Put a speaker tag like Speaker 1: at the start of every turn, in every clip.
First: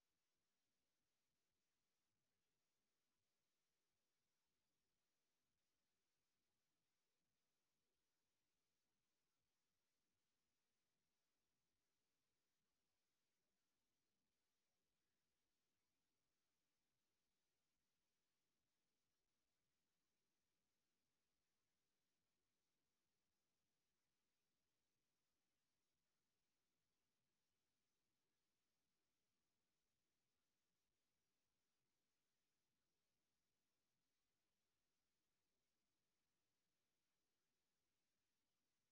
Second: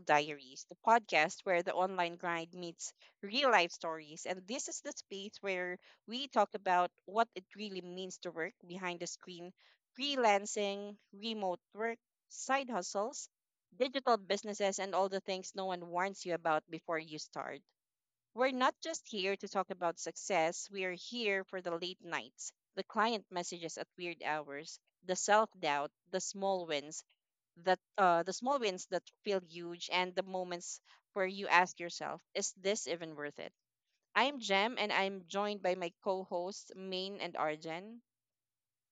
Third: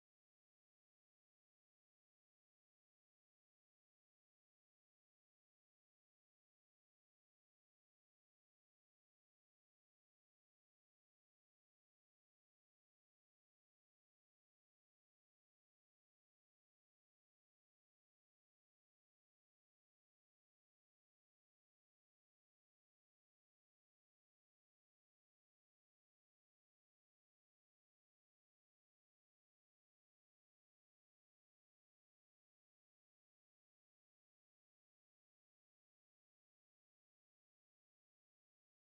Speaker 1: Diaries, the podcast where the online grind meets real life stories. And this is the space where we talk about what it really means to work behind the screen, freelancing, remote work, side hustles, digital businesses, and all the things no one warns you about before you start. We're not just here to talk about success, we are here for the late nights, the client messages at weird hours, the self doubt, the small wins that feel huge and the moments where you ask yourself, is this even worth it? I'm Jem and I'm joined by my co-hosts Main and Arjen.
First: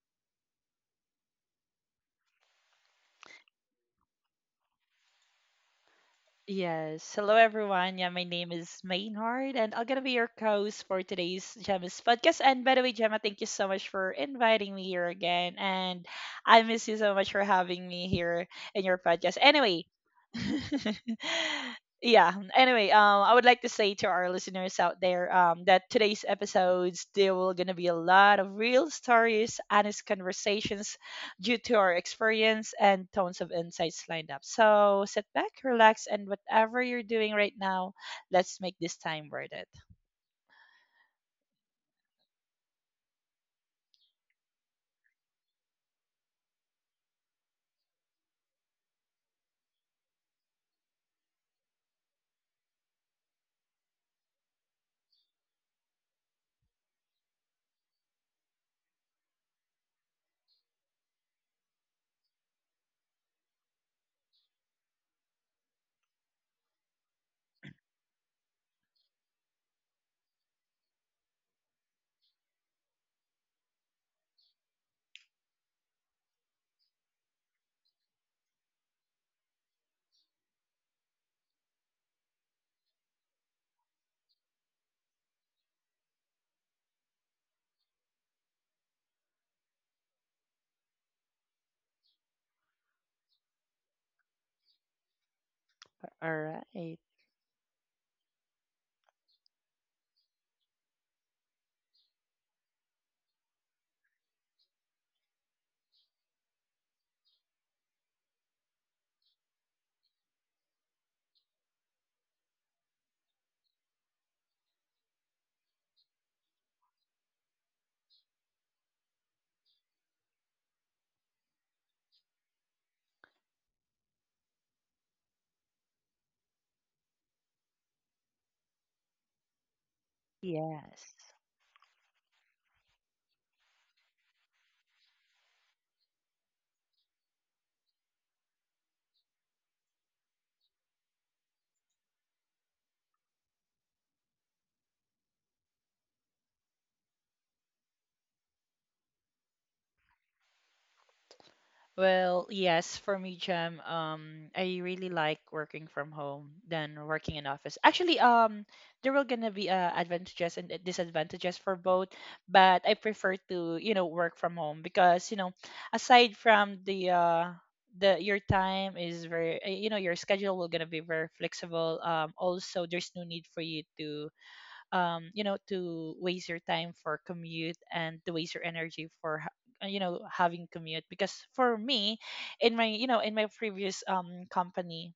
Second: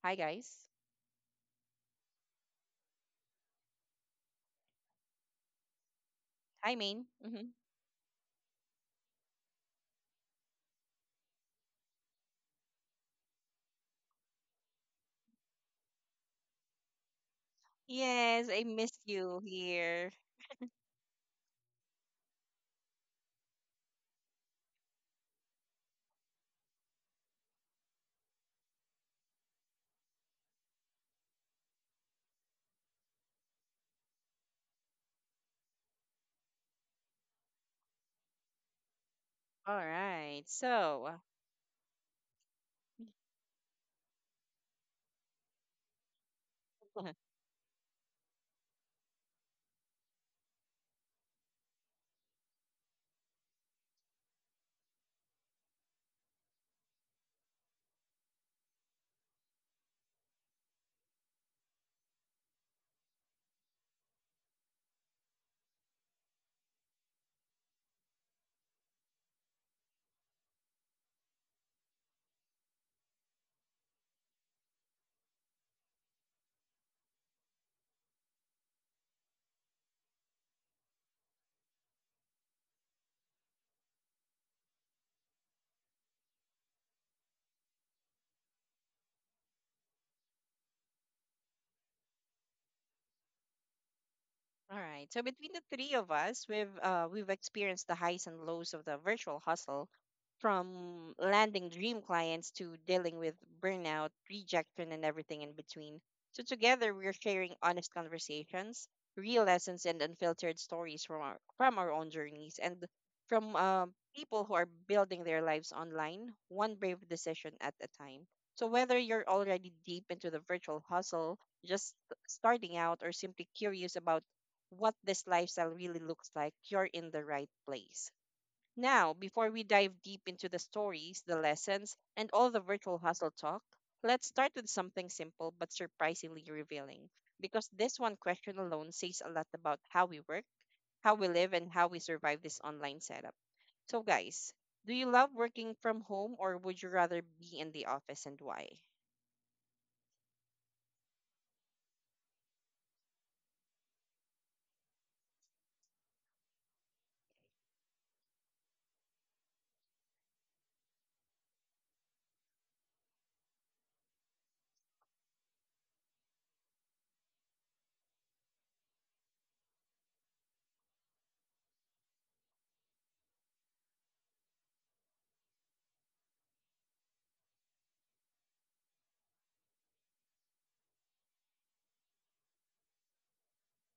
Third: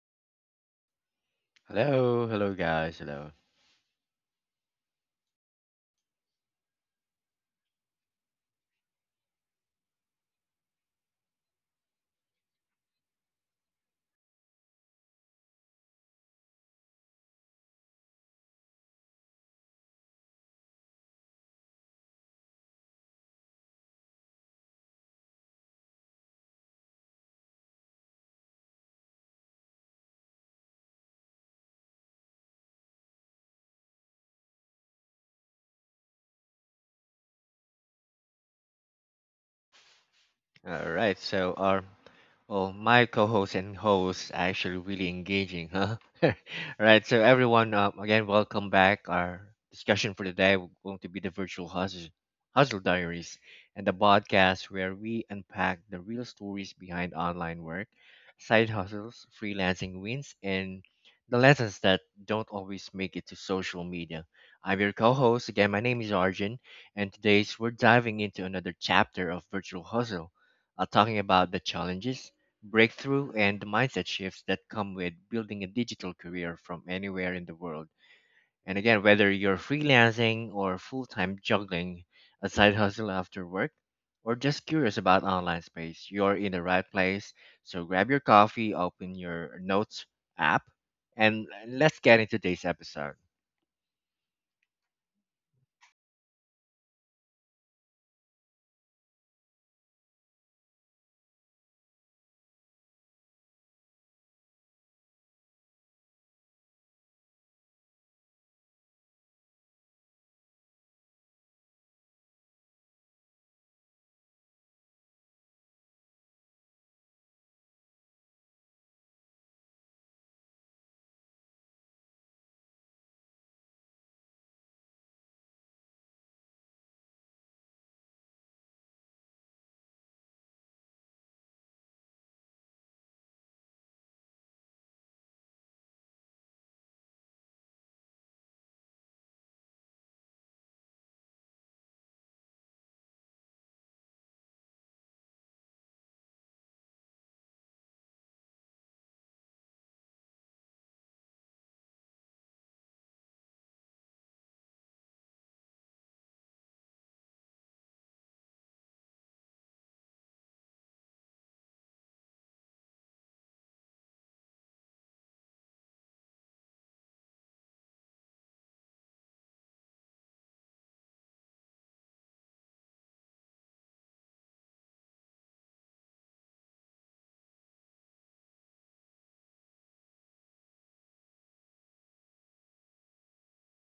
Speaker 1: Hi guys.
Speaker 2: Hello, hello guys, hello.
Speaker 1: Hi Main.
Speaker 3: Yes. Hello, everyone. Yeah, my name is Maynard, and I'm gonna be your co-host for today's Gemma's podcast. And by the way, Gemma, thank you so much for inviting me here again, and I miss you so much for having me here in
Speaker 1: Yes,
Speaker 3: your
Speaker 1: I
Speaker 3: podcast.
Speaker 1: missed you
Speaker 3: Anyway,
Speaker 1: here.
Speaker 3: yeah. Anyway, I would like to say to our listeners out there, that today's episodes there will gonna be a lot of real stories, honest conversations due to our experience and tons of insights lined up. So sit back, relax, and whatever you're doing right now, let's make this time worth it.
Speaker 1: All right.
Speaker 2: All right,
Speaker 1: So,
Speaker 2: so our, Well, my co-host and host are actually really engaging, huh? All right, so everyone, again, welcome back. Our discussion for today will going to be the virtual hustle, hustle diaries and the podcast where we unpack the real stories behind online work, side hustles, freelancing wins, and the lessons that don't always make it to social media. I'm your co-host again. My name is Arjun, and today's we're diving into another chapter of virtual hustle talking about the challenges, breakthrough and the mindset shifts that come with building a digital career from anywhere in the world. And again, whether you're freelancing or full time juggling a side hustle after work, or just curious about online space, you're in the right place. So grab your coffee, open your notes app, and let's get into today's episode.
Speaker 1: all right. So between
Speaker 3: All
Speaker 1: the three of
Speaker 3: right.
Speaker 1: us, we've experienced the highs and lows of the virtual hustle, from landing dream clients to dealing with burnout, rejection, and everything in between. So together, we're sharing honest conversations, real lessons, and unfiltered stories from our own journeys and from people who are building their lives online, one brave decision at a time. So whether you're already deep into the virtual hustle, just starting out, or simply curious about what this lifestyle really looks like, you're in the right place. Now, before we dive
Speaker 3: Yes.
Speaker 1: deep into the stories, the lessons, and all the virtual hustle talk, let's start with something simple but surprisingly revealing. Because this one question alone says a lot about how we work, how we live, and how we survive this online setup. So, guys, do you love working from home or would you rather be in the office and why?
Speaker 3: Well, yes, for me, Jam, I really like working from home than working in office. Actually, there will gonna be advantages and disadvantages for both, but I prefer to, you know, work from home because, you know, aside from the your time is very, you know, your schedule will gonna be very flexible. Also, there's no need for you to you know, to waste your time for commute and to waste your energy for you know, having commute because for me in my, you know, in my previous company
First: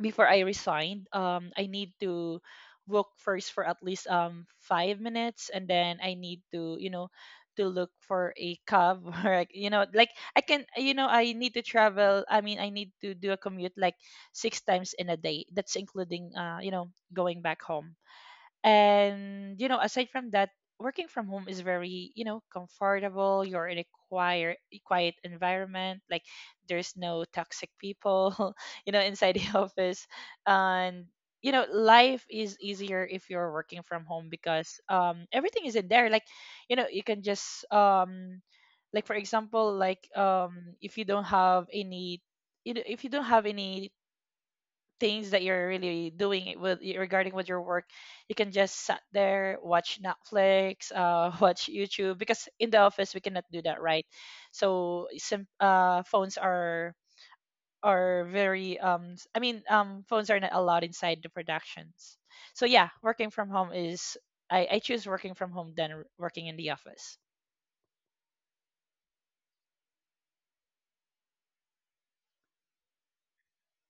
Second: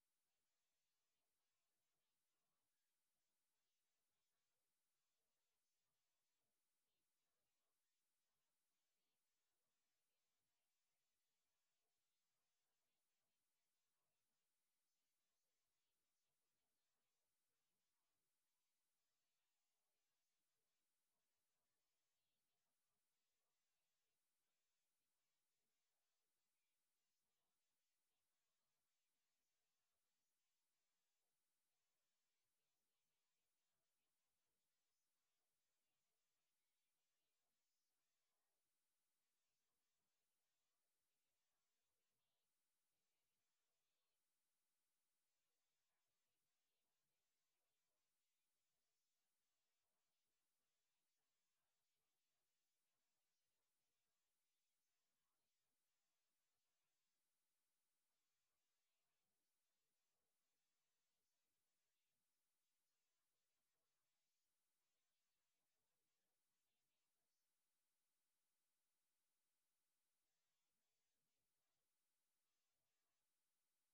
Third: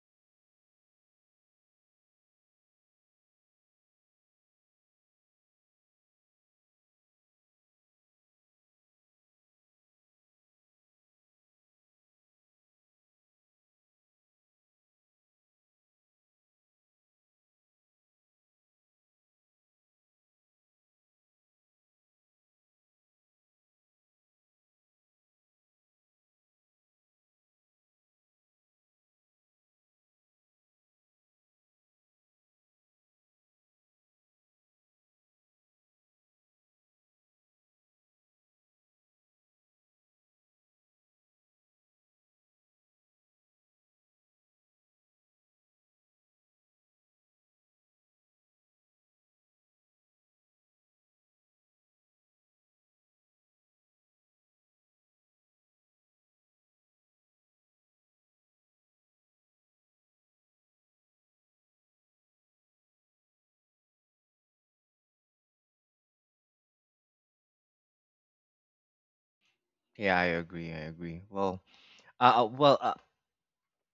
Speaker 3: before I resigned, I need to walk first for at least 5 minutes, and then I need to, you know, to look for a cab or, like, you know, like I can, you know, I need to travel, I mean, I need to do a commute like six times in a day, that's including, you know, going back home. And you know, aside from that, working from home is very, you know, comfortable. You're in a quiet environment, like there's no toxic people you know, inside the office. And you know, life is easier if you're working from home because everything is in there, like, you know, you can just like, for example, like, if you don't have any, you know, if you don't have any things that you're really doing it with regarding with your work, you can just sat there, watch Netflix, watch YouTube, because in the office we cannot do that, right? So some phones are very phones are not allowed inside the productions. So yeah, working from home is, I choose working from home than working in the office.
Speaker 2: Yeah, I agree. I agree. Well, uh, uh, well, uh,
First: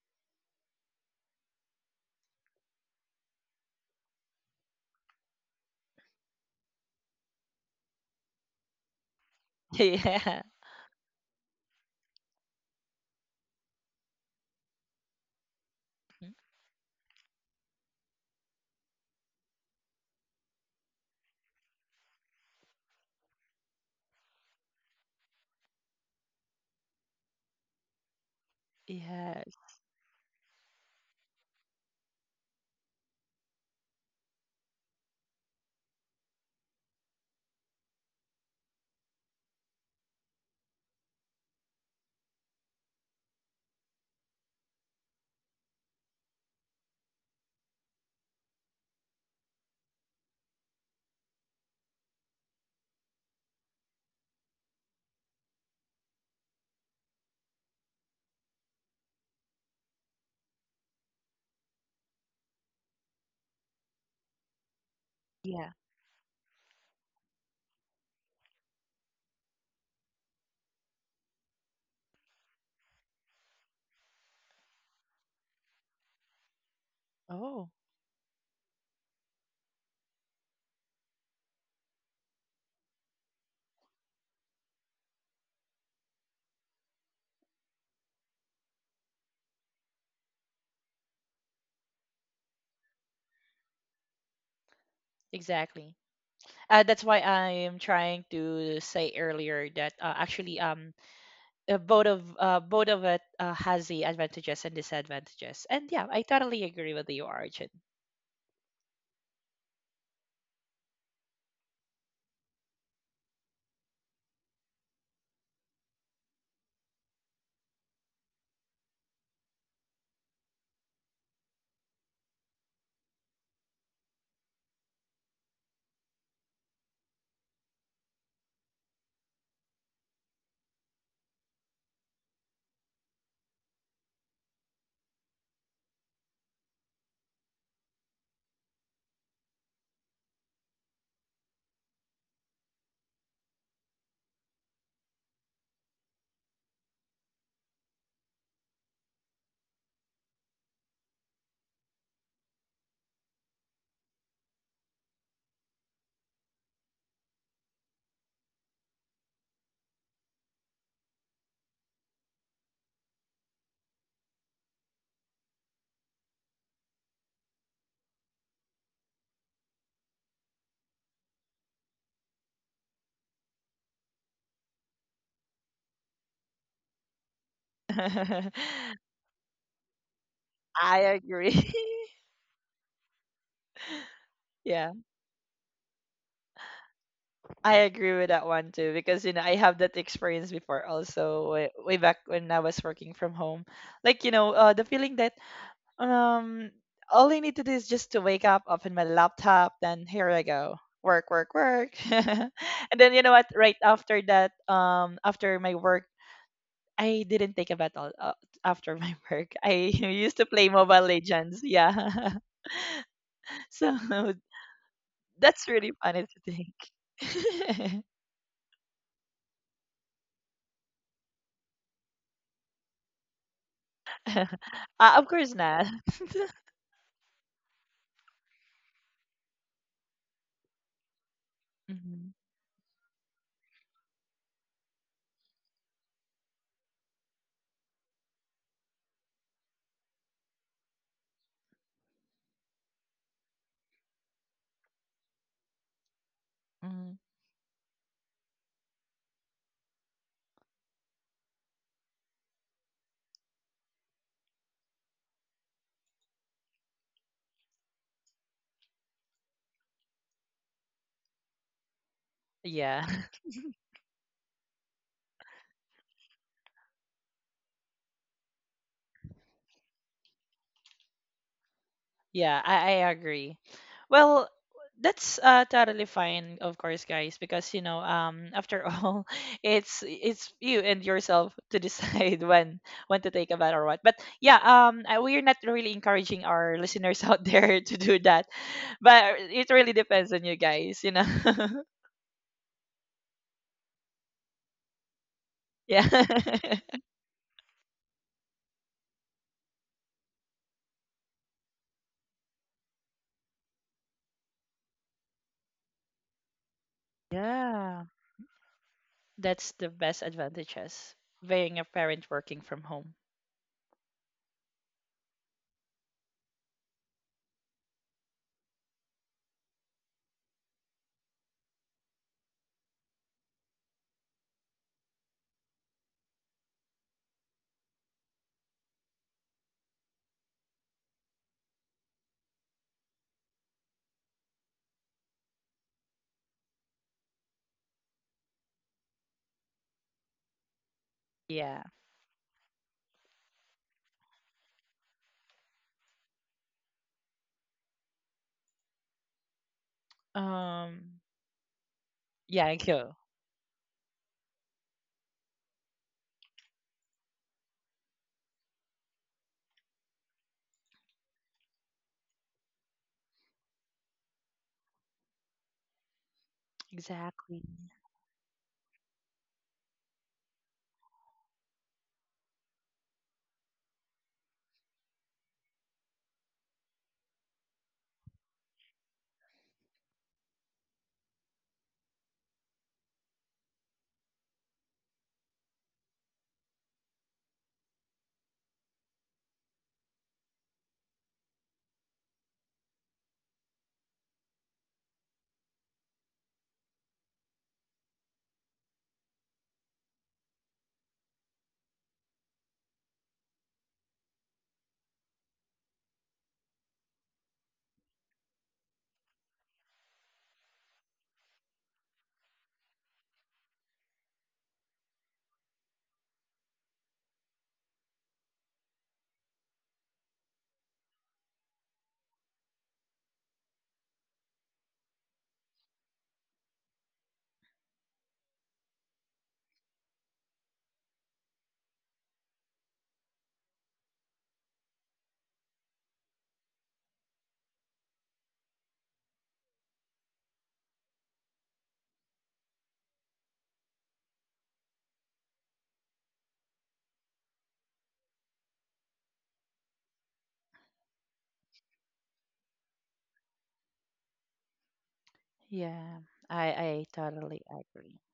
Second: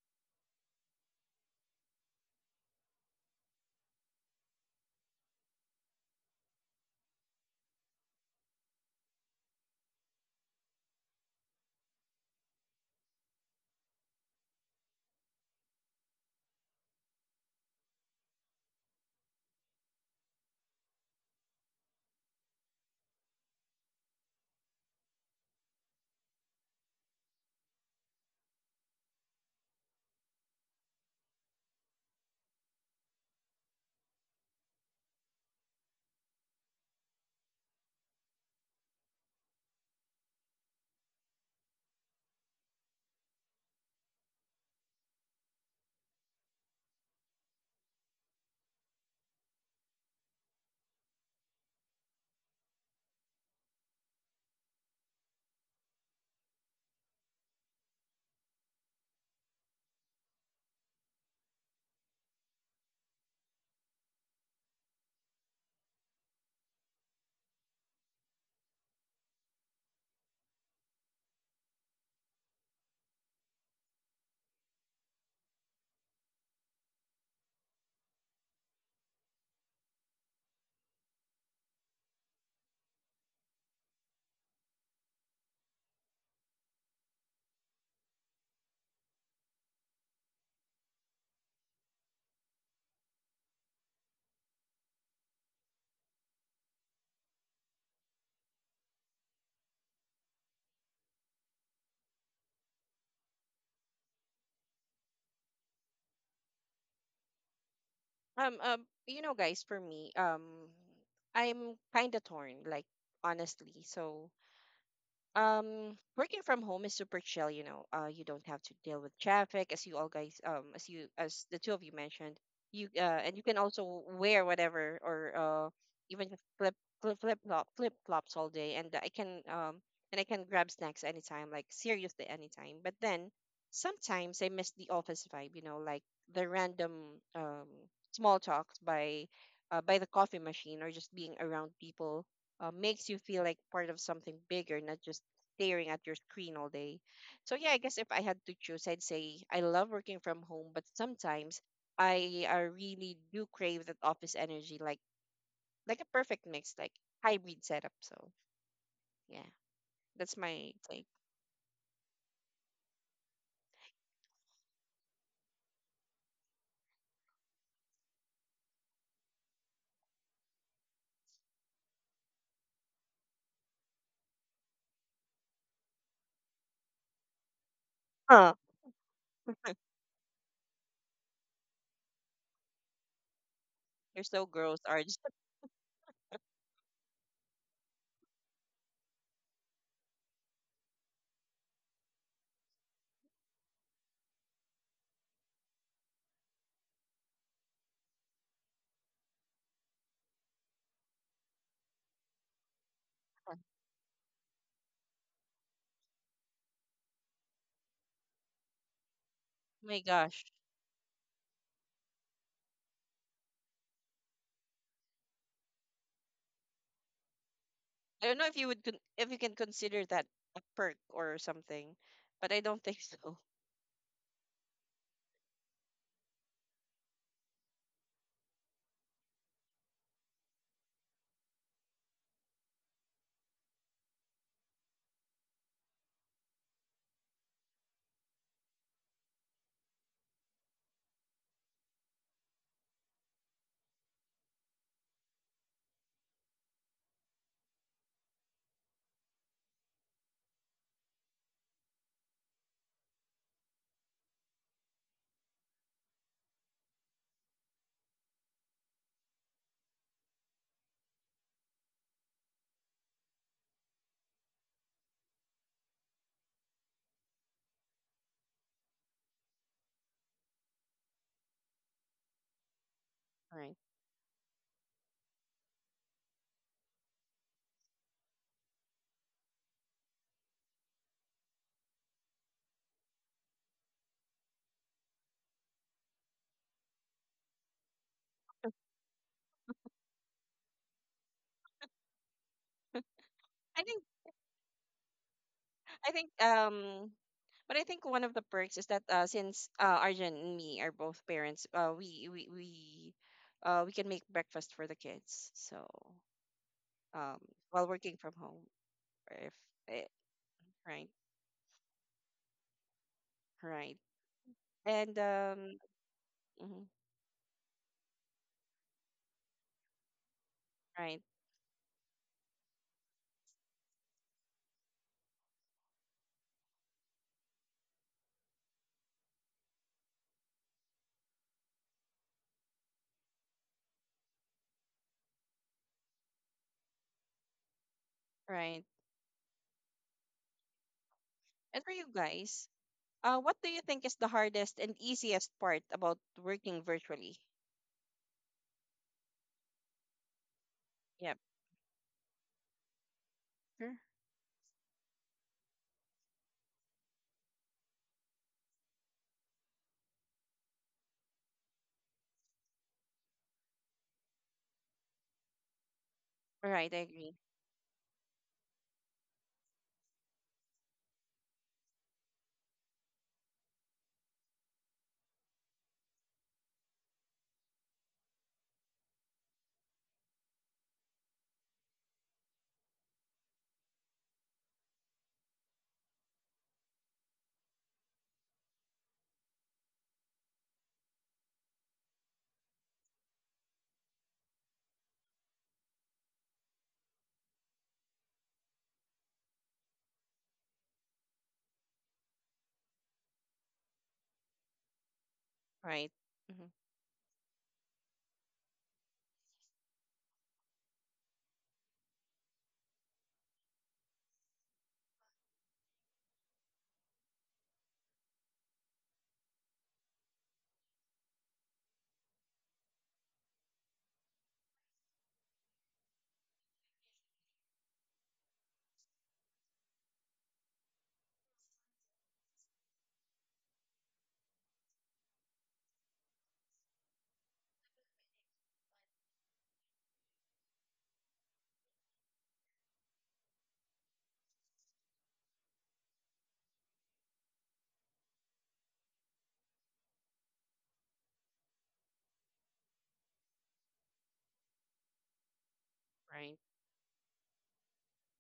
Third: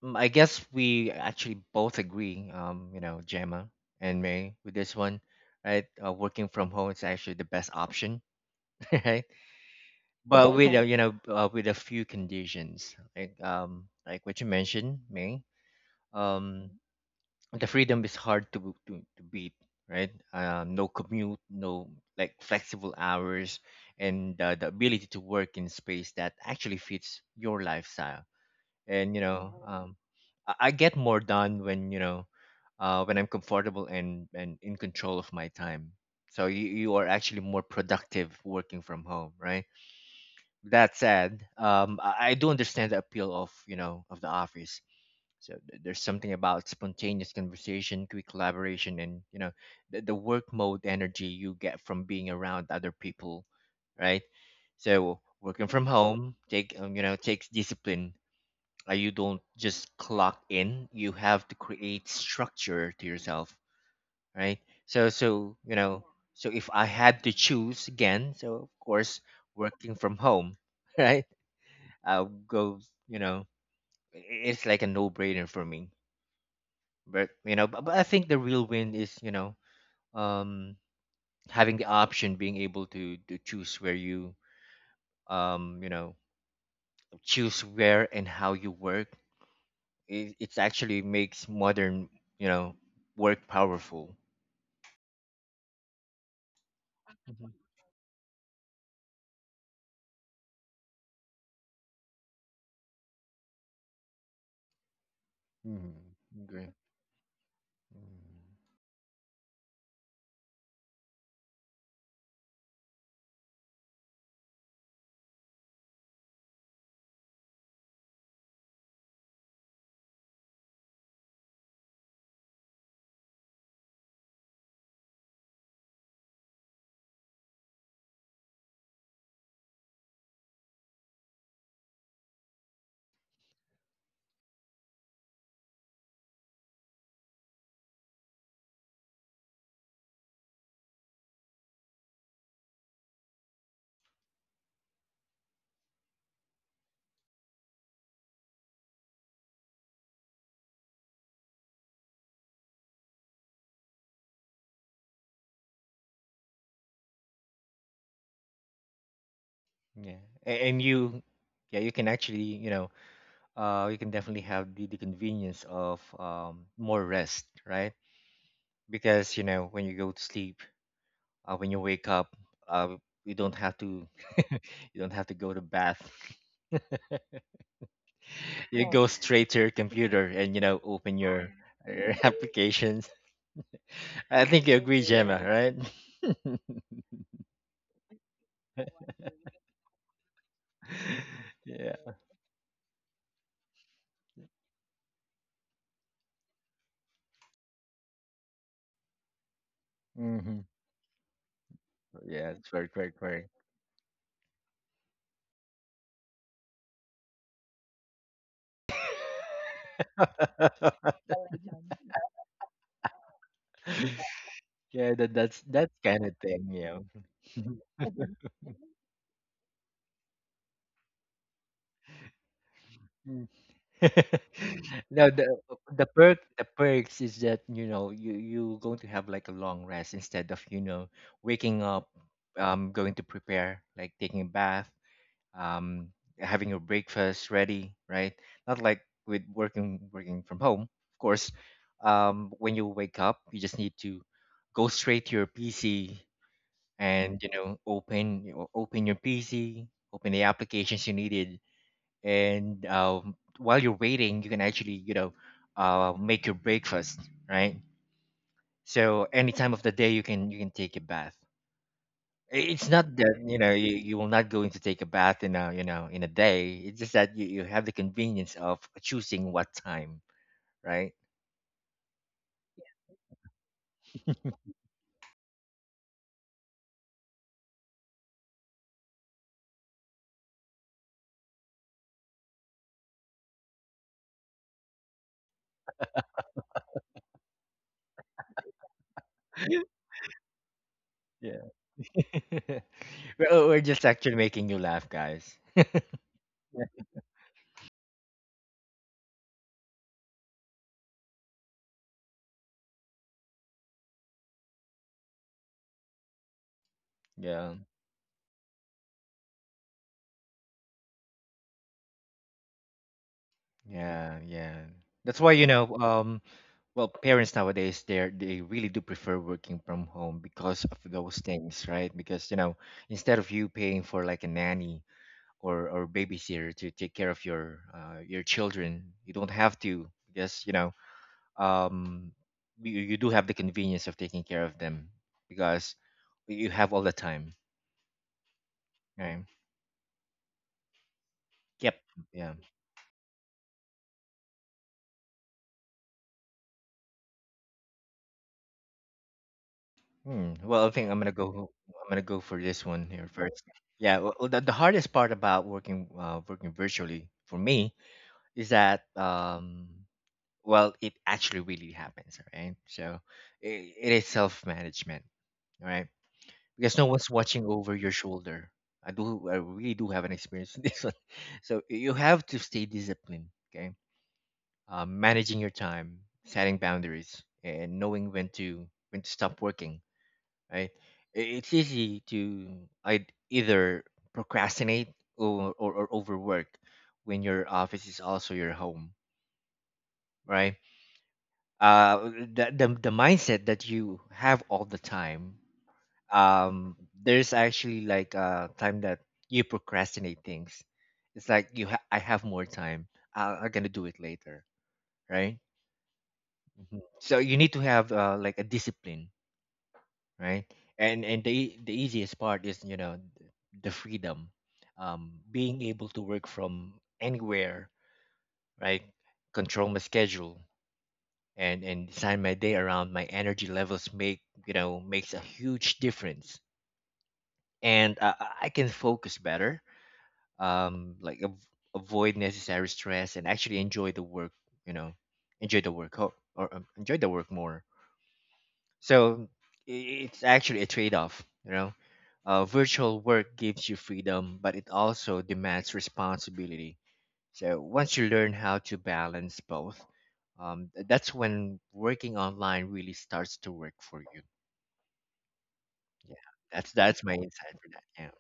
Speaker 2: Mm, I guess we actually both agree, you know, Gemma and May with this one, right? Working from home is actually the best option, right?
Speaker 3: Yeah.
Speaker 2: But with a, Right. you know, with a few conditions, like what you mentioned, May.
Speaker 3: Mm,
Speaker 2: Um, the freedom is hard to beat, right? No commute, no like flexible hours, and the ability to work in space that actually fits your lifestyle and you
Speaker 3: yes,
Speaker 2: know um, I get more done when when I'm comfortable and in control of my time. So you are actually more productive working from home, right? That said, I do understand the appeal of you know of the office. So there's something about spontaneous conversation, quick collaboration, and you know the work mode energy you get from being around other people, right? So working from home take you know takes discipline you don't just clock in. You have to create structure to yourself, right? So, so
Speaker 3: yeah.
Speaker 2: you know, so if I had to choose again, so of course, working from home, right? I'll go. You know, it's like a no-brainer for me. But you
Speaker 3: Oh,
Speaker 2: know, but I think the real win is you know, um, having the option, being able to choose where you, you know, choose where and how you work it actually makes modern you know work powerful.
Speaker 3: exactly. That's why
Speaker 2: Mhm.
Speaker 3: I'm trying to say earlier that actually, both of it has the advantages and disadvantages. And yeah, I
Speaker 2: Mm-hmm.
Speaker 3: totally
Speaker 2: Agree.
Speaker 3: agree with you, Arjun.
Speaker 2: Mm.
Speaker 1: You know, guys, for me, I'm kind of torn, like honestly. So, working from home is super chill, you know. You don't have to deal with traffic, as you all guys as you as the two of you mentioned. You And you can also wear whatever, or uh even flip flip flops all day, and I can grab snacks anytime, like seriously anytime. But then sometimes I miss the office vibe, you know, like the random um small talks by the coffee machine, or just being around people. Makes you feel like part of something bigger, not just staring at your screen all day. So yeah, I guess if I had to choose, I'd say I love working from home, but sometimes I really do crave that office energy, like a perfect mix, like hybrid setup. So yeah,
Speaker 2: Yeah,
Speaker 1: that's
Speaker 2: and,
Speaker 1: my
Speaker 2: and
Speaker 1: take.
Speaker 2: you yeah you can actually you know you can definitely have the convenience of more rest, right? Because you know when you go to sleep when you wake up uh you don't have to you don't have to go to bath
Speaker 1: Huh.
Speaker 2: You Right. go straight to your computer and you know
Speaker 3: I
Speaker 2: open
Speaker 3: agree.
Speaker 2: your applications.
Speaker 1: You're
Speaker 2: I
Speaker 1: so
Speaker 2: think you
Speaker 1: gross,
Speaker 3: Yeah,
Speaker 2: agree
Speaker 1: Arj.
Speaker 2: Gemma, right?
Speaker 3: I agree with that one too because, you know, I have that experience before also way, way
Speaker 2: Yeah.
Speaker 3: back when I was working from home. Like, you know, the feeling that, Um, all I need to do is just to wake up, open my laptop, then here I
Speaker 2: Hmm.
Speaker 3: go. Work, work, work.
Speaker 2: Yeah, it's very,
Speaker 3: And then
Speaker 2: very,
Speaker 3: you know what?
Speaker 2: very.
Speaker 3: Right after that, after my work, I didn't take a bath all, after my work. I
Speaker 1: My
Speaker 3: used to
Speaker 1: gosh,
Speaker 3: play Mobile Legends. Yeah. So,
Speaker 2: Yeah, that's
Speaker 3: that's really
Speaker 2: that
Speaker 3: funny
Speaker 2: kind of
Speaker 3: to
Speaker 2: thing, you know.
Speaker 3: think.
Speaker 1: I don't know if if you can consider that a perk or something, but I don't think so.
Speaker 3: uh, of
Speaker 2: No, the
Speaker 3: course not.
Speaker 2: the perk the perks is that you know you you going to have like a long rest instead of you know waking up,
Speaker 3: Hmm.
Speaker 2: going to prepare like taking a bath, um, having your breakfast ready, right? Not like with working from home, of course. When you wake up, you just need to go straight to your PC
Speaker 3: Hmm.
Speaker 2: and you know open your pc, open the applications you needed and while you're waiting you can actually you know make your breakfast, right? So any time of the day you can take a bath. It's
Speaker 3: Yeah.
Speaker 2: not that you know you, you will not going to take a bath in a you know in a day, it's just that you have the convenience of choosing what time, right?
Speaker 3: Yeah, I agree.
Speaker 1: Right.
Speaker 3: Well, that's totally fine, of course, guys, because you know, after all, it's you and yourself to decide when to take a bath or what. But yeah, I- we're not really encouraging our listeners out there to do that, but it really depends on you guys, you know.
Speaker 2: Yeah. We're
Speaker 1: I
Speaker 2: just
Speaker 1: think
Speaker 2: actually making you laugh guys.
Speaker 3: Yeah,
Speaker 1: I think But I think one of the perks is that since Arjun and me are both parents, we can make breakfast for the kids. So um,
Speaker 2: Yeah.
Speaker 1: while
Speaker 3: yeah,
Speaker 1: working from home, if
Speaker 3: that's the
Speaker 1: eh,
Speaker 3: best
Speaker 1: right,
Speaker 3: advantages being a parent working from home.
Speaker 1: right,
Speaker 2: Yeah, yeah.
Speaker 1: and
Speaker 2: That's why, you know,
Speaker 1: mhm,
Speaker 2: well, parents nowadays they're they really do prefer working from home because of
Speaker 1: right,
Speaker 2: those things, right? Because, you know, instead of you paying for like a nanny or babysitter to take care of your children, you don't have to because, you know, um, you, you do have the convenience of taking care of them because you have all the time,
Speaker 1: right.
Speaker 2: right?
Speaker 1: And
Speaker 3: Yeah.
Speaker 1: for
Speaker 2: Yep.
Speaker 1: you
Speaker 2: Yeah.
Speaker 1: guys, what do you think is the hardest and easiest part about working virtually?
Speaker 2: Hmm. Well, I think I'm
Speaker 3: Um.
Speaker 2: gonna
Speaker 1: Yep.
Speaker 2: go. I'm gonna go for
Speaker 3: Yeah.
Speaker 2: this one
Speaker 3: Cool.
Speaker 2: here first.
Speaker 1: Sure.
Speaker 2: Yeah. Well, the hardest part about working working virtually for me is that well, it actually really happens, right? So it is self management, right?
Speaker 1: Right, I
Speaker 2: Because no one's
Speaker 1: agree.
Speaker 2: watching
Speaker 3: Exactly.
Speaker 2: over your shoulder. I do. I really do have an experience in this one. So you have to stay disciplined. Okay. Managing your time, setting boundaries, and knowing when to stop working, right? It's easy to I'd either procrastinate or overwork when your office is also your home, right? The mindset that you have all the time, um, there's actually like a time that you procrastinate things. It's like I have more time. I'm gonna do it later, right?
Speaker 1: Right. hmm
Speaker 2: Mhm. So you need to have like a discipline, right? And the easiest part is the freedom, um, being able to work from anywhere, right? Control my schedule and design my day around my energy levels make you know makes a huge difference. And I can focus better, um, like avoid necessary stress and actually enjoy the work, you know, enjoy the work or enjoy the work more. So i- it's actually a trade-off, you know. Virtual work gives you freedom, but it also demands responsibility. So once you learn how to balance both, that's when working online really starts to work for you.
Speaker 3: Yeah,
Speaker 2: Yeah,
Speaker 1: Right.
Speaker 3: I I
Speaker 2: that's my
Speaker 3: totally
Speaker 2: insight for
Speaker 3: agree.
Speaker 2: that.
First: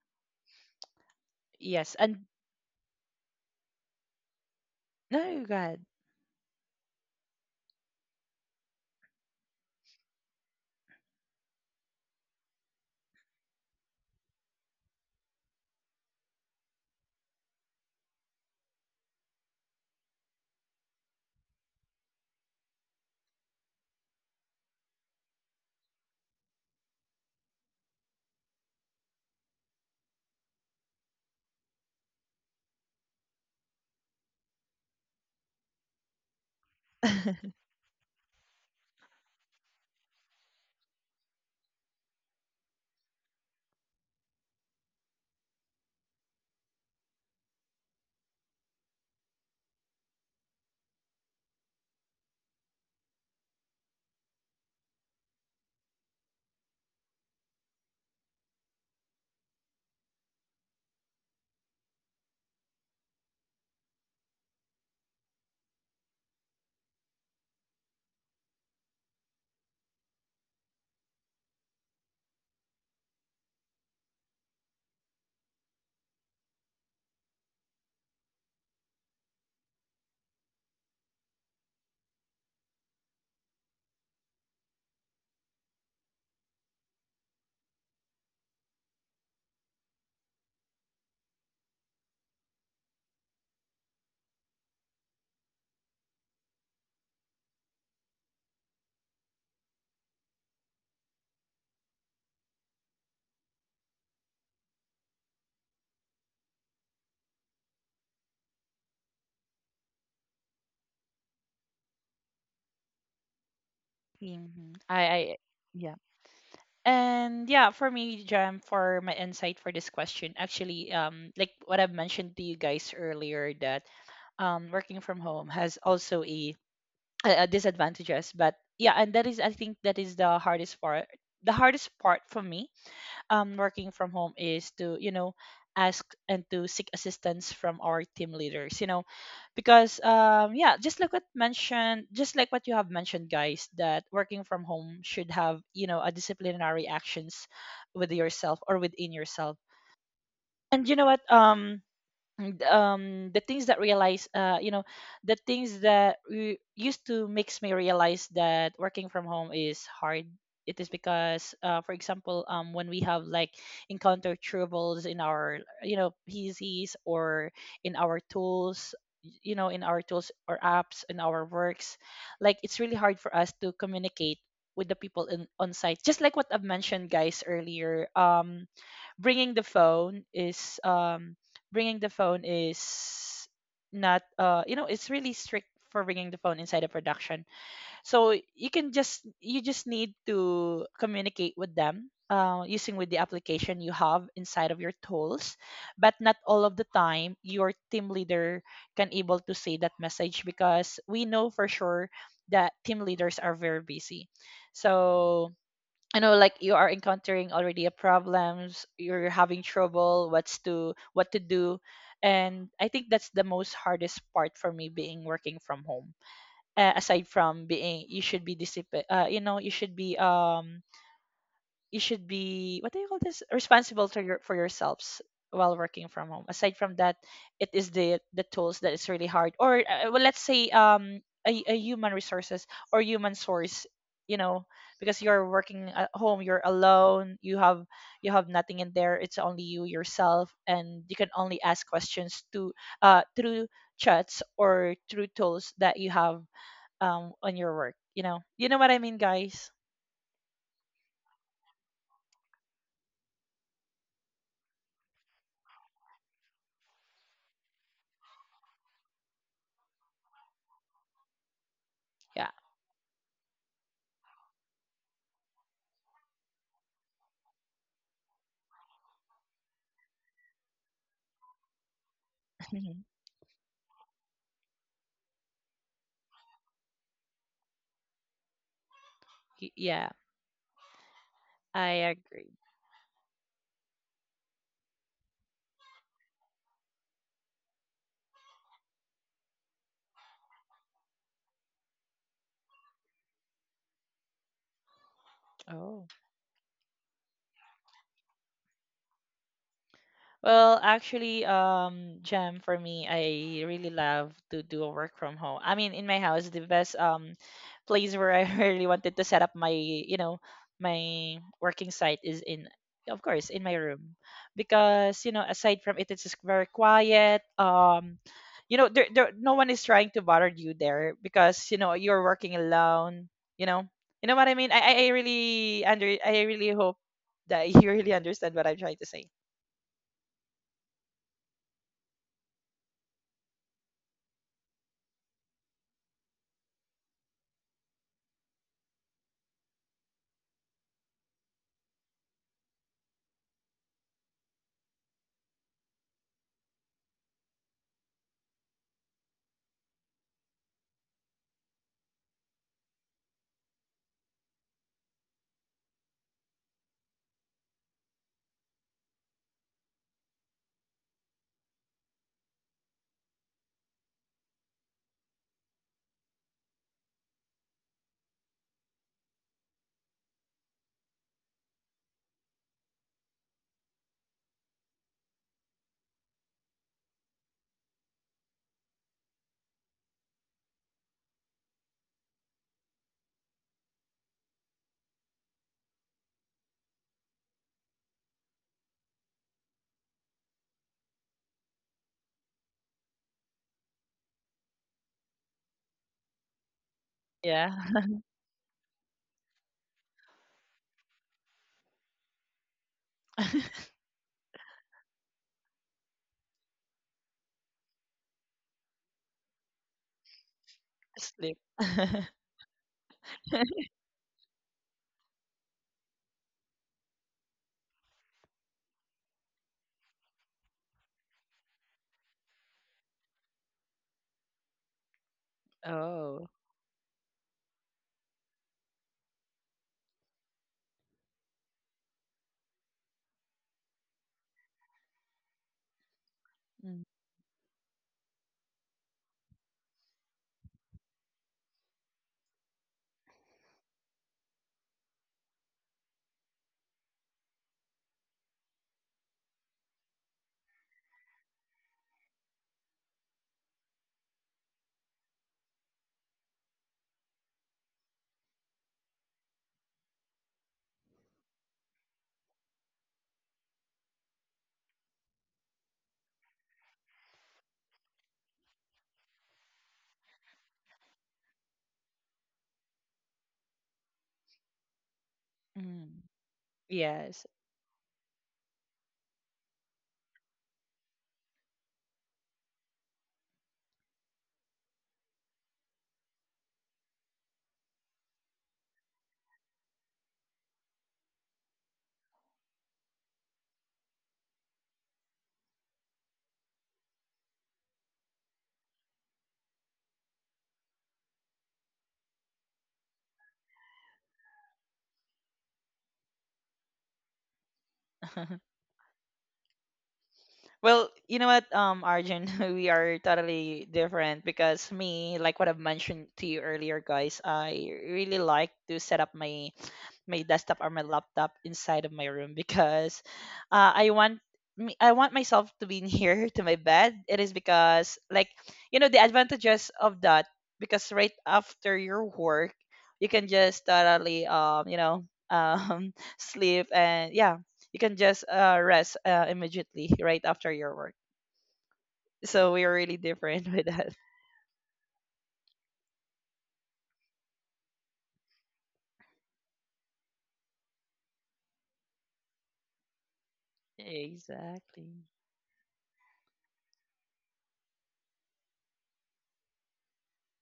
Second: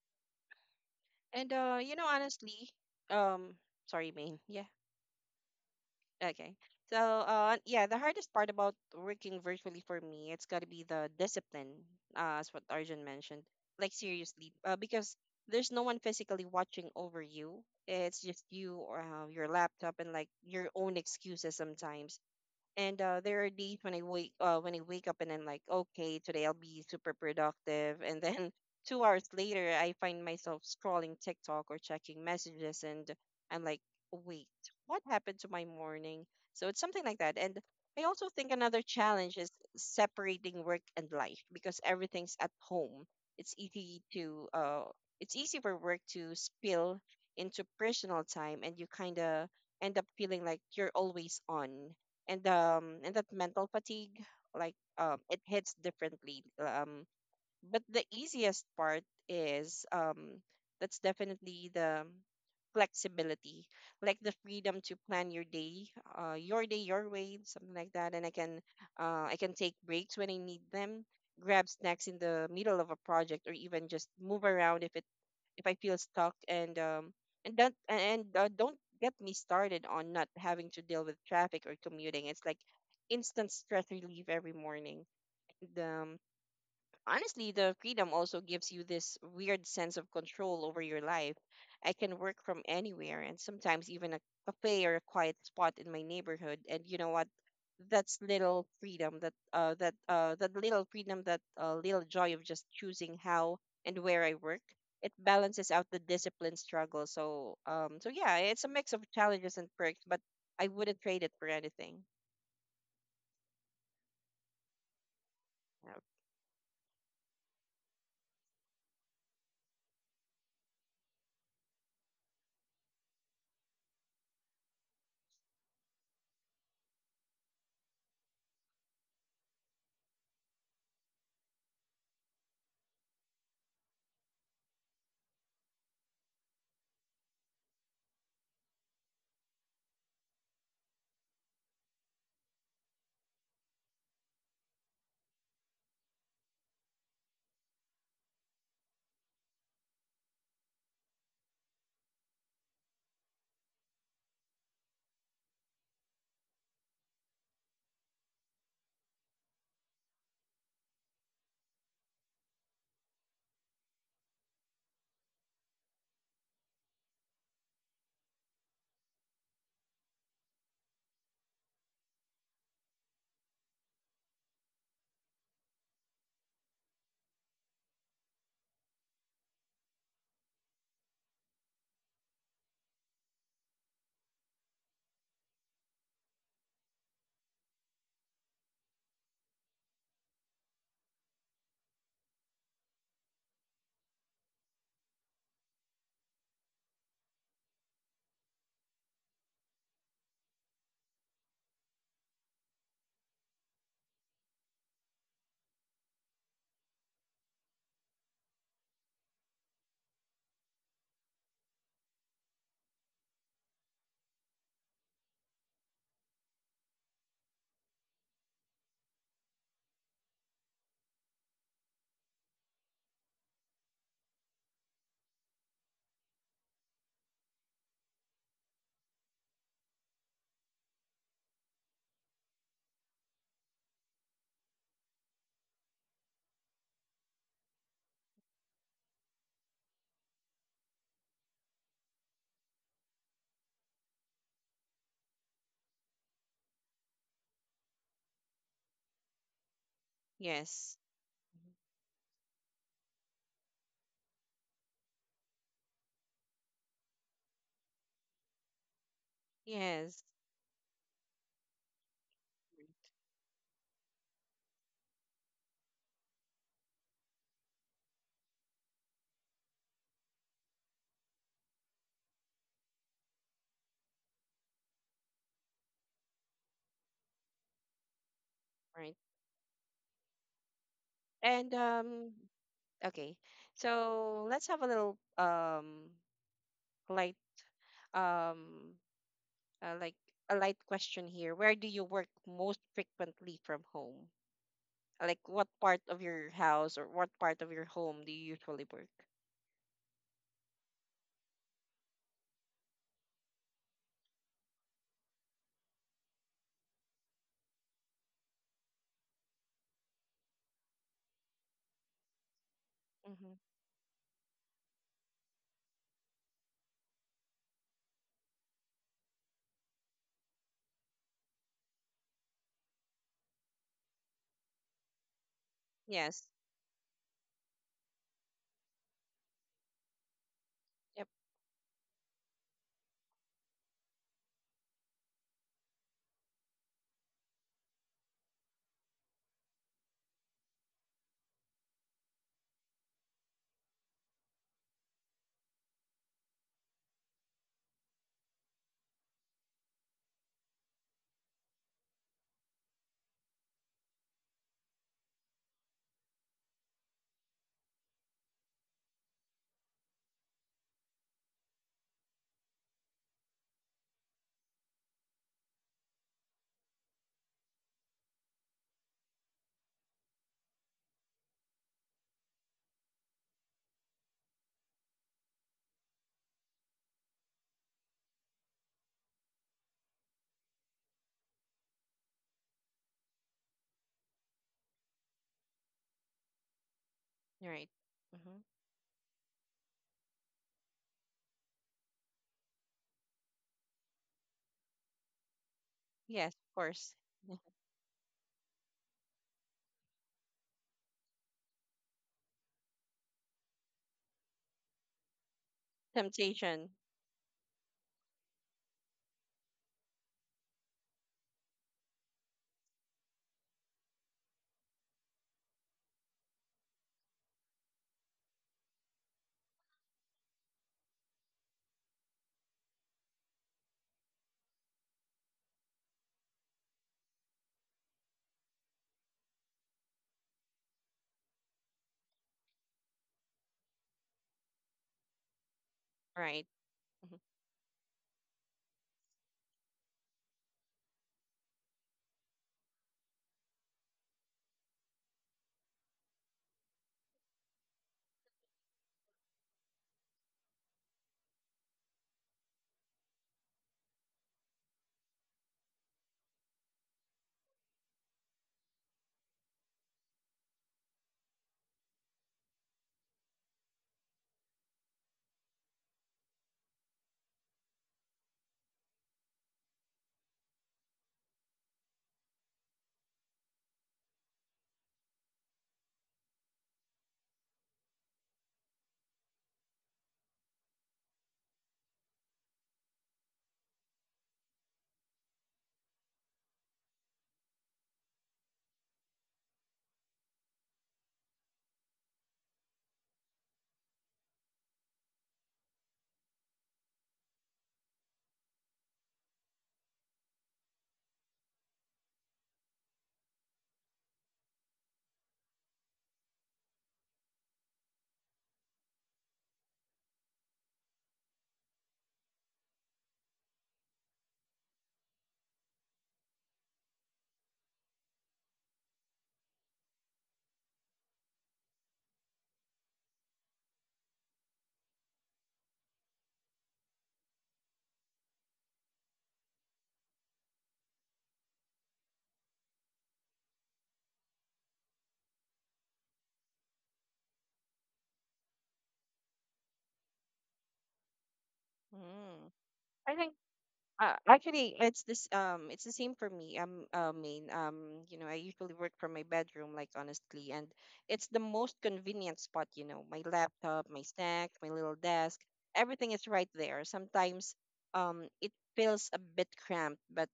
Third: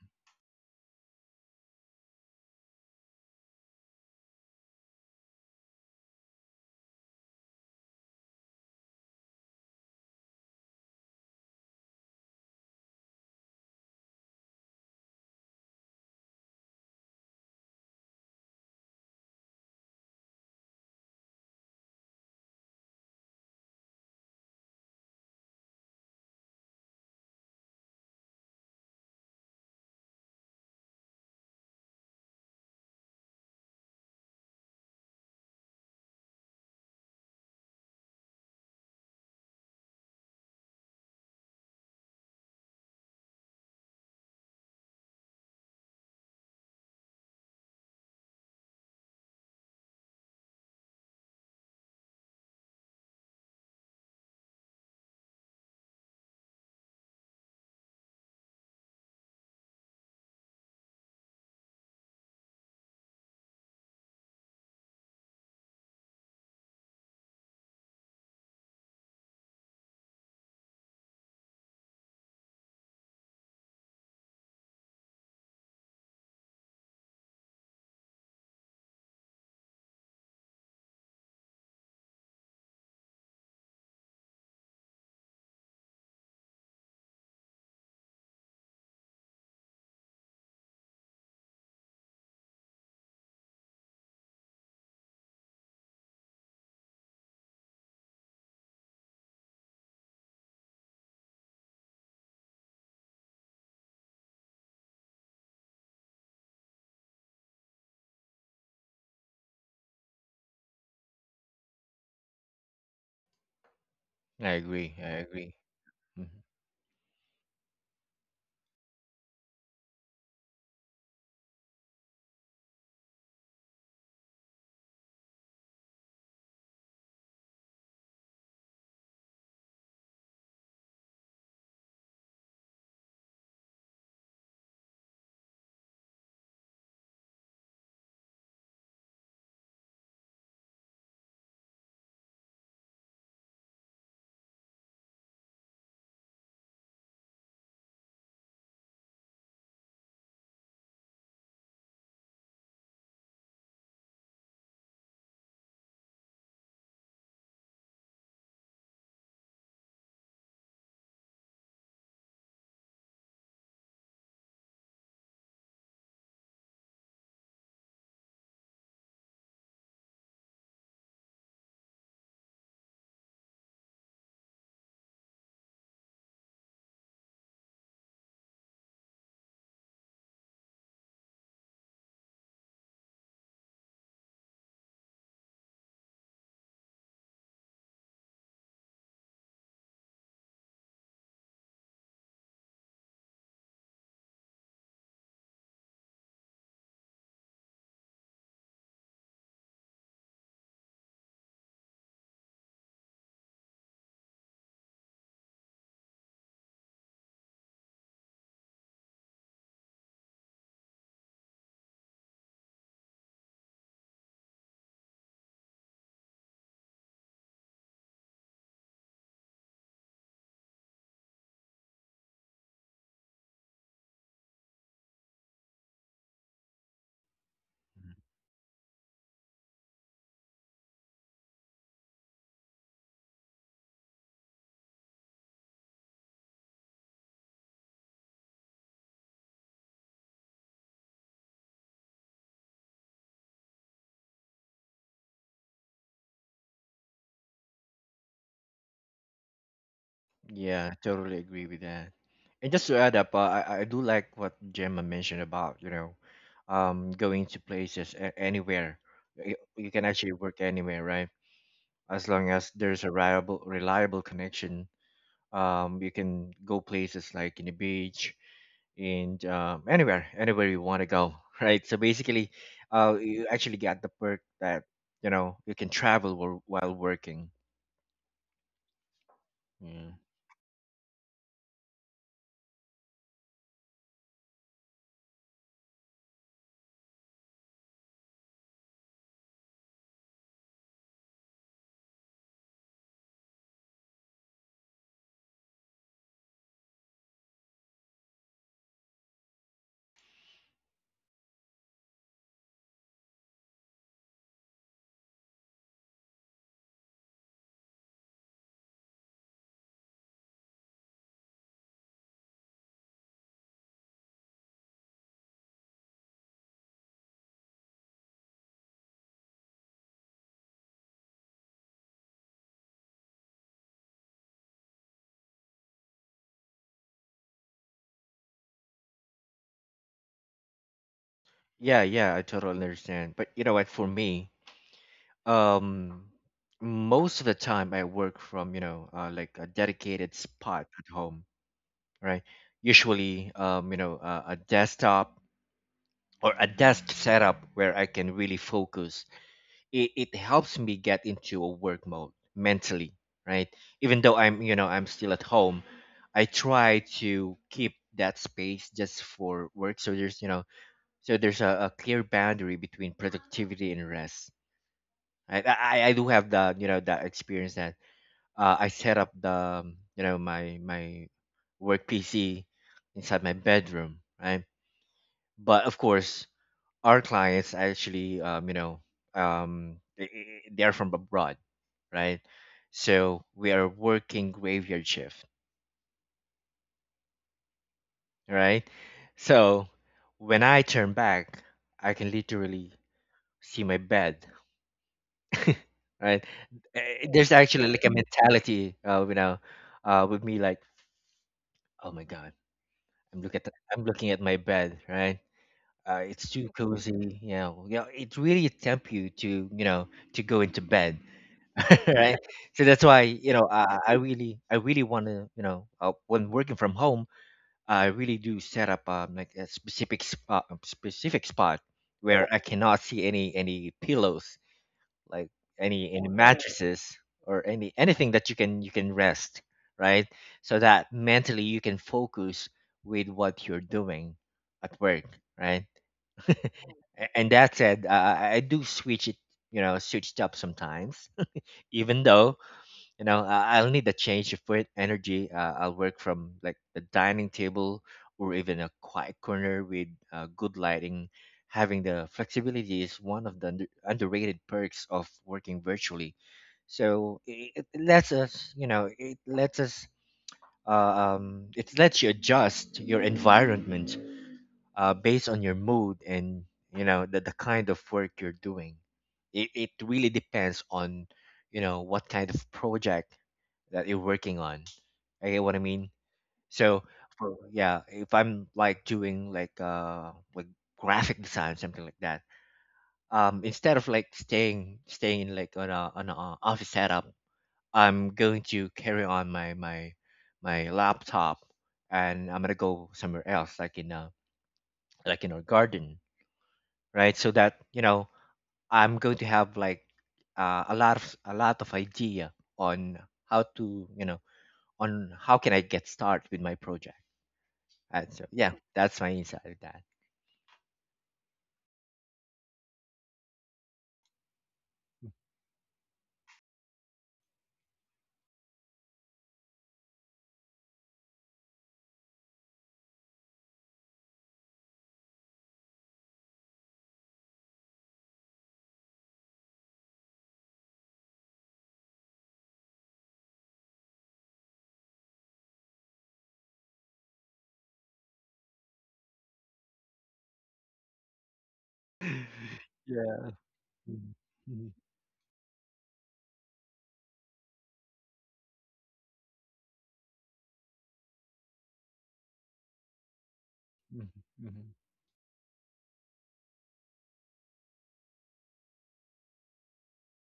Speaker 1: And you
Speaker 3: Yes,
Speaker 1: know,
Speaker 3: and
Speaker 1: honestly, um, sorry, Maine. Yeah.
Speaker 3: no, go ahead.
Speaker 1: Okay. So, yeah, the hardest part about working virtually for me, it's got to be the discipline, as what Arjun mentioned. Like, seriously, because there's no one physically watching over you. It's just you or your laptop and like your own excuses sometimes. And there are days when I wake up and I'm like, okay, today I'll be super productive. And then 2 hours later, I find myself scrolling TikTok or checking messages, and I'm like, wait, what happened to my morning? So it's something like that. And I also think another challenge is separating work and life because everything's at home. It's easy to uh, it's easy for work to spill into personal time, and you kind of end up feeling like you're always on, and that mental fatigue, it hits differently. But the easiest part is, that's definitely the flexibility, like the freedom to plan your day, your way, something like that. And i can uh i can take breaks when I need them, grab snacks in the middle of a project, or even just move around if I feel stuck. And don't get me started on not having to deal with traffic or commuting. It's like instant stress relief every morning. And, honestly, the freedom also gives you this weird sense of control over your life. I can work from anywhere, and sometimes even a cafe or a quiet spot in my neighborhood. And you know what? That little freedom, that little joy of just choosing how and where I work, it balances out the discipline struggle. So yeah, it's a mix of challenges and perks, but I wouldn't trade it for anything.
Speaker 2: Yeah, I
Speaker 3: Hmm.
Speaker 2: agree.
Speaker 3: I
Speaker 2: I
Speaker 3: I
Speaker 2: agree.
Speaker 3: yeah.
Speaker 1: Yeah.
Speaker 2: Mhm.
Speaker 3: And yeah, for me, Jam, for my insight for this question, actually, like what I've mentioned to you guys earlier, that working from home has also a disadvantages, but yeah, and that is, I think that is the hardest part for me working from home is to, you know, ask and to seek assistance from our team leaders, you know, because yeah, just like what mentioned, just like what you have mentioned, guys, that working from home should have, you know, a disciplinary actions with yourself or within yourself. And you know what, and the things that realize, you know, the things that used to makes me realize that working from home is hard, it is because, for example, when we have like encounter troubles in our, you know, PCs or in our tools, you know, in our tools or apps in our works, like it's really hard for us to communicate with the people in on site. Just like what I've mentioned, guys, earlier, bringing the phone is um bringing the phone is not, you know, it's really strict for bringing the phone inside a production. So you can just, you just need to communicate with them, using with the application you have inside of your tools. But not all of the time your team leader can able to see that message, because we know for sure that team leaders are very busy. So, you know, like you are encountering already a problems, you're having trouble, what's to what to do. And I think that's the most hardest part for me being working from home, aside from being you should be disciplined, you know, you should be you should be, what do you call this, responsible to your, for yourselves while working from home. Aside from that, it is the tools that is really hard, or well, let's say a human resources or human source, you know, because you're working at home, you're alone, you have, you have nothing in there, it's only you yourself and you can only ask questions to through chats or through tools that you have on your work. You know, you know what I mean, guys.
Speaker 2: Yeah,
Speaker 1: Yes.
Speaker 2: totally agree with that. And just to add up, I do like what Gemma mentioned about, you know, going to places anywhere. You can
Speaker 1: Yes.
Speaker 2: actually work anywhere, right? As long
Speaker 3: Yeah,
Speaker 2: as there's a reliable connection, you can go places like in the beach, and anywhere you want to go, right? So basically, you actually get the perk that you know you can travel while working.
Speaker 1: Right.
Speaker 2: Yeah.
Speaker 3: Yeah,
Speaker 1: And
Speaker 3: I agree.
Speaker 1: okay, so let's have a little light, um like a light question here. Where do you work most frequently from home? Like what part
Speaker 3: Oh.
Speaker 1: of your house or what part of your home do you usually work?
Speaker 3: Well, actually, Jam, for me, I really love to do work from home. I mean, in my house, the best place where I really wanted to set up my, you know, my working site is in, of course,
Speaker 1: Mm-hmm.
Speaker 3: in my room, because you know, aside from it, it's just very quiet. You know, no one is trying to bother you there because you know you're working alone. You know, you know what I mean. I really under, I
Speaker 1: Yes.
Speaker 3: really hope that you really understand what I'm trying to say.
Speaker 1: Yep.
Speaker 2: Yeah, yeah, I totally understand. But you know what? For me, um, most of the time I work from, you know, like a dedicated spot at home, right? Usually, you know, a desktop or a desk setup where I can really focus. It helps me get into a work mode mentally, right? Even though I'm, you know, I'm still at home, I try to keep that space just for work. So there's a clear boundary between productivity and rest. I do have the, you know, that experience that I set up the you know my work PC inside my bedroom, right? But of course, our clients actually you know um, they, they are from abroad, right? So we are working graveyard shift,
Speaker 1: You're right. Mm-hmm.
Speaker 2: right? So when I turn back, I can literally see my bed, right?
Speaker 1: Yes, of course.
Speaker 2: There's
Speaker 3: Yeah,
Speaker 2: actually like a mentality, you know, with me like, oh my god, I'm looking at my bed, right? It's too
Speaker 1: Temptation.
Speaker 2: cozy, you know. You know, it really tempt you to, you know, to go into bed,
Speaker 3: sleep.
Speaker 2: right? So that's why, you know, I really, I really want to, you know, when working from home, I really do set up like a specific spot where I cannot see any pillows, like any
Speaker 3: Oh.
Speaker 2: mattresses or any anything that you can rest, right? So that mentally you can focus with what you're doing at work, right?
Speaker 1: Right.
Speaker 3: Mm,
Speaker 2: A-
Speaker 1: Mm-hmm.
Speaker 2: and that said I do switch it you know switch it up sometimes even though you know I'll need a change of weight energy, I'll work from like the dining table or even a quiet corner with good lighting. Having the flexibility is one of the underrated perks of working virtually, so it lets us you know it lets us it lets you adjust your environment based on your mood and you know the kind of work you're doing. It really depends on you know what kind of project that you're working on. I get what I
Speaker 3: mm.
Speaker 2: mean. So
Speaker 3: Yes.
Speaker 2: for yeah, if I'm like doing like like graphic design something like that, instead of like staying in like on a office setup, I'm going to carry on my laptop, and I'm gonna go somewhere else like in a garden, right? So that you know I'm going to have like a lot of idea on how to you know on how can I get started with my project. Yeah, that's my insight of that.
Speaker 3: Well, you know what, Arjun, we are totally different, because me, like what I've mentioned to you earlier, guys, I really like to set up my my desktop or my laptop inside of my room because I want, me, I want myself to be near to my bed. It is because, like, you know, the advantages of that, because right after your work you can just totally you know, sleep. And yeah, you can just rest immediately right after your work. So
Speaker 1: Mm.
Speaker 3: we are really
Speaker 1: I
Speaker 2: Yeah.
Speaker 1: think
Speaker 3: different with that.
Speaker 2: Mhm, mhm,
Speaker 1: Actually, it's this it's the same for me. I mean, you know, I usually work from my bedroom, like honestly, and it's the most convenient spot, you know. My laptop, my
Speaker 2: mhm,
Speaker 1: snack, my
Speaker 2: mhm,
Speaker 1: little
Speaker 3: Exactly.
Speaker 1: desk, everything is right there. Sometimes it feels a bit cramped, but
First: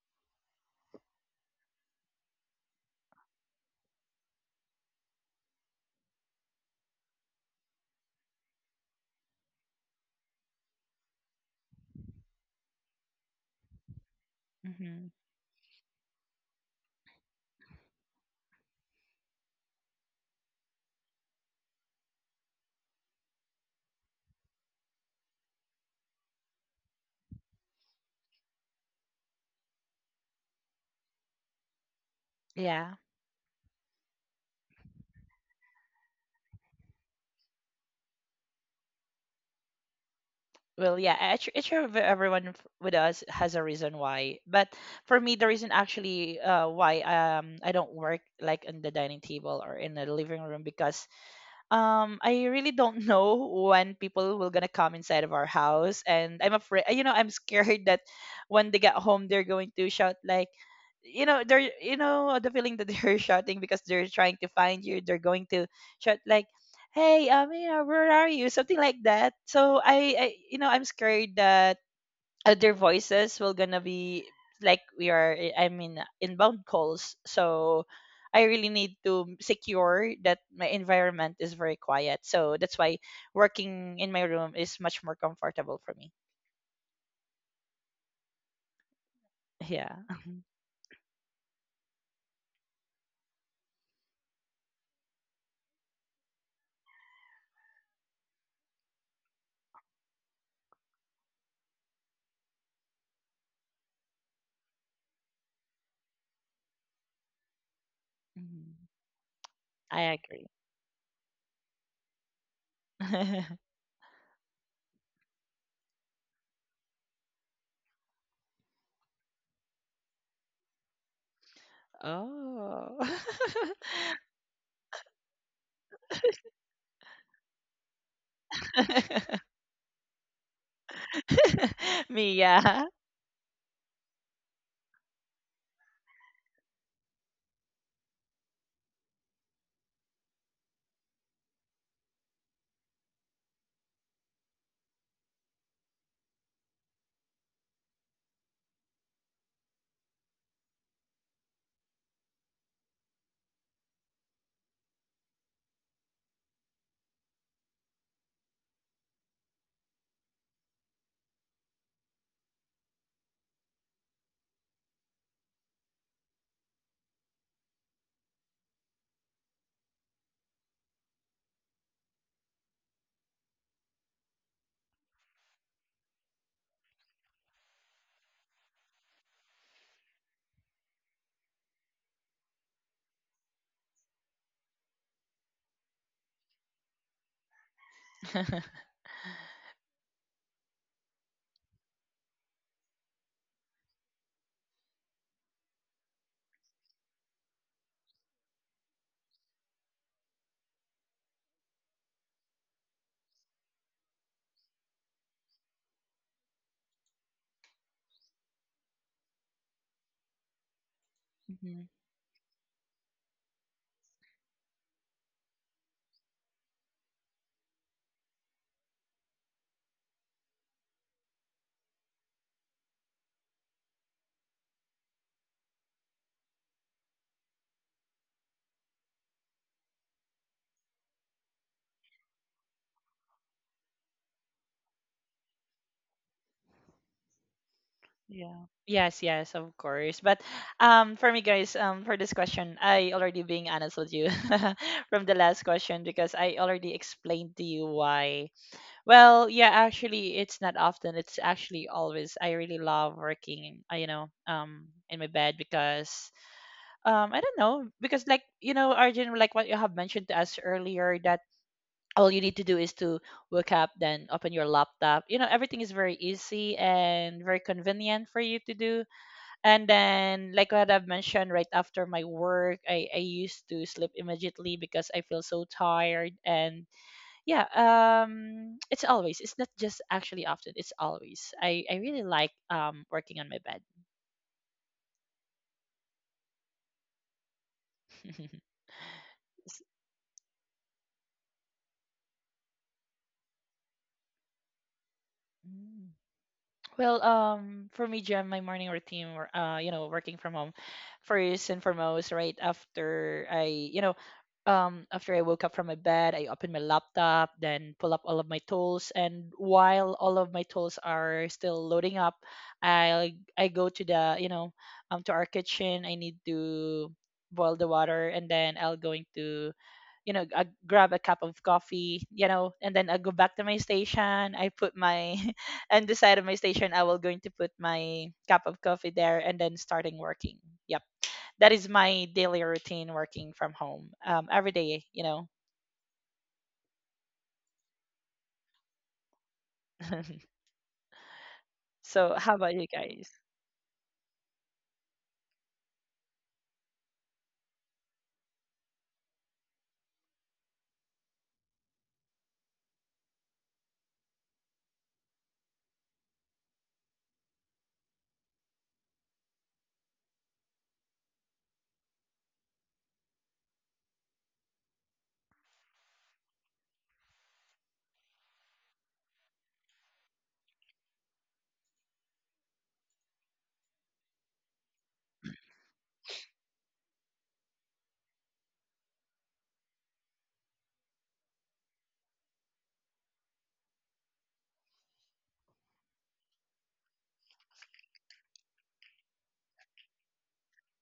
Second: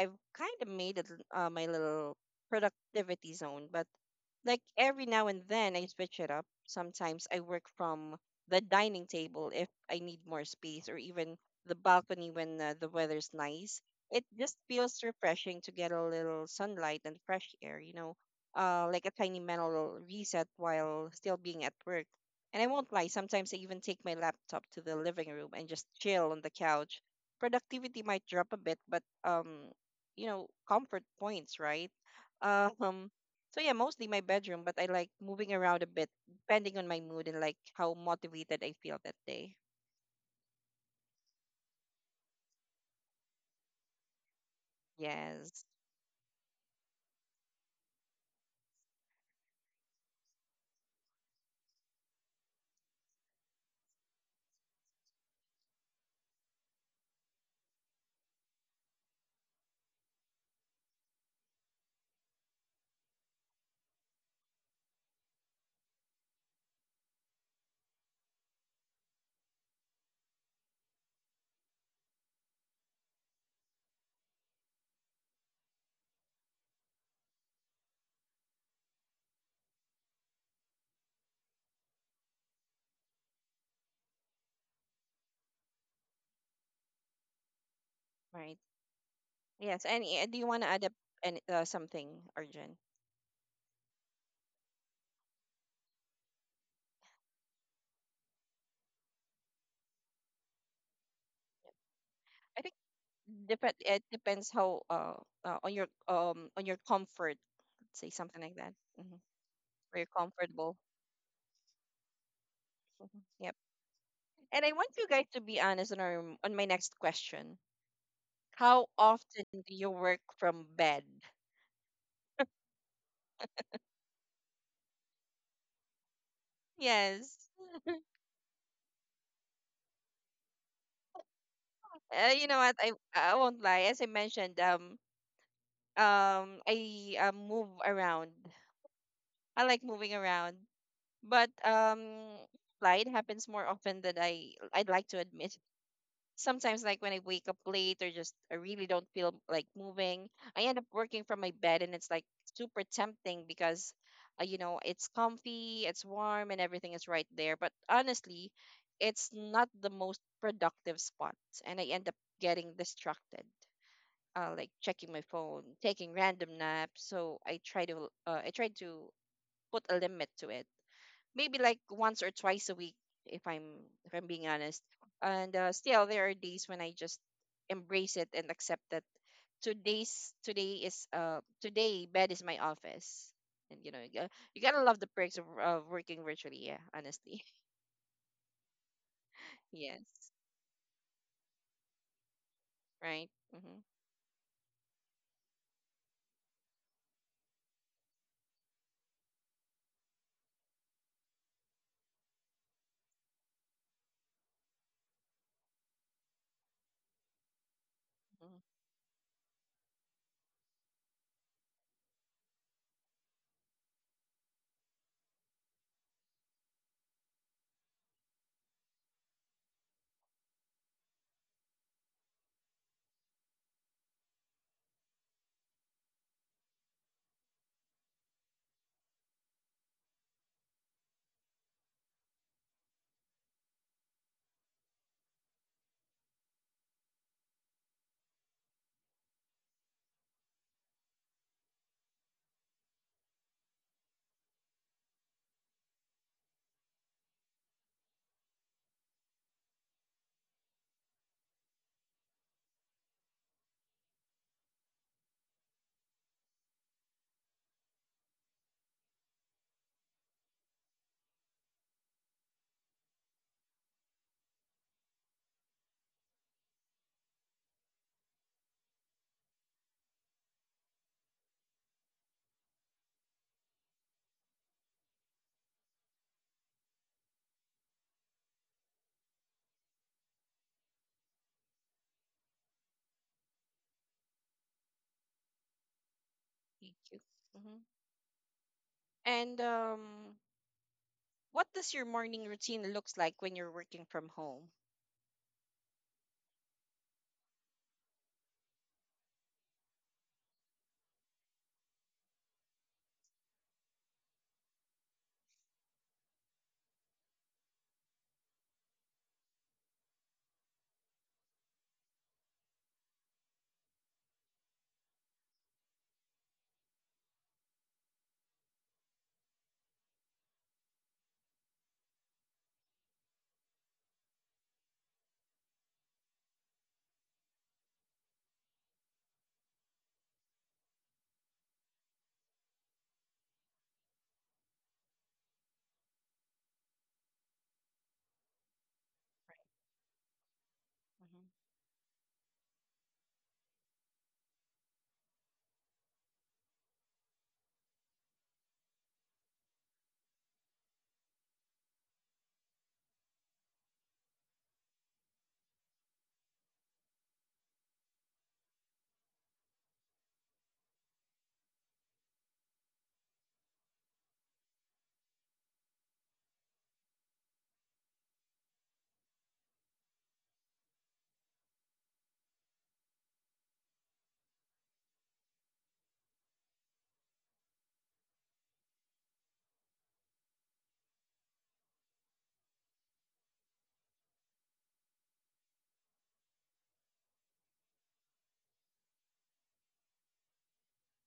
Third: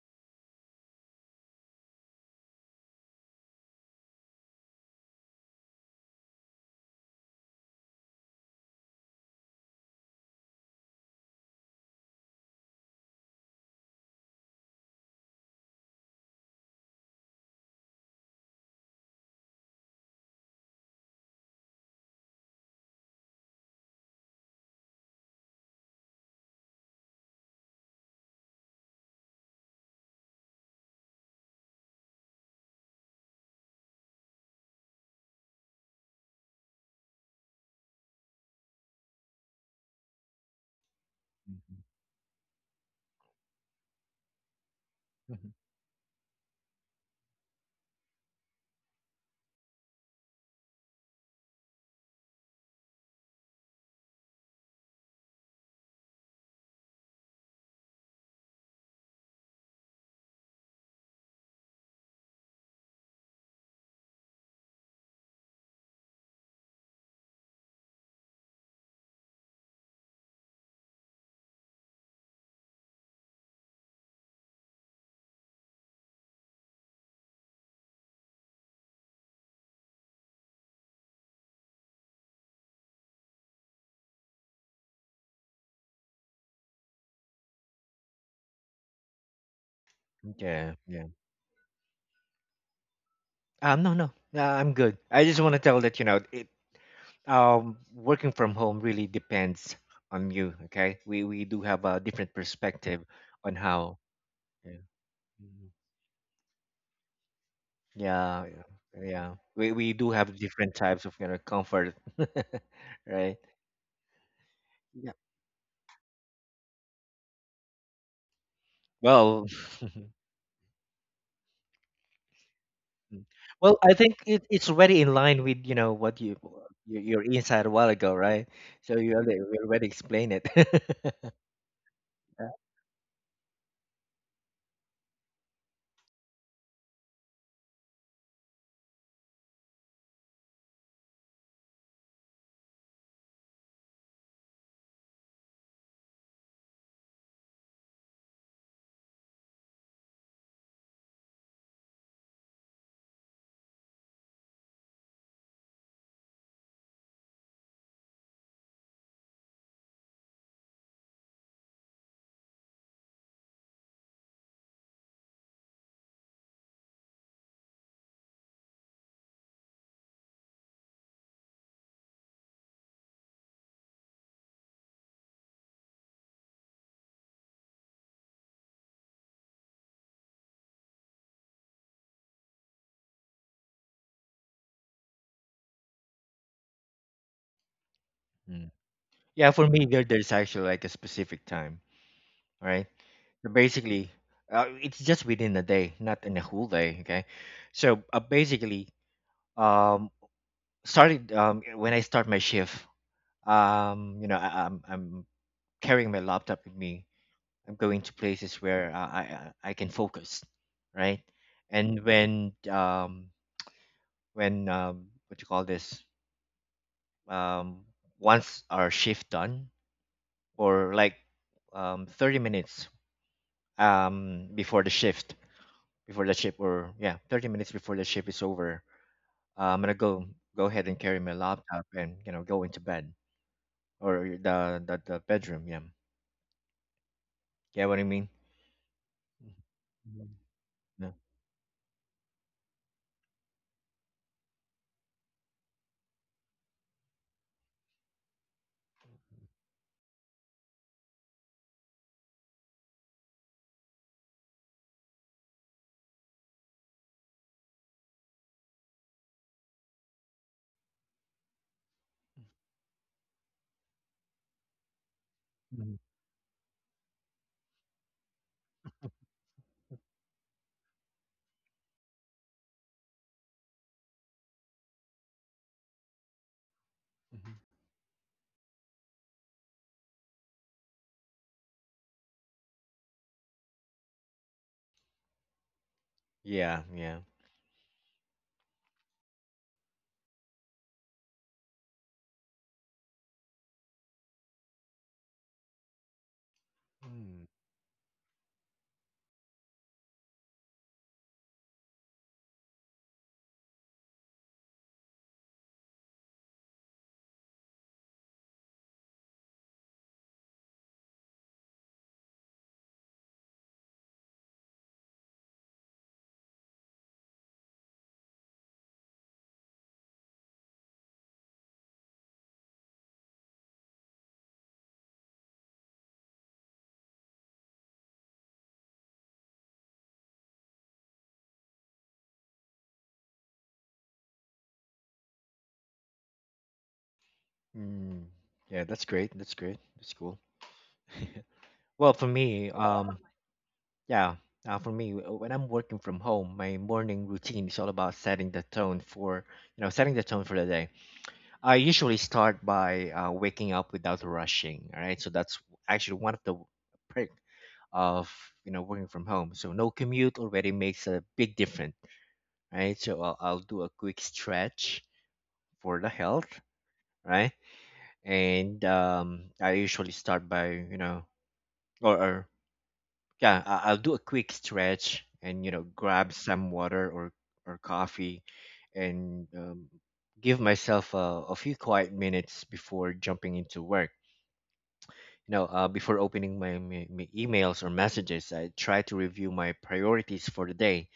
Speaker 1: I've kind of made it my little productivity zone. But like every now and then I switch it up. Sometimes I work from the dining table if I need more space, or even the balcony when the weather's nice. It just feels
Speaker 3: Hmm.
Speaker 1: refreshing to get a little sunlight and fresh air, you know, like a tiny mental reset while still being at work. And I won't lie, sometimes I even take my laptop to the living room and just chill on the couch. Productivity might drop a bit, but you know, comfort points, right?
Speaker 3: Yeah.
Speaker 1: Um, so yeah, mostly my bedroom, but I like moving around a bit, depending on my mood and like how motivated I feel that day.
Speaker 3: Well, yeah, actually,
Speaker 2: mhm,
Speaker 3: actually everyone with us has a reason why. But for me,
Speaker 2: mhm.
Speaker 3: the
Speaker 1: Yes,
Speaker 3: reason actually, why I don't work like on the dining table or in the living room, because I really don't know when people will gonna come inside of our house, and I'm afraid, you know, I'm scared that when they get home they're going to shout like, you know, they're, you know, the feeling that they're shouting because they're trying to find you, they're going to shout like, hey, you know, where are you, something like that. So I you know, I'm scared that other voices will gonna be like, we are, I'm in inbound calls, so I really need to secure that my environment is very quiet. So that's why working in my room is much more comfortable for me.
Speaker 1: right. Yes,
Speaker 3: Yeah.
Speaker 1: and, do you want to
Speaker 2: Yeah,
Speaker 1: add up
Speaker 2: yeah.
Speaker 1: any, something, Arjun?
Speaker 2: No, I'm good. I just want to tell that you know it. Working from home really depends on you. Okay, we do have a different
Speaker 1: I think
Speaker 2: perspective on
Speaker 1: Depend,
Speaker 2: how.
Speaker 1: it depends
Speaker 2: Yeah.
Speaker 1: how,
Speaker 2: Mhm,
Speaker 1: on your comfort, let's say something
Speaker 2: yeah,
Speaker 1: like
Speaker 3: Mhm.
Speaker 1: that.
Speaker 3: Mhm.
Speaker 2: yeah.
Speaker 1: Mm-hmm.
Speaker 2: Yeah. We
Speaker 1: Where
Speaker 3: I
Speaker 2: do
Speaker 1: you're
Speaker 2: have
Speaker 3: agree.
Speaker 2: different
Speaker 1: comfortable.
Speaker 2: types of you know comfort, right?
Speaker 1: Yep. And I want you
Speaker 2: Yeah.
Speaker 1: guys to be honest on our on my next question. How often
Speaker 2: Well,
Speaker 1: do you work from bed?
Speaker 3: Oh.
Speaker 2: Mm. Well, I think it's already in line with you know what you your
Speaker 1: Yes.
Speaker 2: insight a while ago, right? So you already explained it.
Speaker 1: You
Speaker 3: Me,
Speaker 1: know what?
Speaker 3: yeah.
Speaker 1: I won't lie. As I mentioned, I move around. I like moving around, but lie, it happens more often than I'd like to admit. Sometimes, like when I wake up late or just I really don't feel like moving, I end up working from my bed, and it's like super tempting because, you know, it's comfy, it's warm, and everything is right there. But honestly, it's not the most productive spot, and I end up getting distracted, like checking my phone, taking random naps. So I try to put a limit to it. Maybe like once or twice a week, if I'm if I'm being honest. And still, there are days when I just embrace it and accept that today bed is my office. And you know, you gotta love the perks of working virtually. Yeah, honestly.
Speaker 2: Mm. Yeah, for me,
Speaker 1: yes.
Speaker 2: there's actually like a specific time, right?
Speaker 1: Right.
Speaker 2: So
Speaker 1: Mm-hmm.
Speaker 2: basically, it's just within a day, not in a whole day, okay? So basically, um, started when I start my shift, you know, I'm carrying my laptop with me. I'm going to
Speaker 1: mm-hmm.
Speaker 2: places where I can focus, right?
Speaker 3: Mhm.
Speaker 2: And when what you call this um once our shift done, or like 30 minutes before the shift, or 30 minutes before the shift is over, I'm gonna go ahead and carry my laptop and you know go into bed, or the bedroom. Yeah, get what I mean.
Speaker 3: Yeah. Yes, yes, of course.
Speaker 2: Mhm.
Speaker 3: But
Speaker 2: Yeah.
Speaker 3: for me, guys, for this question, I already being honest with you from the last question because I already explained to you why. Well, yeah, actually it's not often, it's actually always. I really love working, in my bed because I don't know, because Arjun, like what you have mentioned to us earlier, that all you need to do is to wake up, then open your laptop. You know, everything is
Speaker 2: Mhm.
Speaker 3: very easy and very convenient for you to do. And then, like what I've mentioned, right after my work, I used to sleep immediately because I feel so tired. And
Speaker 2: Mhm.
Speaker 3: yeah, it's always, it's not just actually often, it's always. I really like working on my bed.
Speaker 1: Thank
Speaker 2: Yeah,
Speaker 1: you.
Speaker 2: yeah.
Speaker 1: Hmm And
Speaker 3: S-
Speaker 1: what does your morning routine looks like when you're working from home?
Speaker 3: mm. Well,
Speaker 2: Hmm.
Speaker 3: for me, Jam, my morning routine, working from home, first and foremost, right after I, you know, after I woke up from my bed, I open my laptop, then pull up all of my tools. And while all of my tools are still loading up, I go to the, you know, to our kitchen. I need to boil the water, and then I'll going to, you know, I grab a cup of coffee, you know, and then I go back to my station. I put my on the side of my station. I will going to put my cup of coffee there, and then starting working. Yep, that is my daily routine working from home, every day, you know.
Speaker 2: Mm, yeah, that's great. That's great. That's cool.
Speaker 1: Hmm
Speaker 2: Well, for
Speaker 3: So how
Speaker 2: me,
Speaker 3: about you guys?
Speaker 2: yeah, for me, when I'm working from home, my morning routine is all about setting the tone for, you know, setting the tone for the day. I usually start by waking up without rushing. All right, so that's actually one of the perk of you know working from home. So no commute already makes a big difference. Right, so I'll do a quick stretch for the health. Right, and I usually start by you know or Yeah, I'll do a quick stretch and you know grab some water or coffee, and give myself a few quiet minutes before jumping into work. You know, before opening my emails or messages, I try to review my priorities for the day.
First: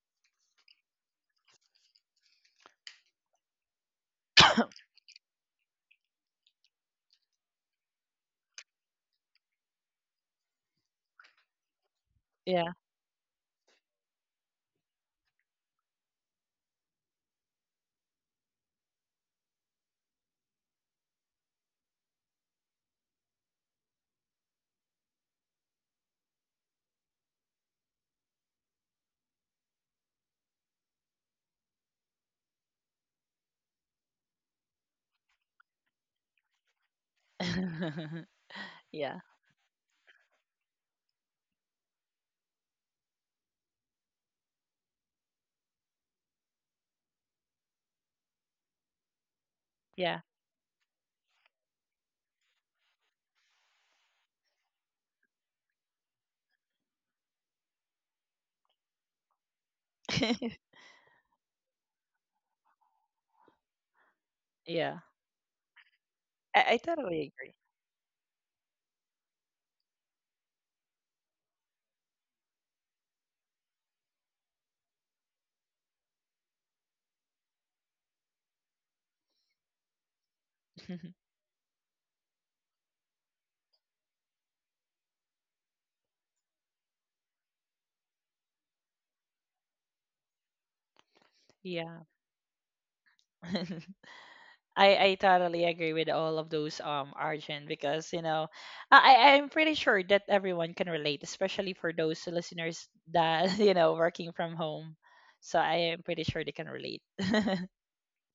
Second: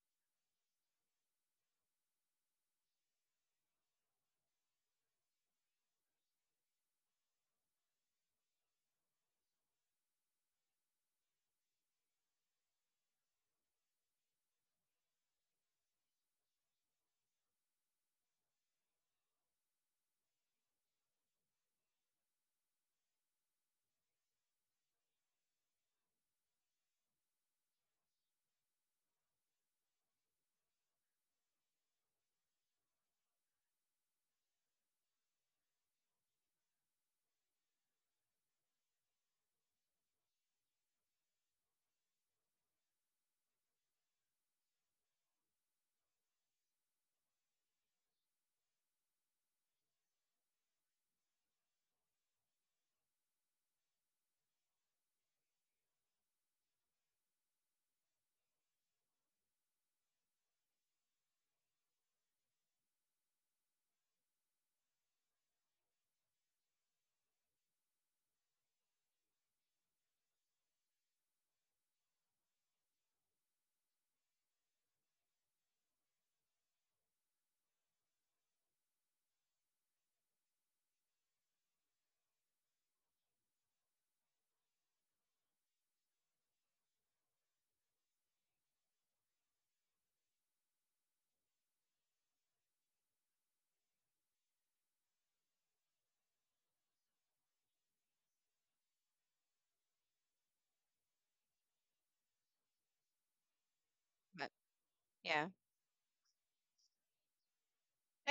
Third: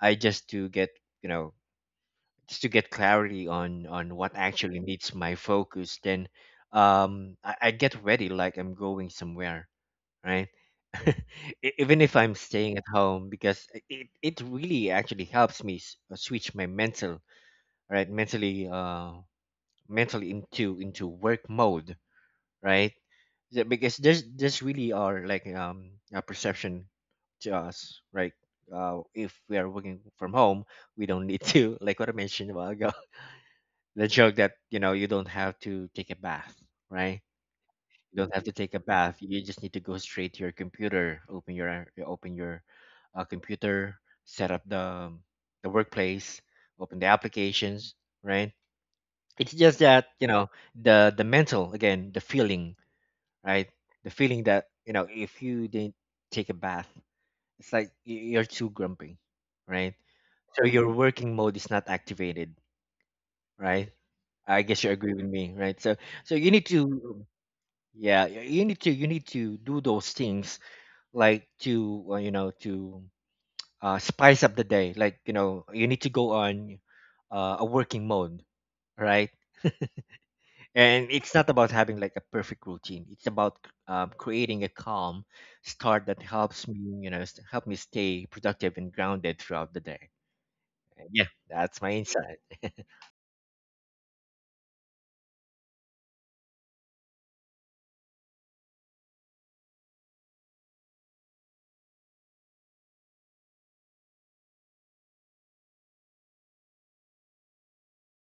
Speaker 2: I just to get you know just to get clarity on what actually needs my focus. Then, I get ready like I'm going somewhere, right? Even if I'm
Speaker 3: Yeah.
Speaker 2: staying at home, because it really actually helps me switch my mental, right? Mentally, into work mode, right? Yeah, because there's really are like a perception to us, right? If we are working from home, we don't need to, like what I mentioned a while ago, the joke that you know you don't have to take a bath, right? You don't have to take a bath.
Speaker 3: Yeah,
Speaker 2: You just need to go straight to your computer, open your you open your computer, set up the workplace, open the applications, right? It's just that
Speaker 3: yeah.
Speaker 2: you know the mental again, the feeling, right? The feeling that you know if you didn't take a bath, it's like you're too grumpy, right? So your working mode is not activated, right? I guess you
Speaker 3: Yeah,
Speaker 2: agree with me, right? So so you
Speaker 3: I,
Speaker 2: need
Speaker 3: I
Speaker 2: to
Speaker 3: totally agree.
Speaker 2: yeah, you need to do those things like to you know to spice up the day. Like you know you need to go on a working mode, right? And it's not about having like a perfect routine. It's about creating a calm start that helps me you know help me stay productive and grounded throughout the day. Yeah, that's my
Speaker 3: Yeah.
Speaker 2: insight.
Speaker 3: I totally agree with all of those Arjun because you know I I'm pretty sure that everyone can relate, especially for those listeners that you know, working
Speaker 1: But
Speaker 3: from home.
Speaker 1: yeah,
Speaker 3: So I am pretty sure they can relate.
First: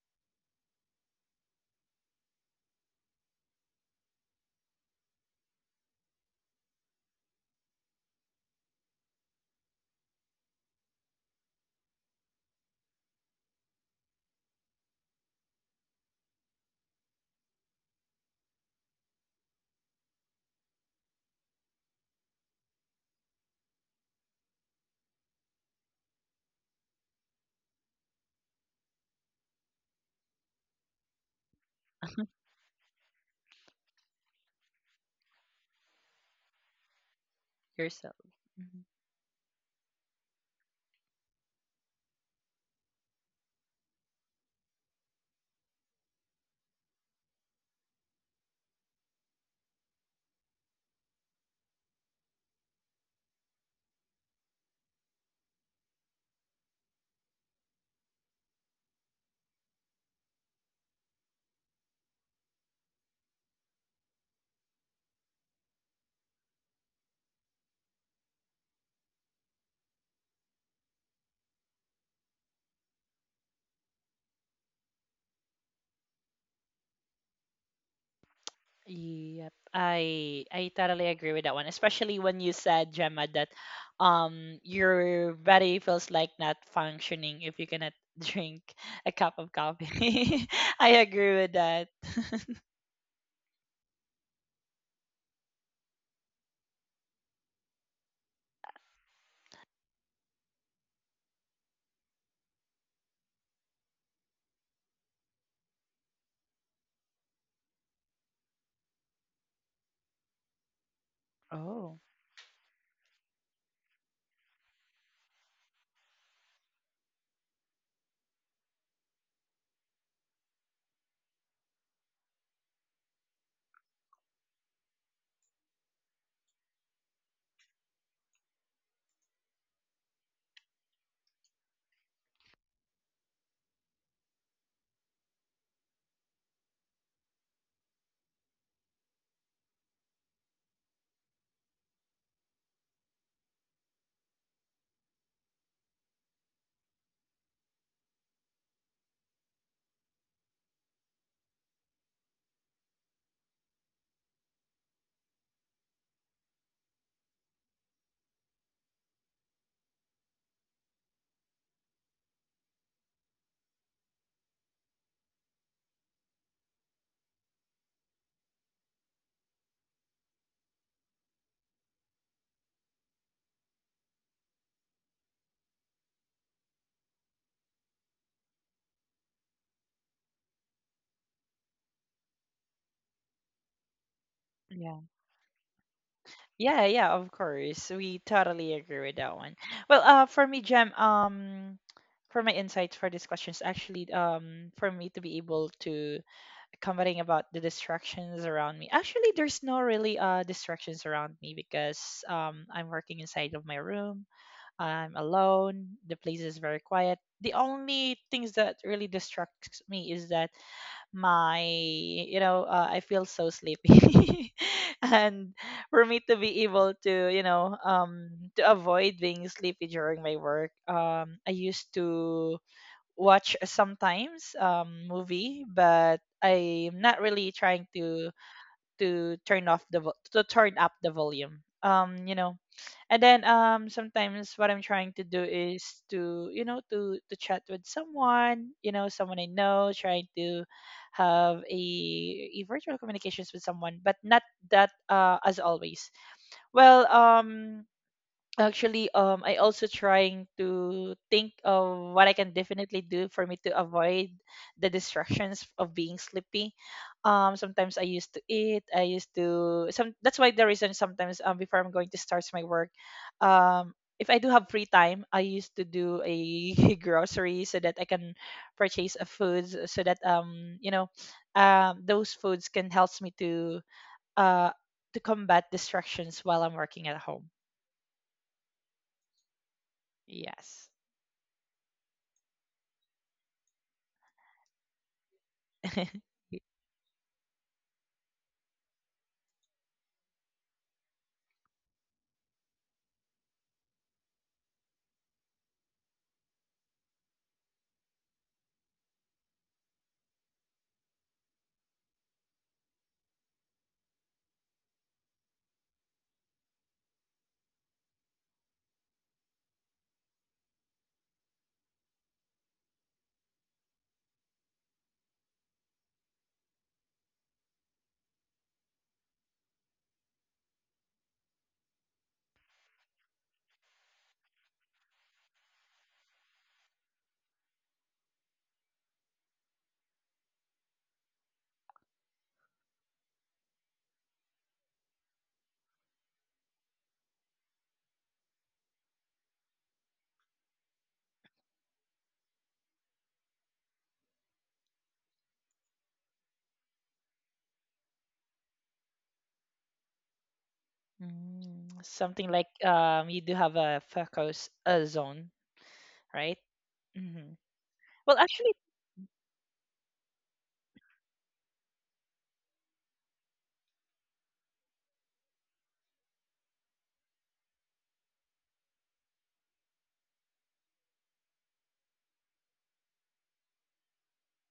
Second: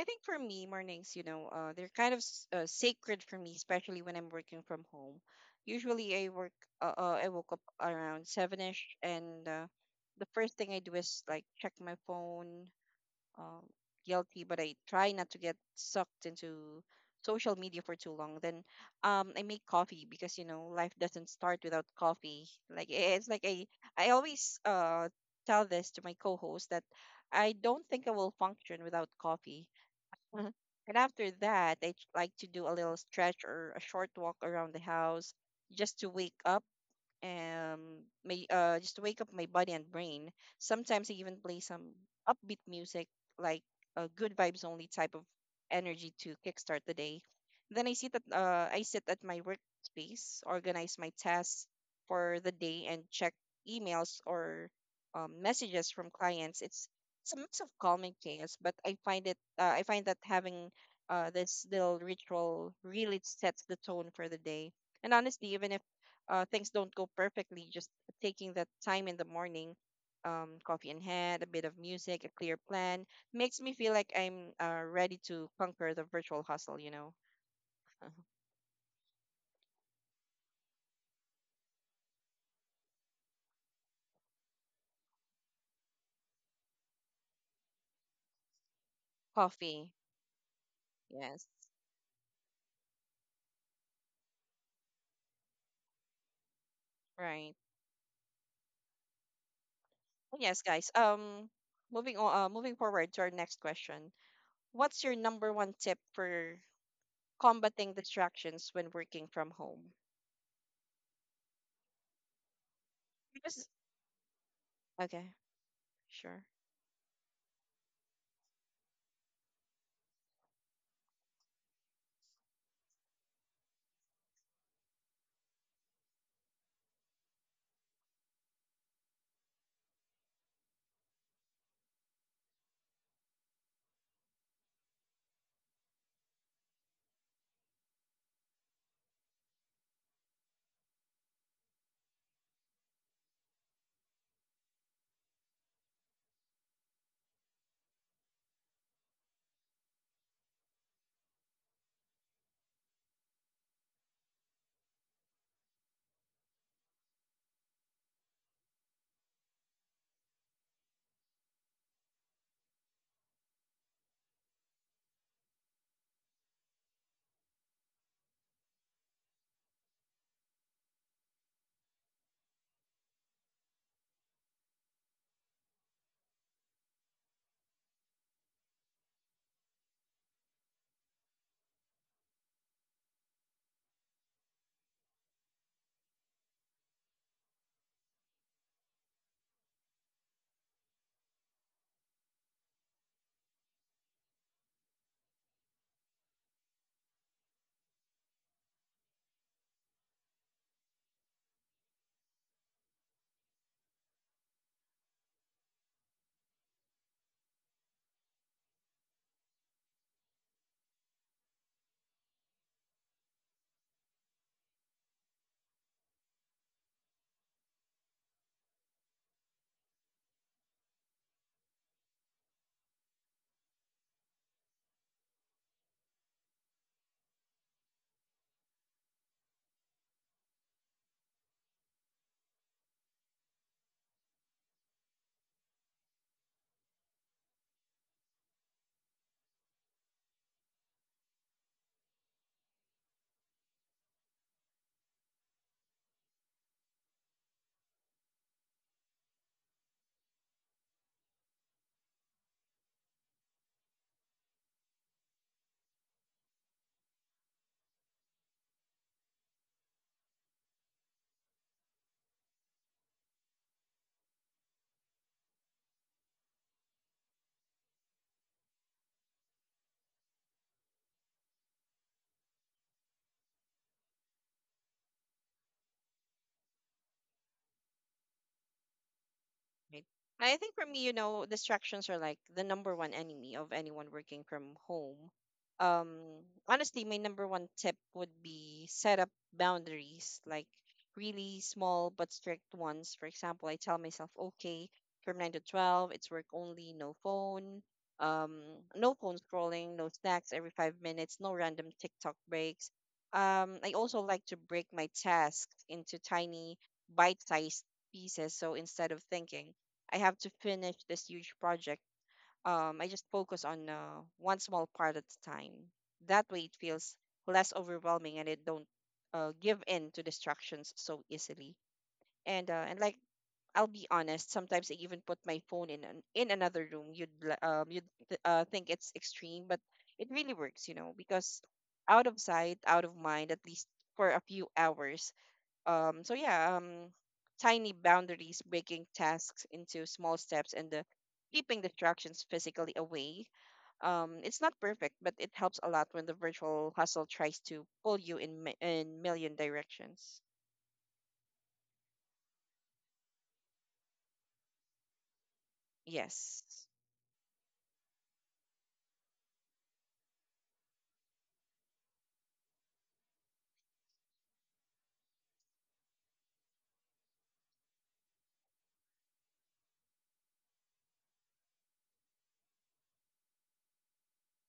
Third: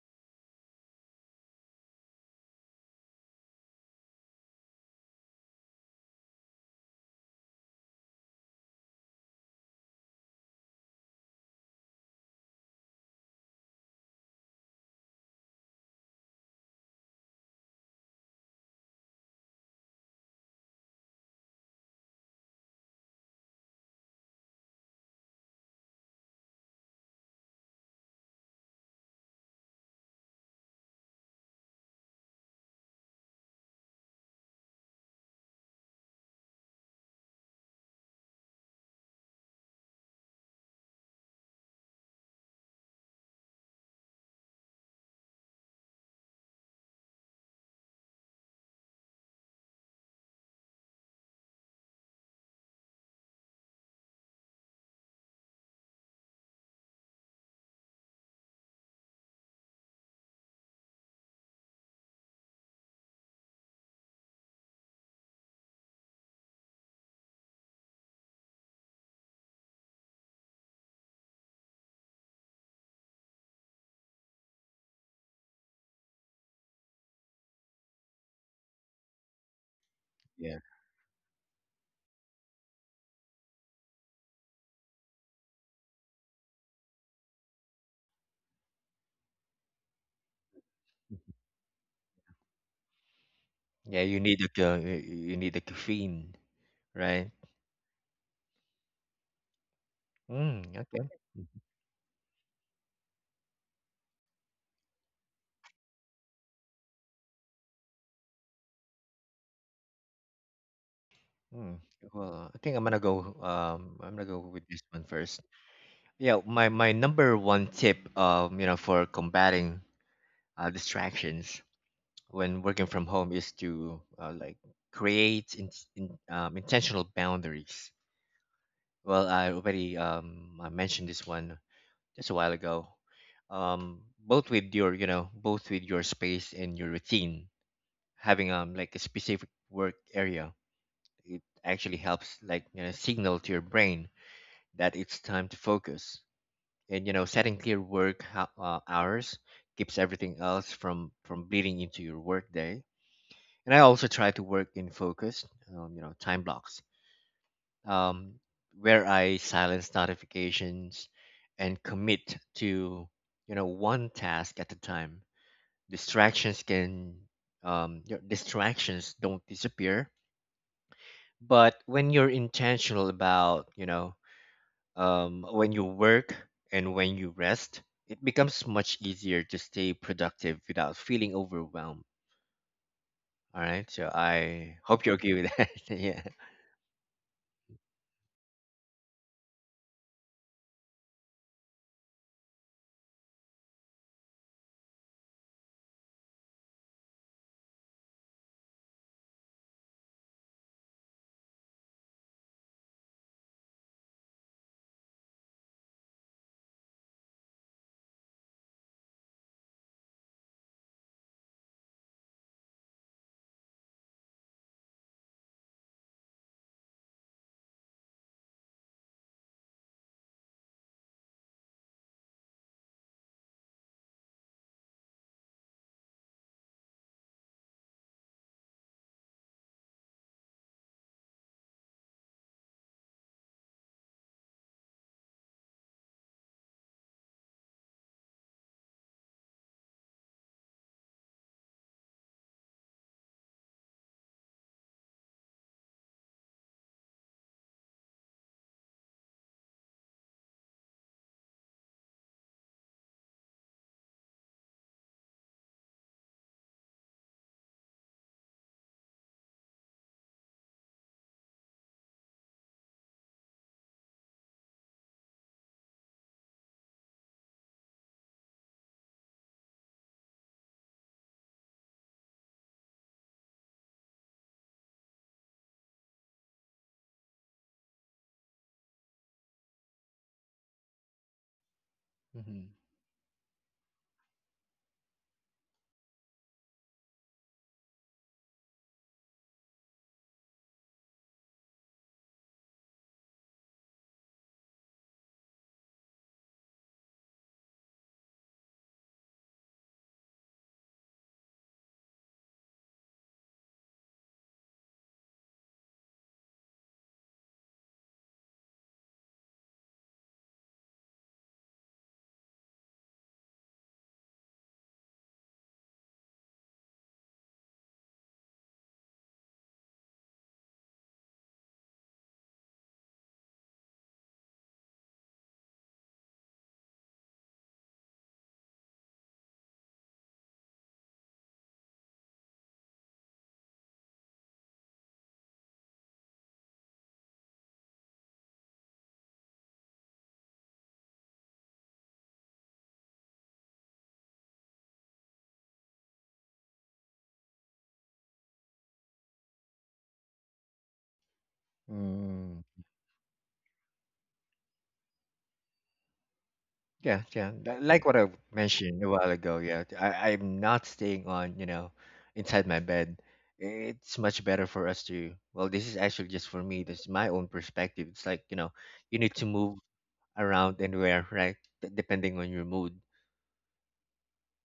Speaker 1: I think for me, mornings, you know, they're kind of sacred for me, especially when I'm working from home. Usually, I work. I woke up around seven ish, and the first thing I do is like check my phone, um, guilty, but I try not to get sucked into social media for too long. Then I make coffee because you know life doesn't start without coffee. Like it's like I always tell this to my co-host that I don't think I will function without coffee. And after that, I like to do a little stretch or a short walk around the house just to wake up um
Speaker 3: Yourself. Mhm.
Speaker 1: my body and brain. Sometimes I even play some upbeat music like a good vibes only type of energy to kickstart the day. Then I sit at my workspace, organize my tasks for the day and check emails or messages from clients. It's a mix of calm and chaos, but I find that having this little ritual really sets the tone for the day. And honestly, even if things don't go perfectly, just taking that time in the morning, coffee in hand, a bit of music, a clear plan, makes me feel like I'm ready to conquer the virtual hustle, you know.
Speaker 3: Yep, I
Speaker 2: Yeah,
Speaker 3: I totally agree with that one, especially when you said, Gemma, that your body feels like not functioning if you cannot drink a cup of
Speaker 1: Coffee.
Speaker 3: coffee. I agree
Speaker 1: Yes.
Speaker 3: with that.
Speaker 2: yeah. You need a ca- you need a caffeine, right?
Speaker 1: Right. Well, yes,
Speaker 2: Mm,
Speaker 1: guys.
Speaker 2: okay.
Speaker 1: Moving forward to our next question. What's your number one tip for combating distractions when working from home?
Speaker 2: Mm.
Speaker 3: Oh,
Speaker 2: Well, I think I'm gonna go.
Speaker 1: Because,
Speaker 2: I'm gonna go with this one
Speaker 1: okay,
Speaker 2: first. Yeah,
Speaker 1: sure.
Speaker 2: my number one tip, you know, for combating distractions when working from home is to like create intentional boundaries. Well, I already I mentioned this one just a while ago. Both with your you know both with your space and your routine, having like a specific work area, it actually helps like you know signal to your brain that it's time to focus. And you know, setting clear work hours keeps everything else from bleeding into your workday. And I also try to work in focused, you know, time blocks, um, where I silence notifications and commit to you know one task at a time. Distractions can your distractions don't disappear, but when you're intentional about you know when you work and when you rest, it becomes much easier to stay productive without feeling overwhelmed. All right. So I
Speaker 3: yeah.
Speaker 2: hope you agree with that. Yeah.
Speaker 3: Yeah, yeah, of course. We totally agree with that one. Well, for me, Jem, for my insights for these questions, actually, for me to be able to commenting about the distractions around me. Actually, there's no really distractions around me because I'm working inside of my room. I'm alone. The place is very quiet. The only things that really distracts me is that my, you know, I feel so sleepy. And for me to be able to, you know, to avoid being sleepy during my work, I used to watch sometimes movie, but I'm not really trying to turn off the vo- to turn up the volume. And then sometimes what I'm trying to do is to, you know, to chat with someone, you know, someone I know, trying to have a virtual communications with someone, but not that as always. well um Actually, I also trying to think of what I can definitely do for me to avoid the distractions of being sleepy. Sometimes I used to eat. I used to some. That's why the reason sometimes before I'm going to start my work, um, if I do have free time, I used to do a grocery so that I can purchase a foods, so that you know, those foods can help me uh to combat distractions while I'm working at home.
Speaker 1: Right. I think for
Speaker 3: Yes.
Speaker 1: me, you know, distractions are like the
Speaker 2: Hmm.
Speaker 1: number one enemy of anyone working from home. Um,
Speaker 3: Y-
Speaker 1: Honestly, my number one tip would be set up boundaries, like really small but strict ones. For example, I tell myself, okay, from 9 to 12, it's work only, no phone, um, no phone scrolling, no snacks every 5 minutes, no random TikTok breaks. I also like to break my tasks into tiny bite-sized pieces. So instead of thinking, I have to finish this huge project. I just focus on one small part at a time. That way, it feels less overwhelming, and it don't give in to distractions so easily. And like I'll be honest, sometimes I even put my phone in in another room. You'd li- you'd th- think it's extreme, but it really works, you know, because out of sight, out of mind, at least for a few hours, so yeah, tiny boundaries, breaking tasks into small steps, and the keeping distractions physically away. It's not perfect, but it helps a lot when the virtual hustle tries to pull you in in million directions.
Speaker 3: Mm, something
Speaker 2: Mm,
Speaker 3: like you do have a focus zone, right?
Speaker 1: Yes,
Speaker 2: yeah.
Speaker 3: Hmm.
Speaker 2: Yeah. Li- Like what I
Speaker 3: Well, actually,
Speaker 2: mentioned a while ago. Yeah. I, I'm not staying on, you know, inside my bed. It's much better for us to, well, this is actually just for me. This is my own perspective. It's like, you know, you need to move around and where, right? Depending on your mood,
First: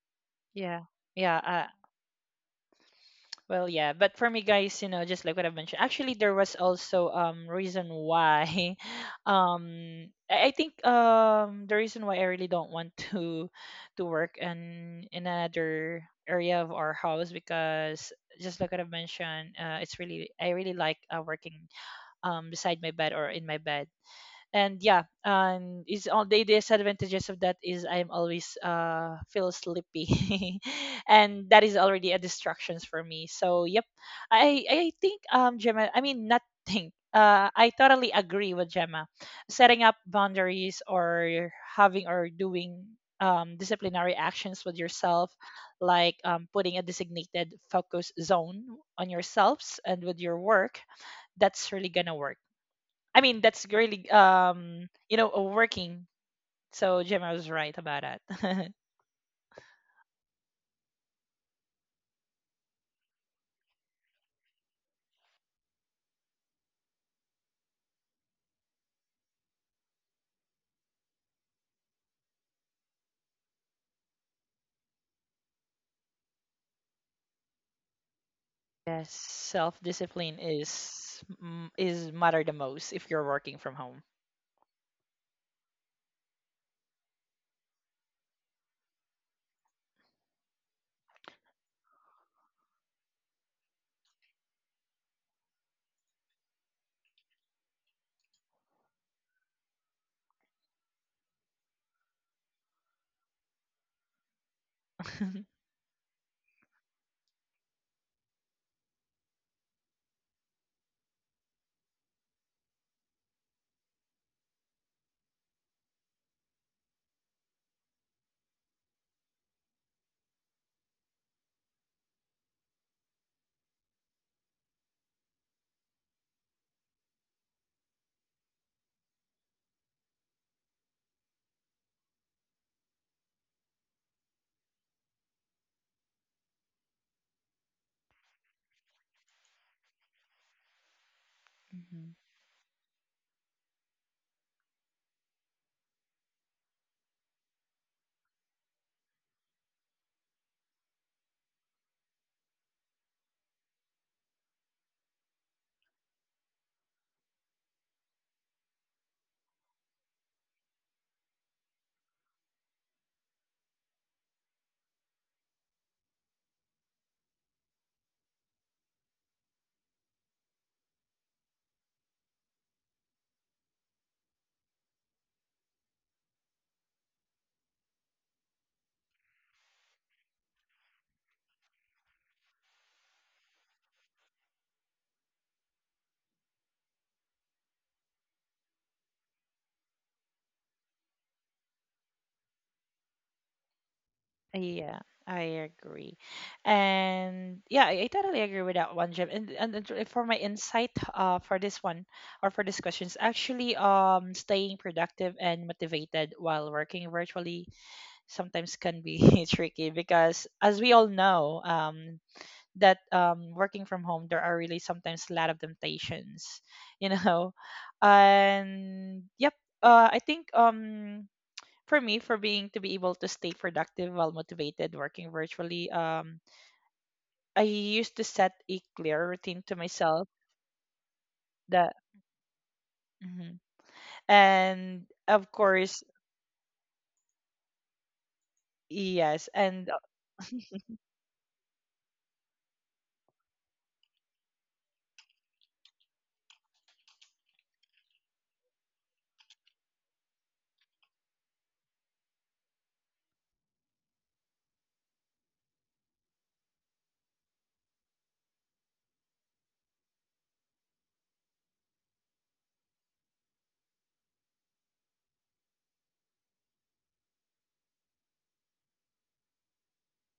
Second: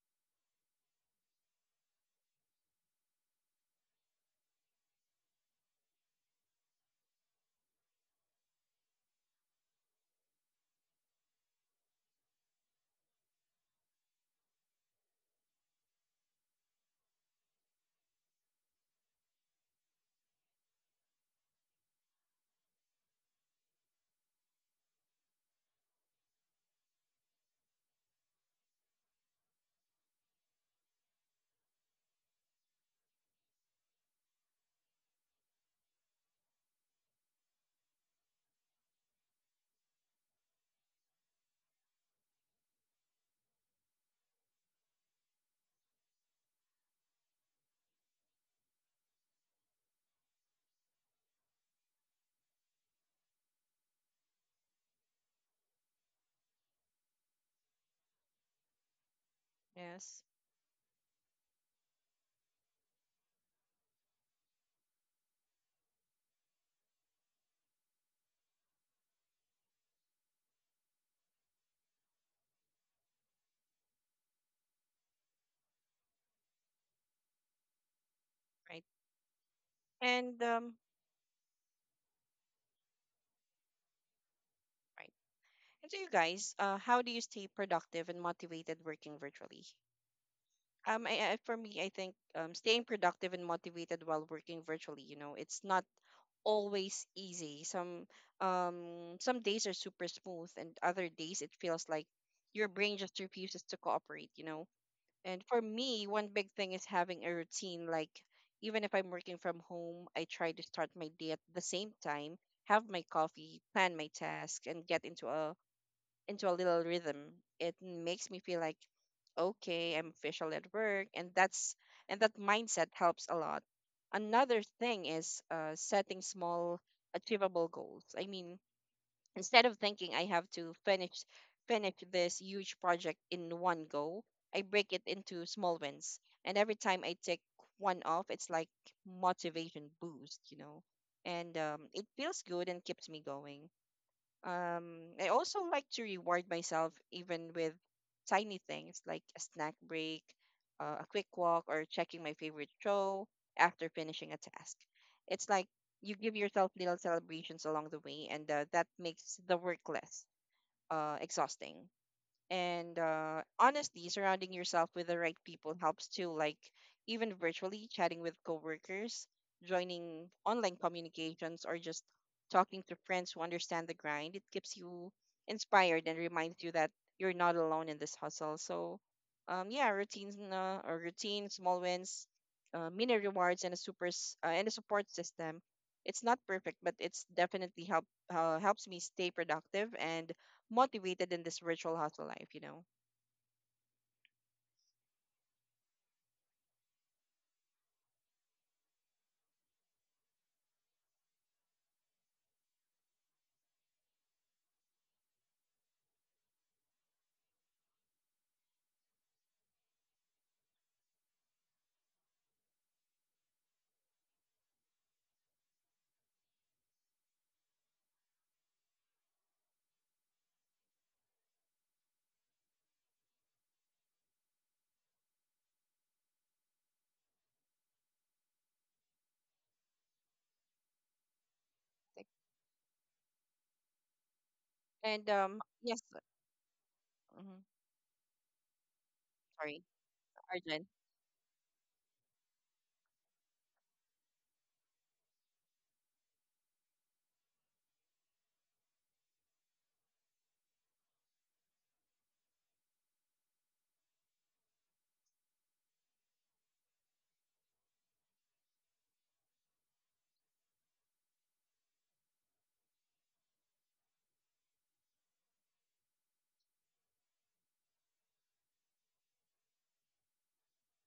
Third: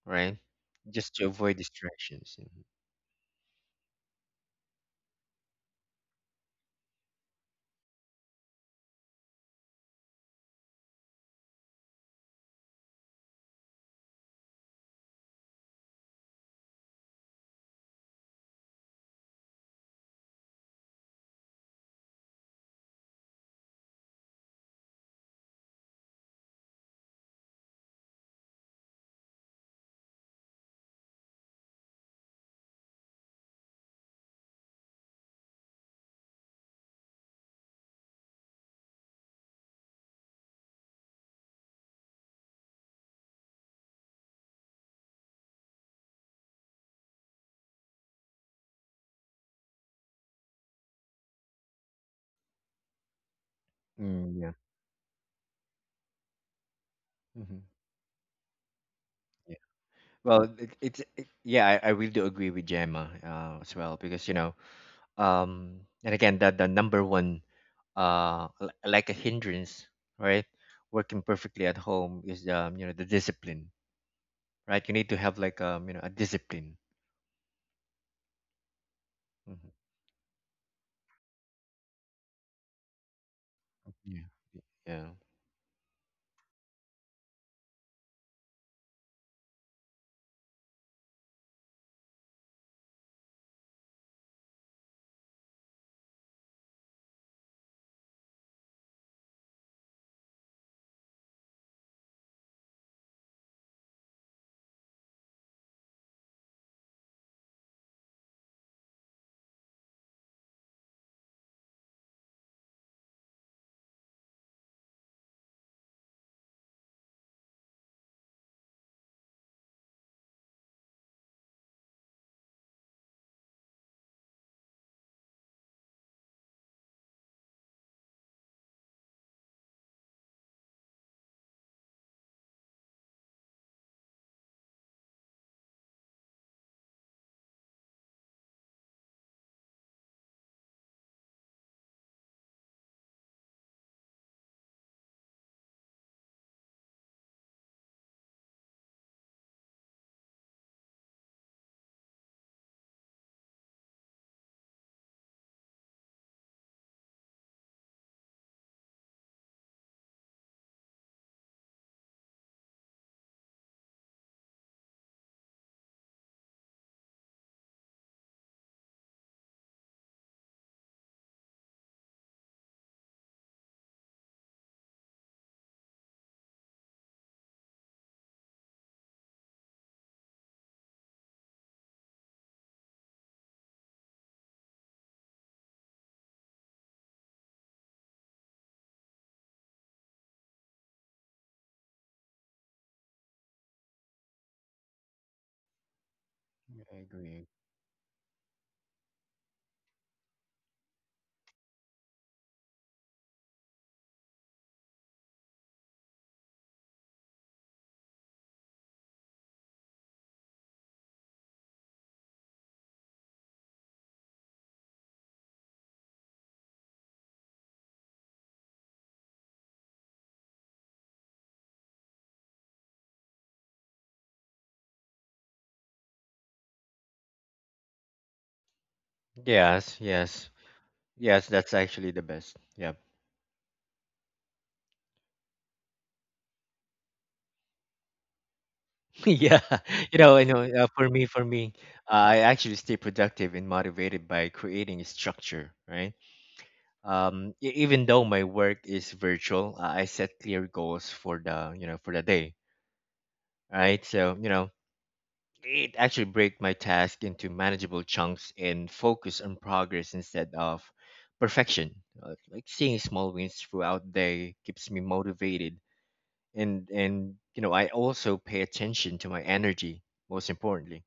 Speaker 2: right?
Speaker 3: yeah,
Speaker 2: Just to
Speaker 3: yeah.
Speaker 2: avoid distractions. Mhm.
Speaker 3: Well, yeah, but for me, guys, you know, just like what I've mentioned, actually, there was also reason why, I think the reason why I really don't want to work in another area of our house, because just like what I've mentioned, it's really, I really like working beside my bed or in my bed. And yeah, is all the disadvantages of that is I'm always feel sleepy and that is already a distractions for me, so yep. I think Gemma, I mean not think, I totally agree with Gemma. Setting up boundaries or having or doing disciplinary actions with yourself, like putting a designated focus zone on yourselves and with your work, that's really gonna work. I mean, that's really
Speaker 2: Mm, yeah.
Speaker 3: working. So Gemma
Speaker 2: Hmm.
Speaker 3: was right about that.
Speaker 2: Yeah.
Speaker 1: yes,
Speaker 2: Well, yeah, I really do agree with Gemma as well because you know, and again, that the number one, like a hindrance, right? Working perfectly at home is you know, the discipline, right? You need to have like you know, a discipline.
Speaker 1: right.
Speaker 3: Yes.
Speaker 2: Mhm.
Speaker 3: Self
Speaker 1: And
Speaker 3: discipline is is matter the most if you're working from
Speaker 2: Yeah.
Speaker 3: home.
Speaker 2: Yeah.
Speaker 1: right. And so you guys, how do you stay productive and motivated working virtually? For me, I think staying productive and motivated while working virtually, you know, it's not always easy. Some days are super smooth and other days it feels like your brain just refuses to cooperate, you know. And for me, one big thing is having a routine like even if I'm working from home, I try to start my day at the same time, have my coffee, plan my task and get into a little rhythm. It makes me feel like, okay, I'm officially at work, and that mindset helps a lot. Another thing is setting small, achievable goals. I mean, instead of thinking I have to finish this huge project in one go, I break it into small wins. And every time I take one off, it's like motivation boost, you know. And It feels
Speaker 3: Mhm.
Speaker 1: good and keeps me going. I also like to reward myself even with tiny things like a snack break, a quick walk, or checking my favorite show after finishing a task. It's like you give yourself little celebrations along the way, and that makes the work less exhausting. And Honestly, surrounding yourself with the right people helps too, like even virtually chatting with coworkers, joining online communications, or just talking to friends who understand the grind. It keeps you inspired and reminds you that you're not alone in this hustle. So, yeah, routine, small wins, mini rewards, and a support system. It's not perfect, but it's definitely helps me stay productive and motivated in this virtual hustle life, you know.
Speaker 3: Yeah, I agree.
Speaker 2: Yeah, I agree.
Speaker 3: And yeah, I totally agree with that one, Jim. And for my insight for this one or for this question, is actually, staying productive and motivated while working virtually sometimes can be tricky because, as we all know, that working from home, there are really sometimes a lot of temptations. You know, and yep, I think, for me, for being to be able to stay productive while motivated working virtually, I used to set a
Speaker 2: Yes.
Speaker 3: clear
Speaker 2: Yes.
Speaker 3: routine to myself
Speaker 2: Yes. That's actually the
Speaker 1: Like,
Speaker 2: best. Yeah.
Speaker 3: that. Mhm.
Speaker 1: And yes,
Speaker 3: And of course.
Speaker 1: mhm,
Speaker 2: Yeah,
Speaker 1: sorry,
Speaker 2: you know, you
Speaker 3: Yes,
Speaker 2: know.
Speaker 1: Arjun.
Speaker 2: Uh,
Speaker 3: and
Speaker 2: for me, for me, uh, I actually stay productive and motivated by creating a structure, right? Even though my work is virtual, I set clear goals for the, you know, for the day, right? So, you know, it actually break my task into manageable chunks and focus on progress instead of perfection. Like seeing small wins throughout day keeps me motivated, and you know, I also pay attention to my energy, most importantly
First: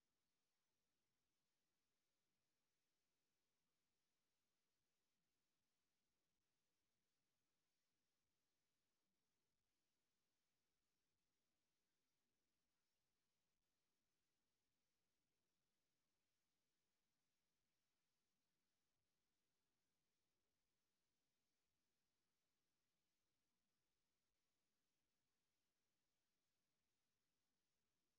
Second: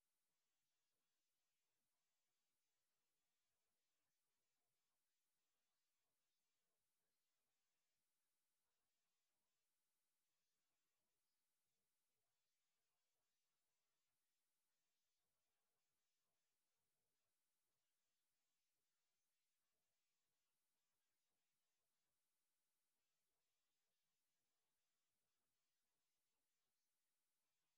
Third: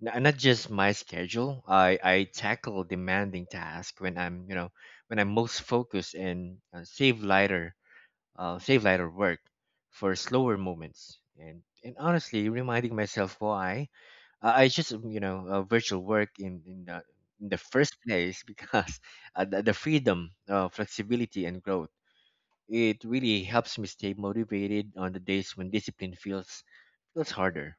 Speaker 2: not just my schedule. I tackle demanding tasks when I'm you know when I'm most focused, and save lighter work for slower moments. And honestly, reminding myself why I just you know virtual work in in the first place, because the freedom, flexibility, and growth. It really helps me stay motivated on the days when discipline feels harder.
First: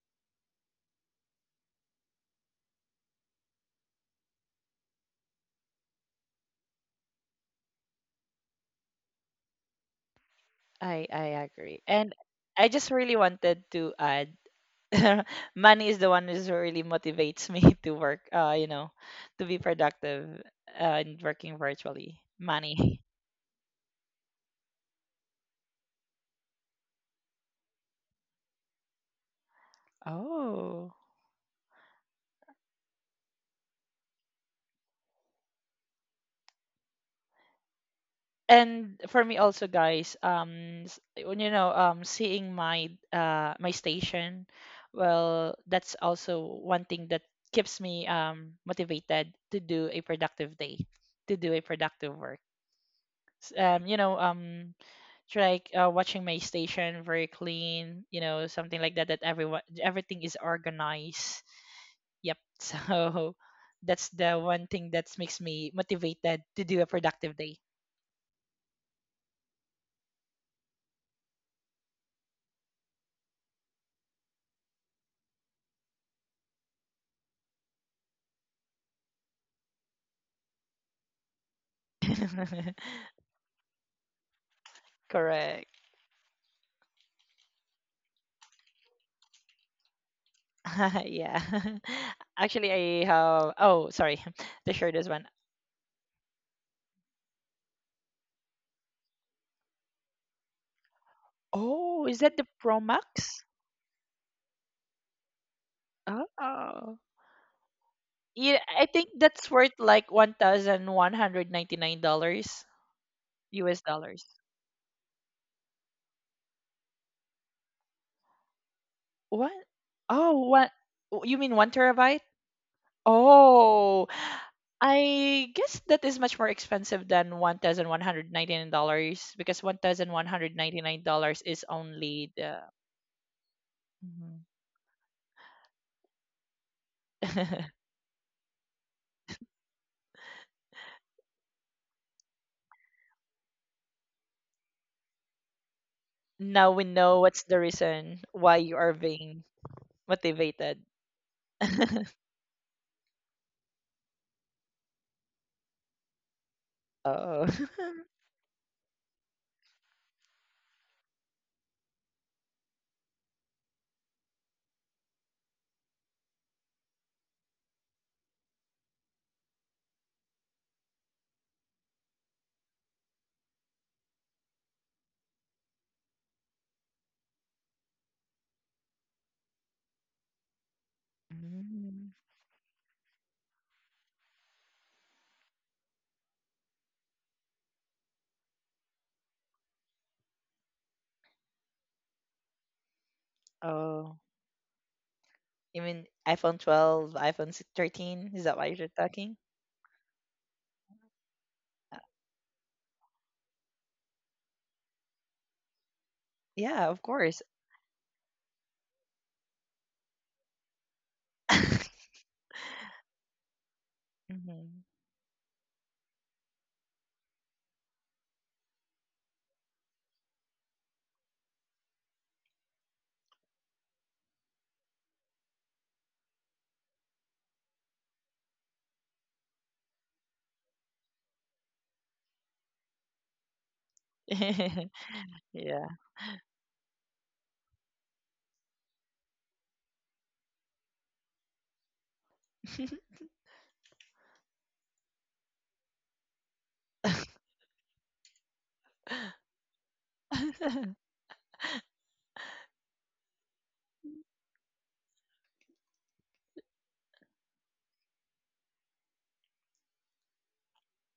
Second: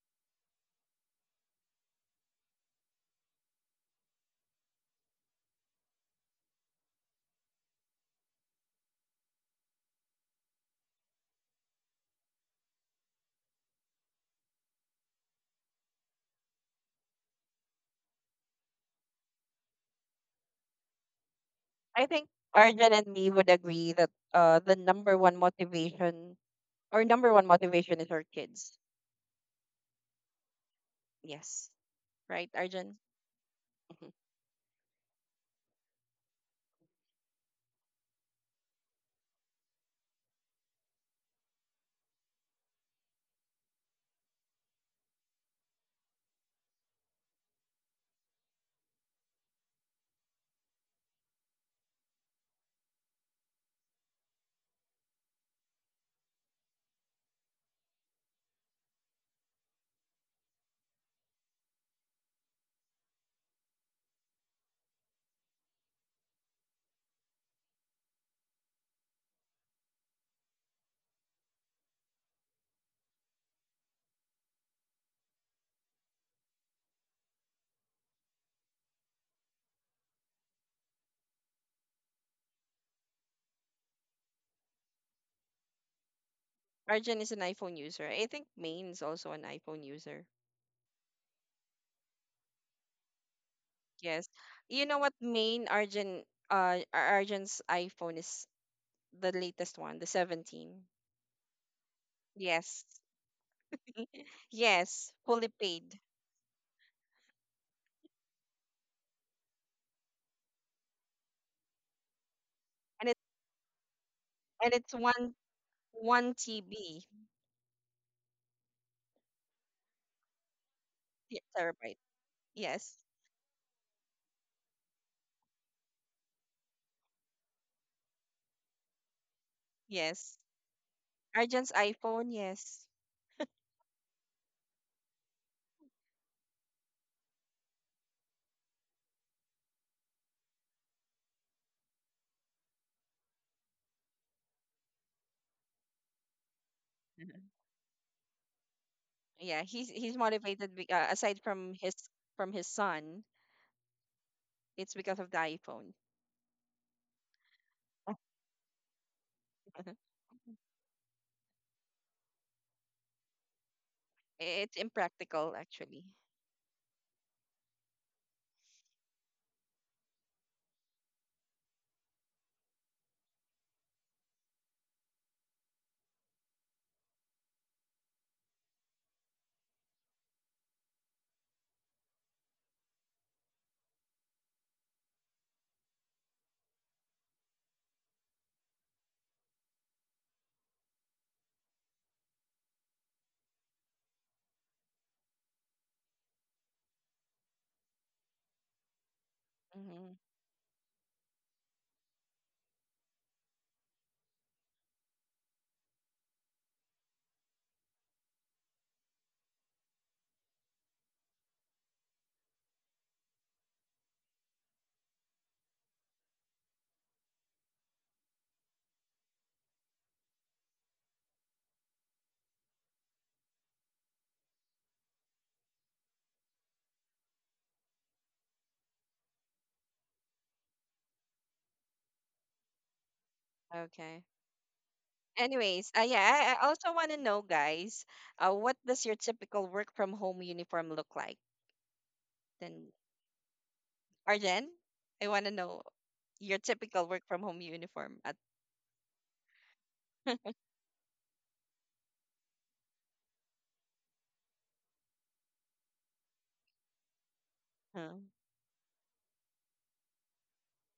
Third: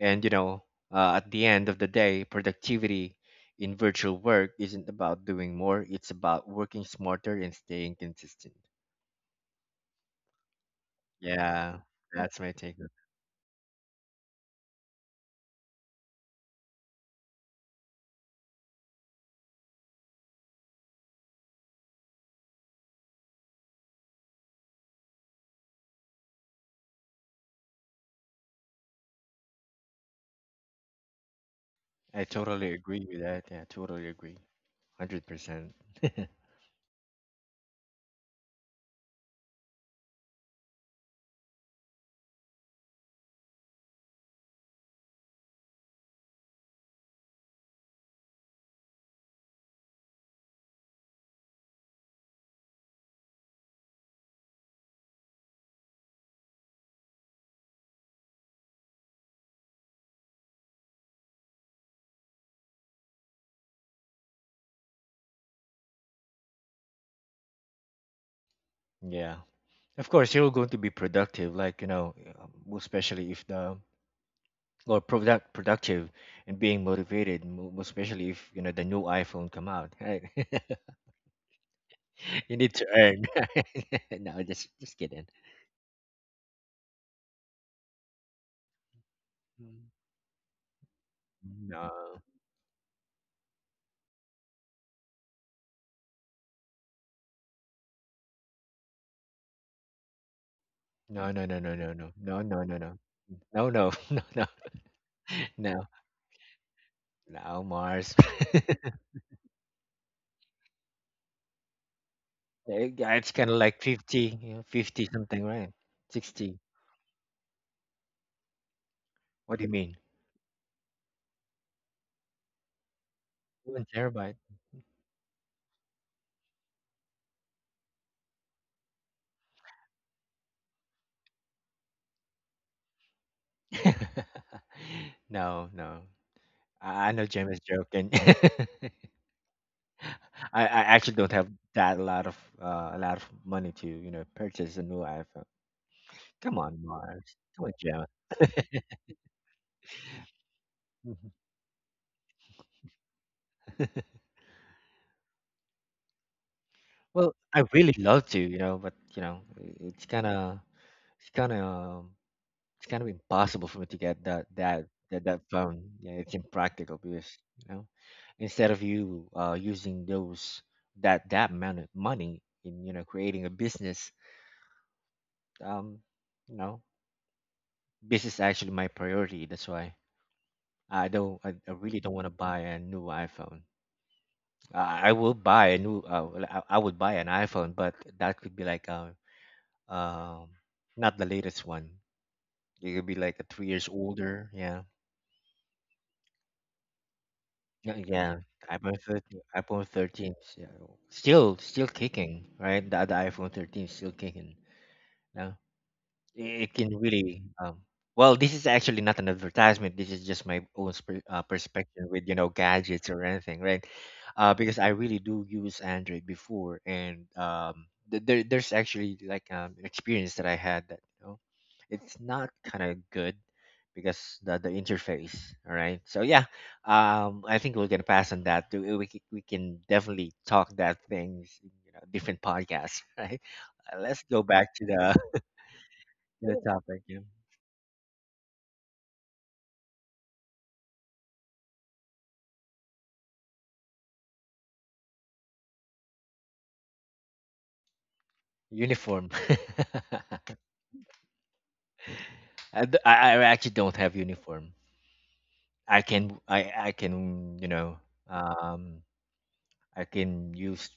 Speaker 2: And you know, at the end of the day, productivity in virtual work isn't about doing more; it's about working smarter and staying consistent.
Speaker 3: I agree.
Speaker 2: Yeah,
Speaker 3: And
Speaker 2: that's
Speaker 3: I
Speaker 2: my
Speaker 3: just
Speaker 2: take.
Speaker 3: really wanted to add money is the one who's really motivates me to work, to be productive in working virtually.
Speaker 1: I think
Speaker 3: Money.
Speaker 1: Arjun and me would agree that the number one motivation or number one motivation is our kids.
Speaker 3: Oh.
Speaker 1: Yes,
Speaker 2: I
Speaker 1: right,
Speaker 2: totally
Speaker 1: Arjun.
Speaker 2: agree with that. Yeah, totally
Speaker 1: Mhm.
Speaker 2: agree. 100%.
Speaker 3: And for me also, guys, when you know, seeing my my station, well, that's also one thing that keeps me motivated to do a productive day, to do a productive work. You know, it's like, watching my station very clean, you know, something like that, that everyone everything is organized. Yep. So that's the one thing that makes me motivated to do a productive day.
Speaker 2: Yeah. Of course, you're going to be productive, like, you know, especially if the, or productive and being motivated, especially if, you know, the new iPhone come out, right? You need to earn. No, just kidding.
Speaker 3: Correct.
Speaker 1: Arjun is an iPhone user. I think Maine is also an iPhone user.
Speaker 3: Yeah.
Speaker 2: No.
Speaker 3: Actually, I have. Oh, sorry.
Speaker 1: Yes,
Speaker 3: The
Speaker 1: you know
Speaker 3: shortest
Speaker 1: what,
Speaker 3: one.
Speaker 1: Maine Arjun, Arjun's iPhone is the latest one, the 17.
Speaker 2: No, no, no, no,
Speaker 3: Oh,
Speaker 2: no,
Speaker 3: is
Speaker 2: no.
Speaker 3: that the
Speaker 2: No, no,
Speaker 3: Pro
Speaker 2: no,
Speaker 1: Yes,
Speaker 2: no.
Speaker 3: Max?
Speaker 2: No, no, no, no,
Speaker 1: yes, fully
Speaker 2: no.
Speaker 1: paid,
Speaker 3: Oh.
Speaker 2: No, Mars.
Speaker 3: Yeah, I think that's worth like $1,199
Speaker 2: Eh,
Speaker 1: and
Speaker 2: yeah,
Speaker 1: it
Speaker 2: it's kind of
Speaker 3: US dollars. U S
Speaker 2: like
Speaker 3: dollars.
Speaker 2: 50, you know,
Speaker 1: and it's
Speaker 2: 50
Speaker 1: one
Speaker 2: something, right?
Speaker 1: 1
Speaker 2: 60.
Speaker 1: TB
Speaker 3: What?
Speaker 2: What do you mean?
Speaker 3: Oh, what? Oh, you mean
Speaker 1: yeah,
Speaker 3: one
Speaker 1: terabyte.
Speaker 3: terabyte?
Speaker 1: Yes.
Speaker 2: One
Speaker 3: Oh,
Speaker 2: terabyte.
Speaker 3: I guess that is much more expensive than $1,199, because
Speaker 1: Yes.
Speaker 3: $1,199 is
Speaker 1: Arjun's
Speaker 3: only
Speaker 1: iPhone,
Speaker 3: the.
Speaker 1: yes.
Speaker 3: Mm-hmm.
Speaker 2: No, no. I know James joking. I actually don't have that lot of a lot of money to, you know, purchase a new iPhone.
Speaker 3: Now
Speaker 2: Come
Speaker 3: we
Speaker 2: on,
Speaker 3: know what's
Speaker 2: Mars.
Speaker 3: the
Speaker 1: Mhm.
Speaker 2: Come on,
Speaker 3: reason
Speaker 2: James.
Speaker 3: why you are being
Speaker 1: Yeah, he's he's
Speaker 3: motivated.
Speaker 1: motivated be- uh, aside from his son, it's because of the iPhone.
Speaker 3: Oh.
Speaker 2: Well, I really love to, you know, but you know, it's kind of It's kind of it's kind of impossible for me to get
Speaker 1: It's
Speaker 2: that
Speaker 1: impractical
Speaker 2: phone.
Speaker 1: actually.
Speaker 2: Yeah, it's impractical because you know instead of you using those that that amount of money in you know creating a business, um, you know, business is actually my priority. That's why I really
Speaker 3: Mm.
Speaker 2: don't want to buy a new iPhone. I will buy a new I would buy an iPhone, but that could be like um not the latest one. It could be like a 3 years
Speaker 3: Oh.
Speaker 2: older. Yeah.
Speaker 3: You mean iPhone 12, iPhone
Speaker 2: Yeah,
Speaker 3: 13?
Speaker 2: yeah,
Speaker 3: Is that why you're
Speaker 2: iPhone
Speaker 3: talking?
Speaker 2: 13, iPhone
Speaker 1: Hmm
Speaker 2: 13, yeah, still
Speaker 3: Uh,
Speaker 2: kicking, right? The iPhone 13 is still kicking. Yeah, it
Speaker 3: Yeah, of
Speaker 2: can
Speaker 3: course.
Speaker 2: really well this is actually not an advertisement. This is just my own perspective with gadgets or anything, right?
Speaker 3: Mhm.
Speaker 2: Because I really do use Android before, and there's actually like an experience that I had that it's not kind of good because the interface. All right, so yeah, I think we're gonna pass on that too. We can definitely talk that things in, you know, different podcasts. Right. Let's
Speaker 1: Okay.
Speaker 2: go back to the
Speaker 3: Yeah.
Speaker 1: Anyways, yeah, I also
Speaker 2: topic,
Speaker 1: want to
Speaker 2: yeah.
Speaker 1: know, guys, what does your typical work from home uniform look like? Then Arjen, I want to know your typical work from home uniform. At
Speaker 2: Uniform. I actually don't have uniform. I can you know,
Speaker 1: uh,
Speaker 2: um I can use,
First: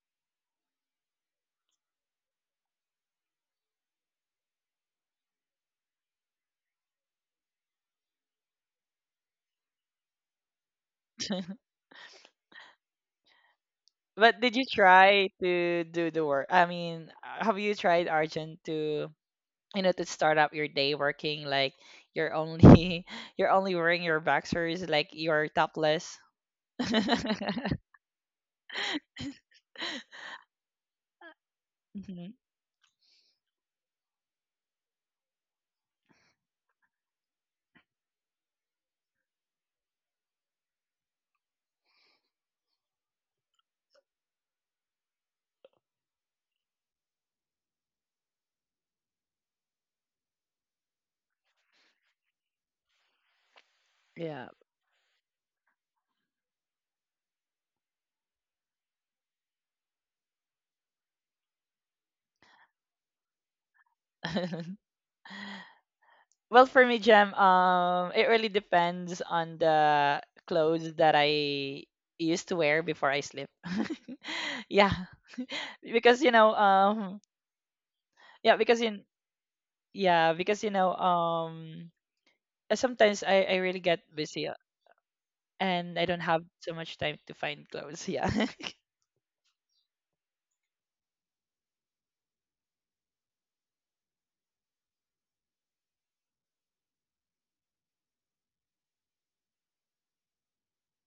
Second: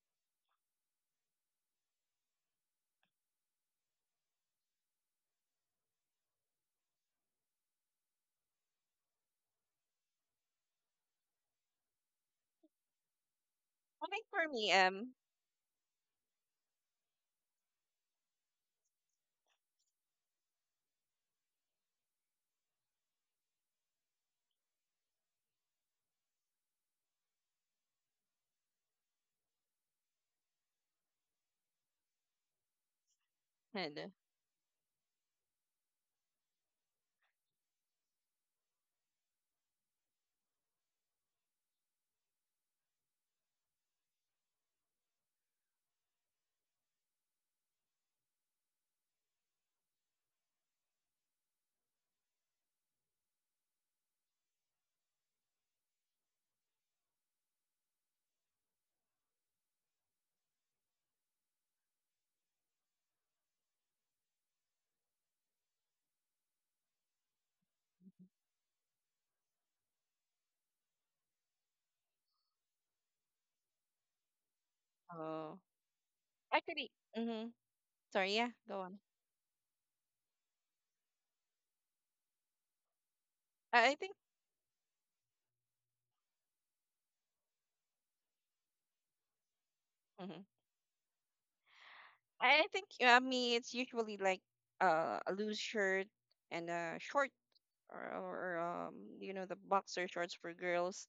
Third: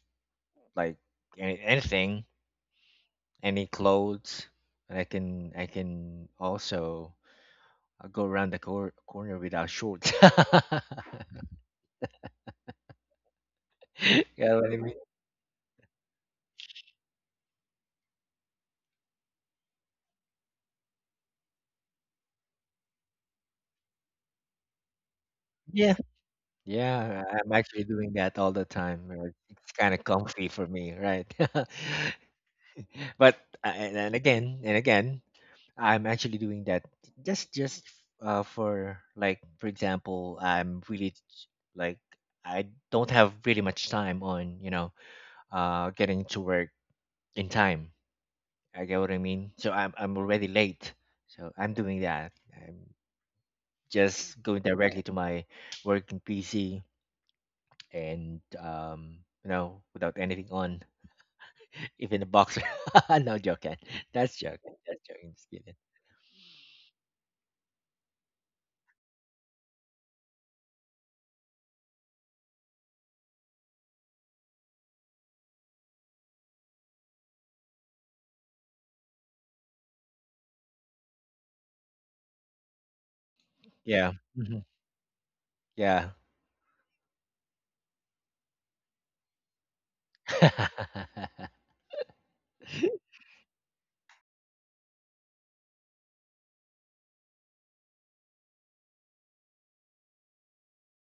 Speaker 2: like, anything, any clothes, and I can also go around the corner without shorts.
Speaker 1: I think
Speaker 3: But
Speaker 1: for
Speaker 3: did
Speaker 2: Yeah,
Speaker 3: you
Speaker 1: me,
Speaker 2: what I mean?
Speaker 3: try to do the work? I mean, have you tried, Argent, to you know, to start up your day working, like you're only you're only wearing your boxers, like you're
Speaker 2: Yeah,
Speaker 3: topless?
Speaker 2: yeah, I'm actually doing that all the time. It's kind of comfy for me, right?
Speaker 3: Mhm.
Speaker 2: But a- and,
Speaker 1: and,
Speaker 2: and again and again, I'm actually doing that just for like, for example, I'm really like, I don't have really much time on, you know, getting to work in time. I get what I mean. So I'm already late. So I'm doing that. I'm just
Speaker 3: Yeah.
Speaker 2: going directly to my working PC and you know, without anything on. Even a boxer. No joking. That's joking. That's joking. Just kidding.
Speaker 3: Well, for me, Gem, it really depends on the clothes that I used to wear before I sleep. Yeah.
Speaker 1: Oh,
Speaker 3: Because you know,
Speaker 1: actually, mm-hmm. Sorry, yeah,
Speaker 3: yeah, because
Speaker 1: go on.
Speaker 3: in yeah, because you know, sometimes I really get
Speaker 1: I
Speaker 2: Yeah.
Speaker 1: think,
Speaker 3: busy,
Speaker 2: Hmm.
Speaker 3: and I
Speaker 2: Yeah.
Speaker 3: don't have so much time to find clothes, yeah.
Speaker 1: mm-hmm. I think, Me, it's usually like a loose shirt and a short or you know, the boxer shorts for girls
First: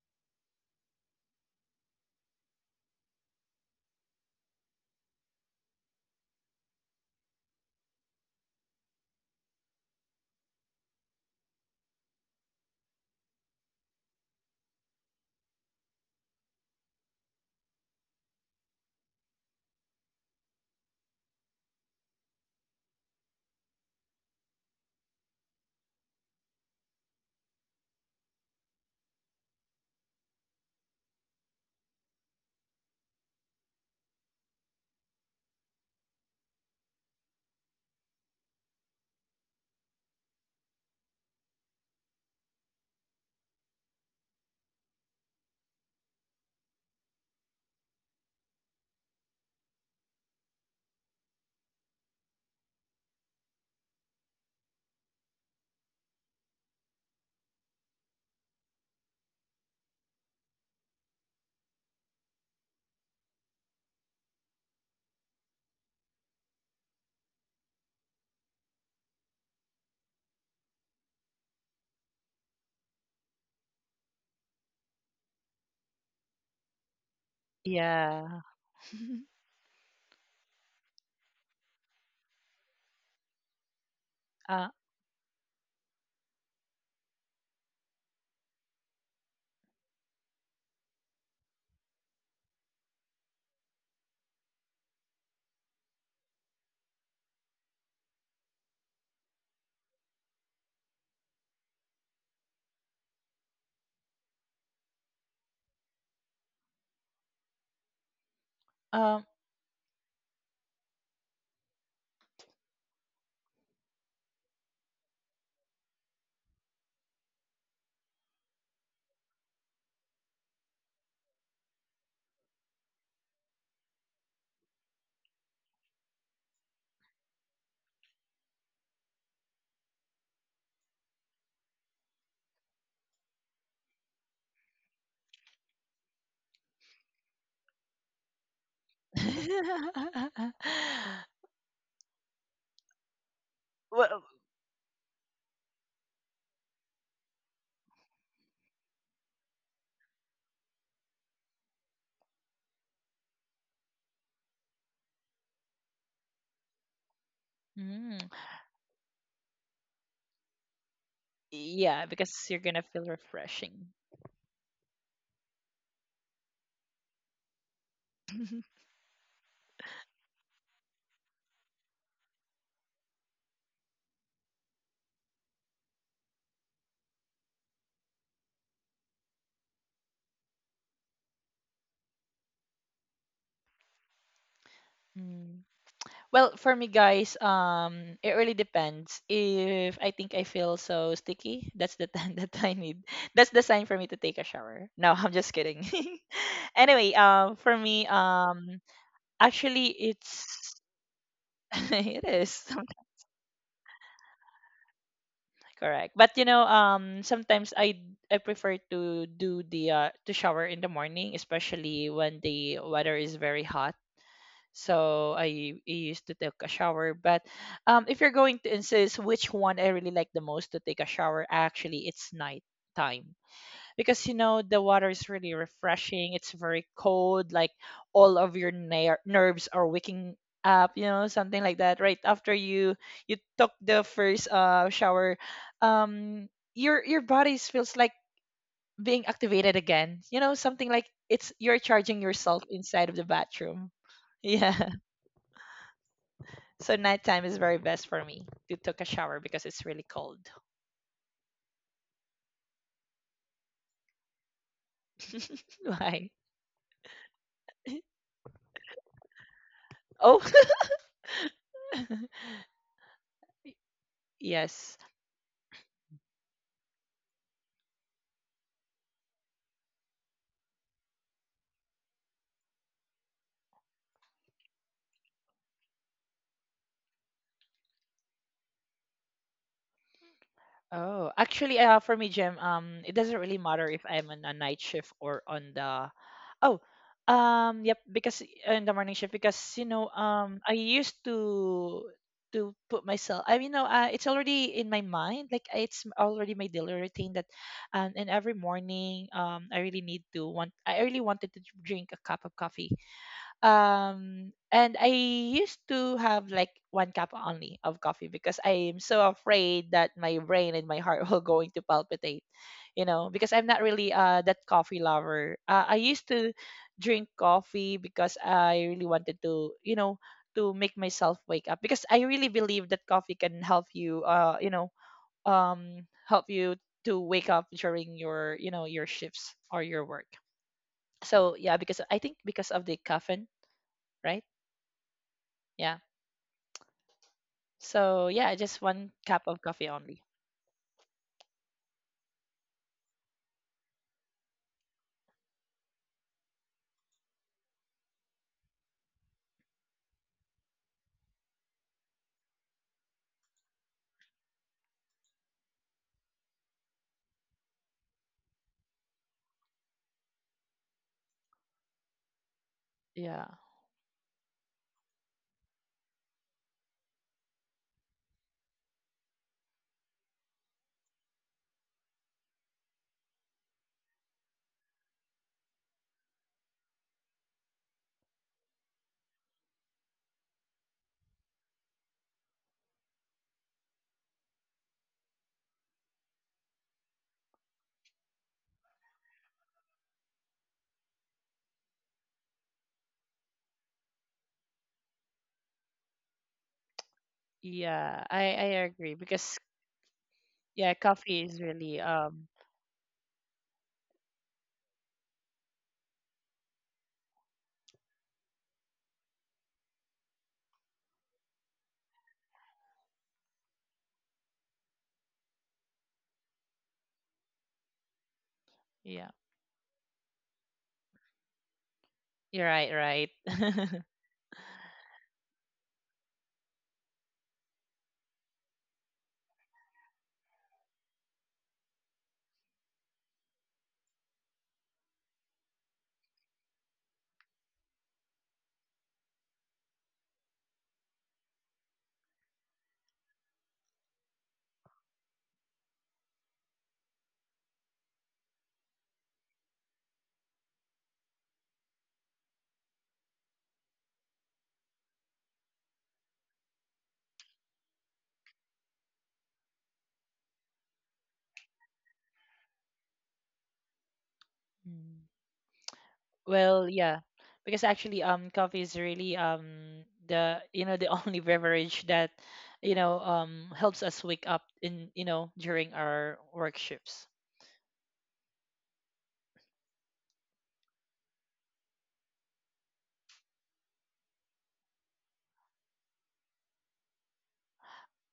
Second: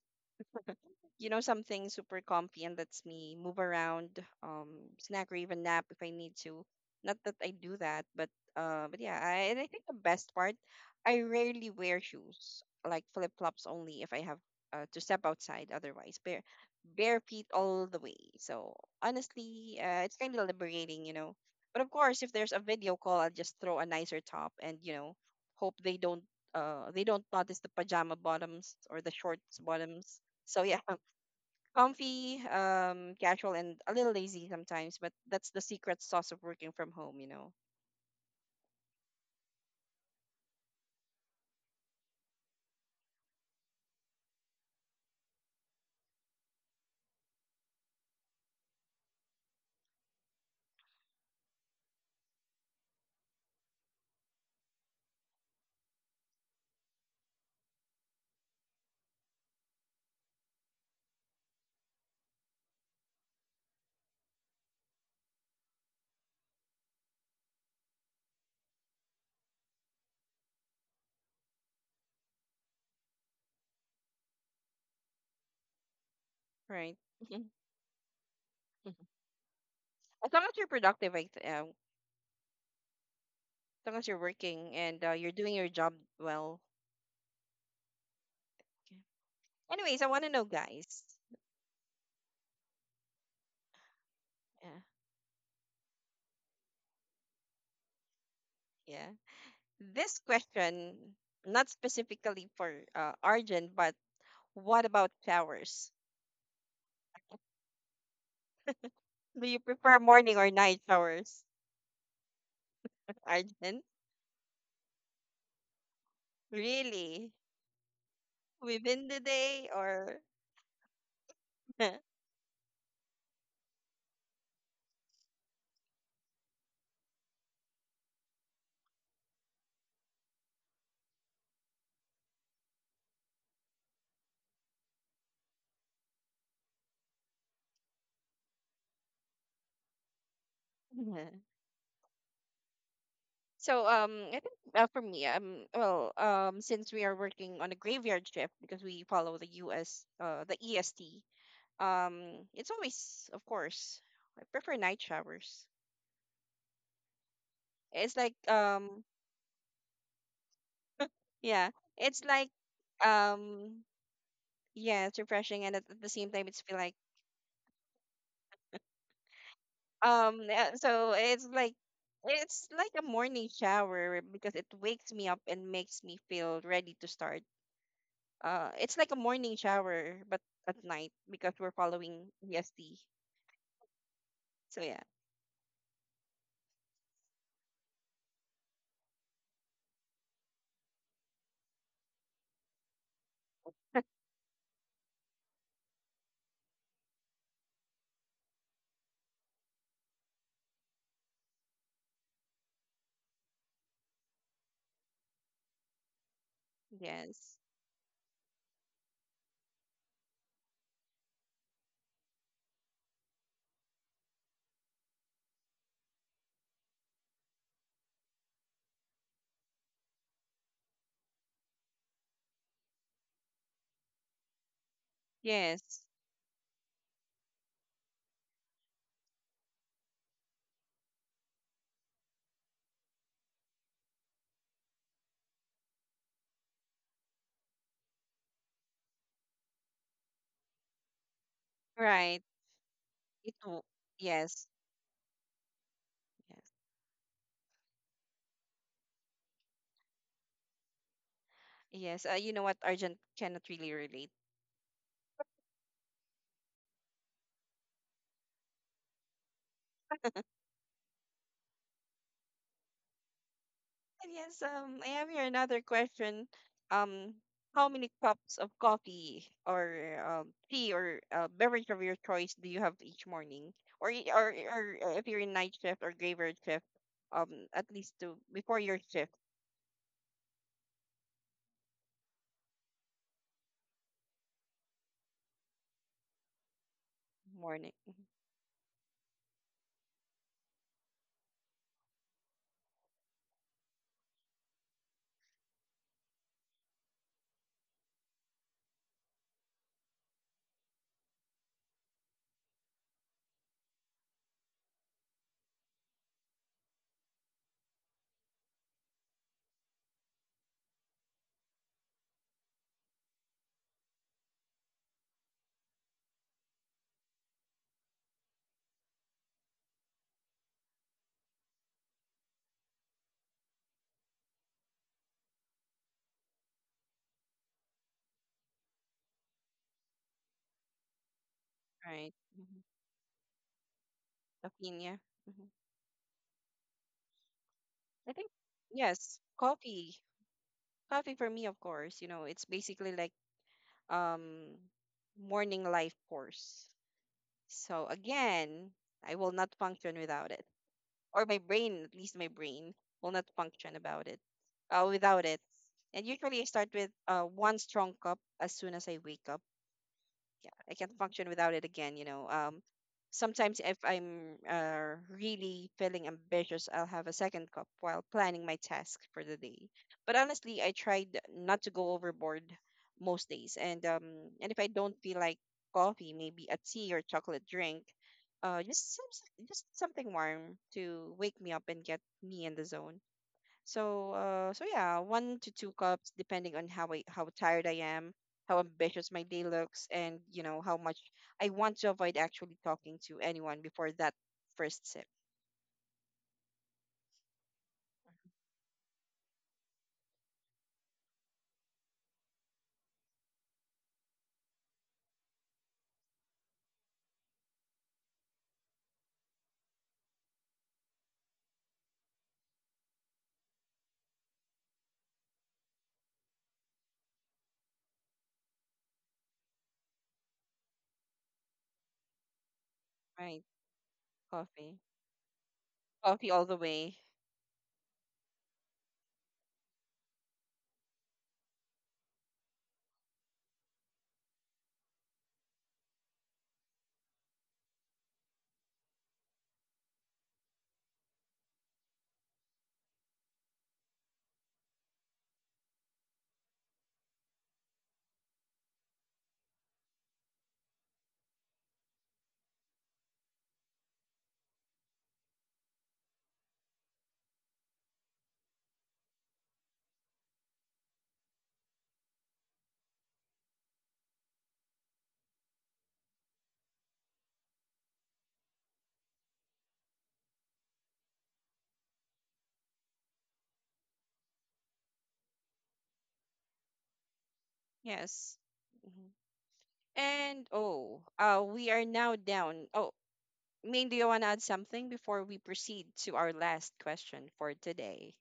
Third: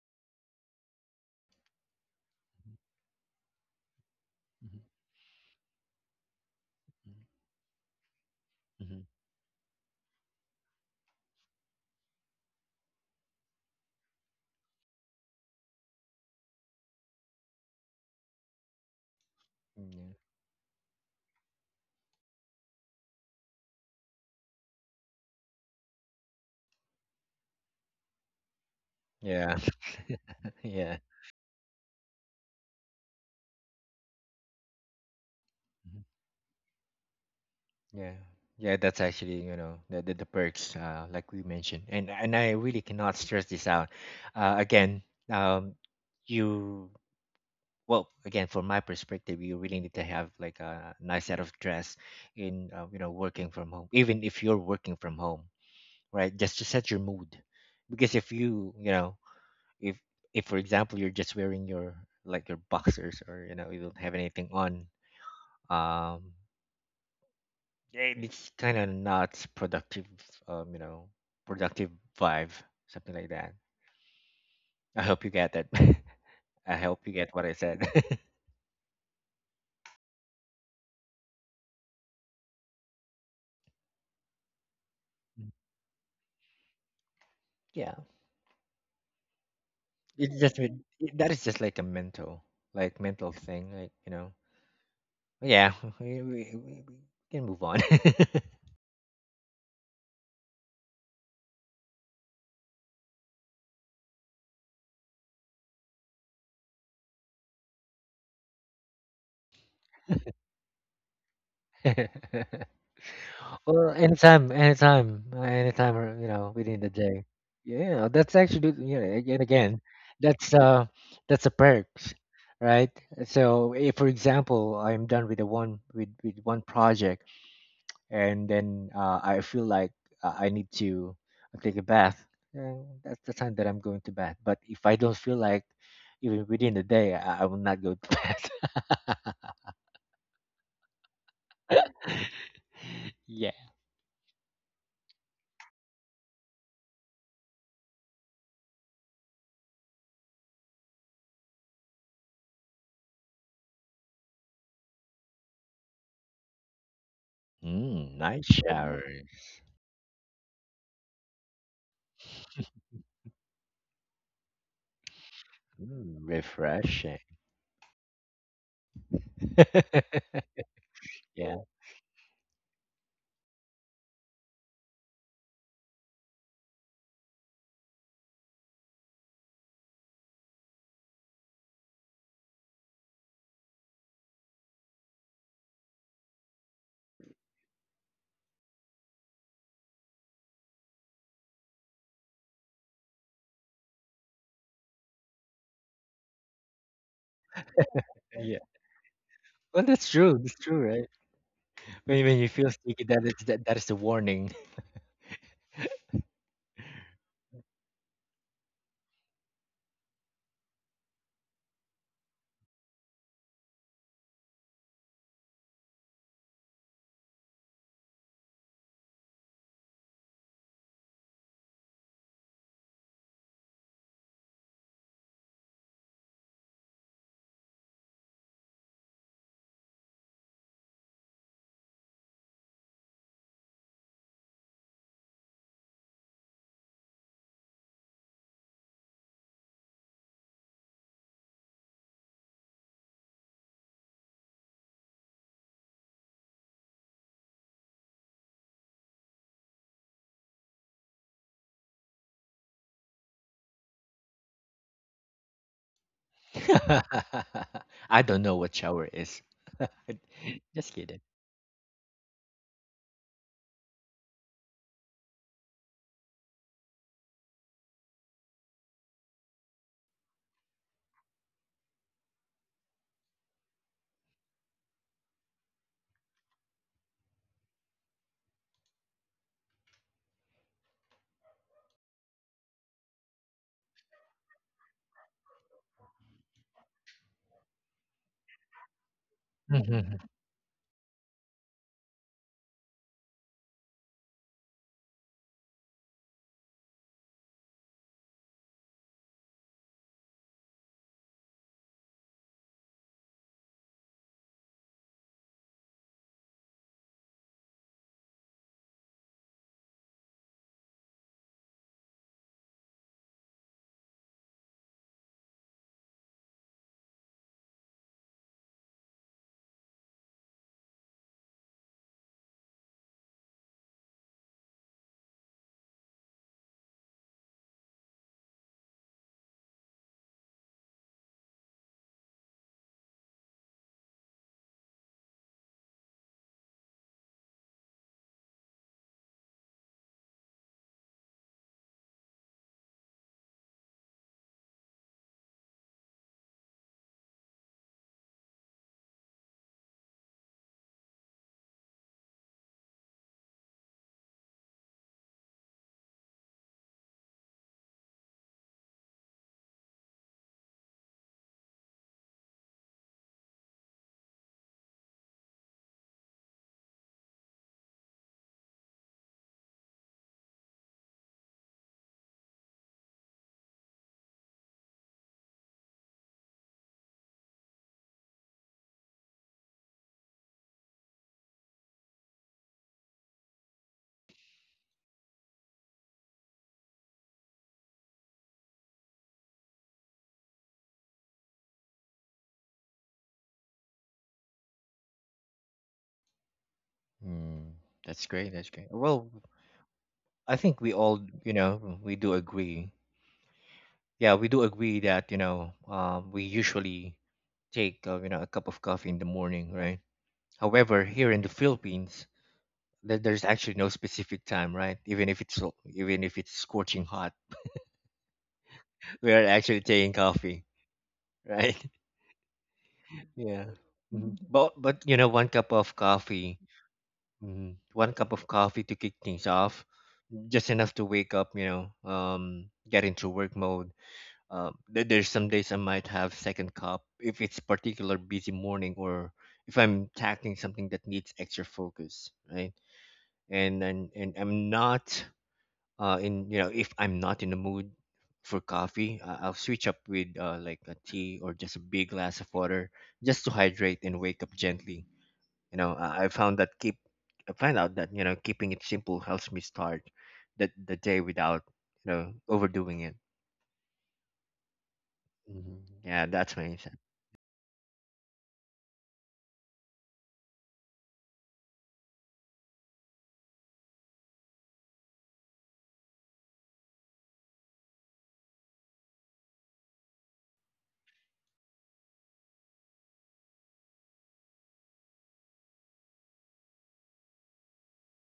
Speaker 1: you know, something super comfy and lets me move around,
Speaker 2: Mhm.
Speaker 1: snack or even nap if I need to. Not that I do that, but
Speaker 2: Mhm.
Speaker 1: yeah, and I think the best part, I rarely wear shoes, like flip flops only if I have to step outside. Otherwise, bare feet all the way. So honestly,
Speaker 2: Mhm.
Speaker 1: it's kind of liberating, you know. But of course, if there's a video call, I'll just throw a nicer top and you know, hope they don't notice the pajama bottoms or the shorts
Speaker 2: Yeah.
Speaker 1: bottoms. So yeah,
Speaker 2: Yeah.
Speaker 1: comfy, casual, and a little lazy sometimes, but that's the secret
Speaker 2: Mhm.
Speaker 1: sauce of working from home, you know,
Speaker 2: Yeah. Yeah, that's actually, you know, the perks, like we mentioned. And I really cannot stress this out. Again, um, you, well, again, from my perspective, you really need to have like a nice set of dress in, you know, working from home, even if you're working from home, right, just to set your mood. Because if you, you know, if if for example, you're just wearing your, like, your boxers, or you know, you don't have anything on, um it's kind of not productive, you know, productive vibe, something like that. I hope you get that. I
Speaker 1: right?
Speaker 2: hope you get what I said.
Speaker 3: Yeah.
Speaker 1: As long as you're productive, as long as you're working
Speaker 3: Uh,
Speaker 1: and you're doing your job well.
Speaker 2: Yeah.
Speaker 1: Okay. Anyways, I want to
Speaker 2: It's
Speaker 1: know,
Speaker 2: just
Speaker 1: guys.
Speaker 2: that is just like a mental, like mental thing, like, you know.
Speaker 1: Yeah,
Speaker 2: Yeah, we can move on.
Speaker 1: yeah. This question, not specifically for Arjun, but what about showers? Do
Speaker 3: um.
Speaker 1: you prefer morning or night showers, Arjun?
Speaker 2: Well, anytime, anytime, anytime, or, you know, within the day.
Speaker 1: Really?
Speaker 2: Yeah, that's actually, you
Speaker 1: Within
Speaker 2: know,
Speaker 1: the
Speaker 2: again,
Speaker 1: day
Speaker 2: again,
Speaker 1: or
Speaker 2: that's uh, that's a perks, right? So, if for example, I'm done with the one with one project, and then I feel like I need to take a bath, then that's the time that I'm going to bath. But if I don't feel like, even within the day, I will not go to bed. Yeah.
Speaker 1: I think
Speaker 3: Well,
Speaker 1: for me, since we are working on a graveyard shift because we follow the U.S. The EST, it's always, of course, I prefer night showers.
Speaker 2: Mm,
Speaker 1: It's like
Speaker 2: night
Speaker 3: mm,
Speaker 2: shower.
Speaker 1: yeah, it's like
Speaker 3: yeah, because you're gonna feel
Speaker 1: um,
Speaker 3: refreshing.
Speaker 1: yeah, it's refreshing and at the
Speaker 2: Mm,
Speaker 1: same time it's feel like
Speaker 2: refreshing.
Speaker 1: yeah,
Speaker 2: Yeah. Yeah.
Speaker 1: it's like a morning shower because it wakes me up and makes me feel ready to start it's like a morning shower, but at night because we're following EST. So yeah,
Speaker 3: Mm. Well, for me, guys, it really depends. If I think I feel so sticky, that's the time that I need. That's the sign for me to take a shower. No, I'm just kidding. Anyway, for me,
Speaker 2: Well, that's true.
Speaker 3: actually,
Speaker 2: That's true, right?
Speaker 3: it's
Speaker 2: When you feel
Speaker 3: it
Speaker 2: sleepy,
Speaker 3: is
Speaker 2: that is that,
Speaker 3: sometimes
Speaker 2: that is the warning.
Speaker 3: correct, but you know,
Speaker 1: yes,
Speaker 3: sometimes I prefer to do the to shower in the morning, especially when the weather is very hot. So I used to take a shower. But if you're going to insist which one I really like the most to take a shower, actually, it's night time because you know, the water is really
Speaker 1: yes,
Speaker 3: refreshing. It's very cold, like all of your nerves are waking up. You know, something like that. Right after you took the first shower, um, your body feels like being activated again. You know, something like it's you're
Speaker 1: right.
Speaker 3: charging yourself inside
Speaker 1: It
Speaker 3: of the
Speaker 1: will.
Speaker 3: bathroom.
Speaker 1: Yes,
Speaker 3: Yeah.
Speaker 1: yes,
Speaker 3: So nighttime is very best for me to take a shower because it's really cold.
Speaker 1: yes. You know what? Argent cannot really relate.
Speaker 3: Why?
Speaker 2: I don't know what shower is.
Speaker 3: Oh,
Speaker 2: Just kidding.
Speaker 1: And yes. I have here
Speaker 3: yes.
Speaker 1: another question. Um, how many cups of coffee or tea or beverage of your choice do you have each morning? Or, y- or or if you're in night shift or graveyard shift, at least to before your shift
Speaker 3: Oh, actually, for me, Jim, it doesn't really matter if I'm on a night shift or on the. Oh,
Speaker 1: morning,
Speaker 3: yep, because in the morning shift, because you know, I used to put myself. I mean, no, it's already in my mind. Like it's already my daily routine that, and every morning, I really need to want. I really wanted to drink a cup of coffee. And I used to have like one cup only of coffee, because I am so afraid that my brain and my heart will going to palpitate, you know, because I'm not really that coffee lover. I used to drink coffee because I really wanted to, you know, to make myself wake up, because I really believe that coffee can help you, you know help you to wake up during your, you know, your shifts or your work. So yeah, because
Speaker 1: right?
Speaker 3: I think
Speaker 1: Mm-hmm.
Speaker 3: because of the caffeine, right.
Speaker 1: Opinion. Hmm
Speaker 3: Yeah.
Speaker 1: I
Speaker 3: So
Speaker 1: think
Speaker 3: yeah, just one
Speaker 1: yes,
Speaker 3: cup of coffee
Speaker 1: coffee.
Speaker 3: only.
Speaker 1: Coffee for me, of course. You know, it's basically like um morning life force. So again, I will not function without it, or my brain, at least my brain, will not function about it, without it. And usually, I start with one strong cup as soon as I wake up. Yeah, I can't function without it again, you know.
Speaker 3: Yeah.
Speaker 1: Sometimes if I'm really feeling ambitious, I'll have a second cup while planning my task for the day. But honestly, I tried not to go overboard most days, and if I don't feel like coffee, maybe a tea or chocolate drink, uh, just some, just something warm to wake me up and get me in the zone. So yeah, one to two cups depending on how tired I am, how ambitious my day looks, and you know how much I want to avoid actually talking to anyone before that first sip.
Speaker 2: Mm, that's
Speaker 3: Yeah,
Speaker 2: great. That's
Speaker 3: I
Speaker 2: great.
Speaker 3: agree
Speaker 2: Well,
Speaker 3: because
Speaker 2: I think we
Speaker 3: yeah,
Speaker 2: all,
Speaker 3: coffee
Speaker 2: you
Speaker 3: is
Speaker 2: know,
Speaker 3: really
Speaker 2: we do agree. Yeah, we do agree that, you know, we usually take, you know, a cup of coffee in the morning, right? However, here in the Philippines, there's actually no specific time, right? Even if it's even if it's scorching hot,
Speaker 3: yeah.
Speaker 2: we are actually taking coffee, right?
Speaker 3: You're right, right.
Speaker 1: Right,
Speaker 2: Yeah. Mhm.
Speaker 1: coffee,
Speaker 2: But you know, one cup of
Speaker 1: coffee all
Speaker 2: coffee,
Speaker 1: the way.
Speaker 2: mhm, one cup of coffee to kick things off, just enough to wake up, you know, get into work mode. There's some days I might have second cup if it's particular busy morning, or if I'm tackling something that needs extra focus, right? And I'm not in, you know, if I'm not in the mood for coffee, I'll switch up with like a tea or just a big glass of water, just to hydrate and wake up gently. You know, I found that keep, I find out that, you know, keeping it simple helps me start the day without, you know, overdoing it.
Speaker 3: Mm.
Speaker 2: Hmm. Yeah, that's my
Speaker 3: Well,
Speaker 2: insight.
Speaker 3: yeah. Because actually, coffee is really the you know, the only beverage that you know, helps us wake up in, you know, during our work shifts.
Speaker 1: Yes. Mhm. And oh, we are now down. Oh, Maine, do you want to add something before we proceed to our last question for today?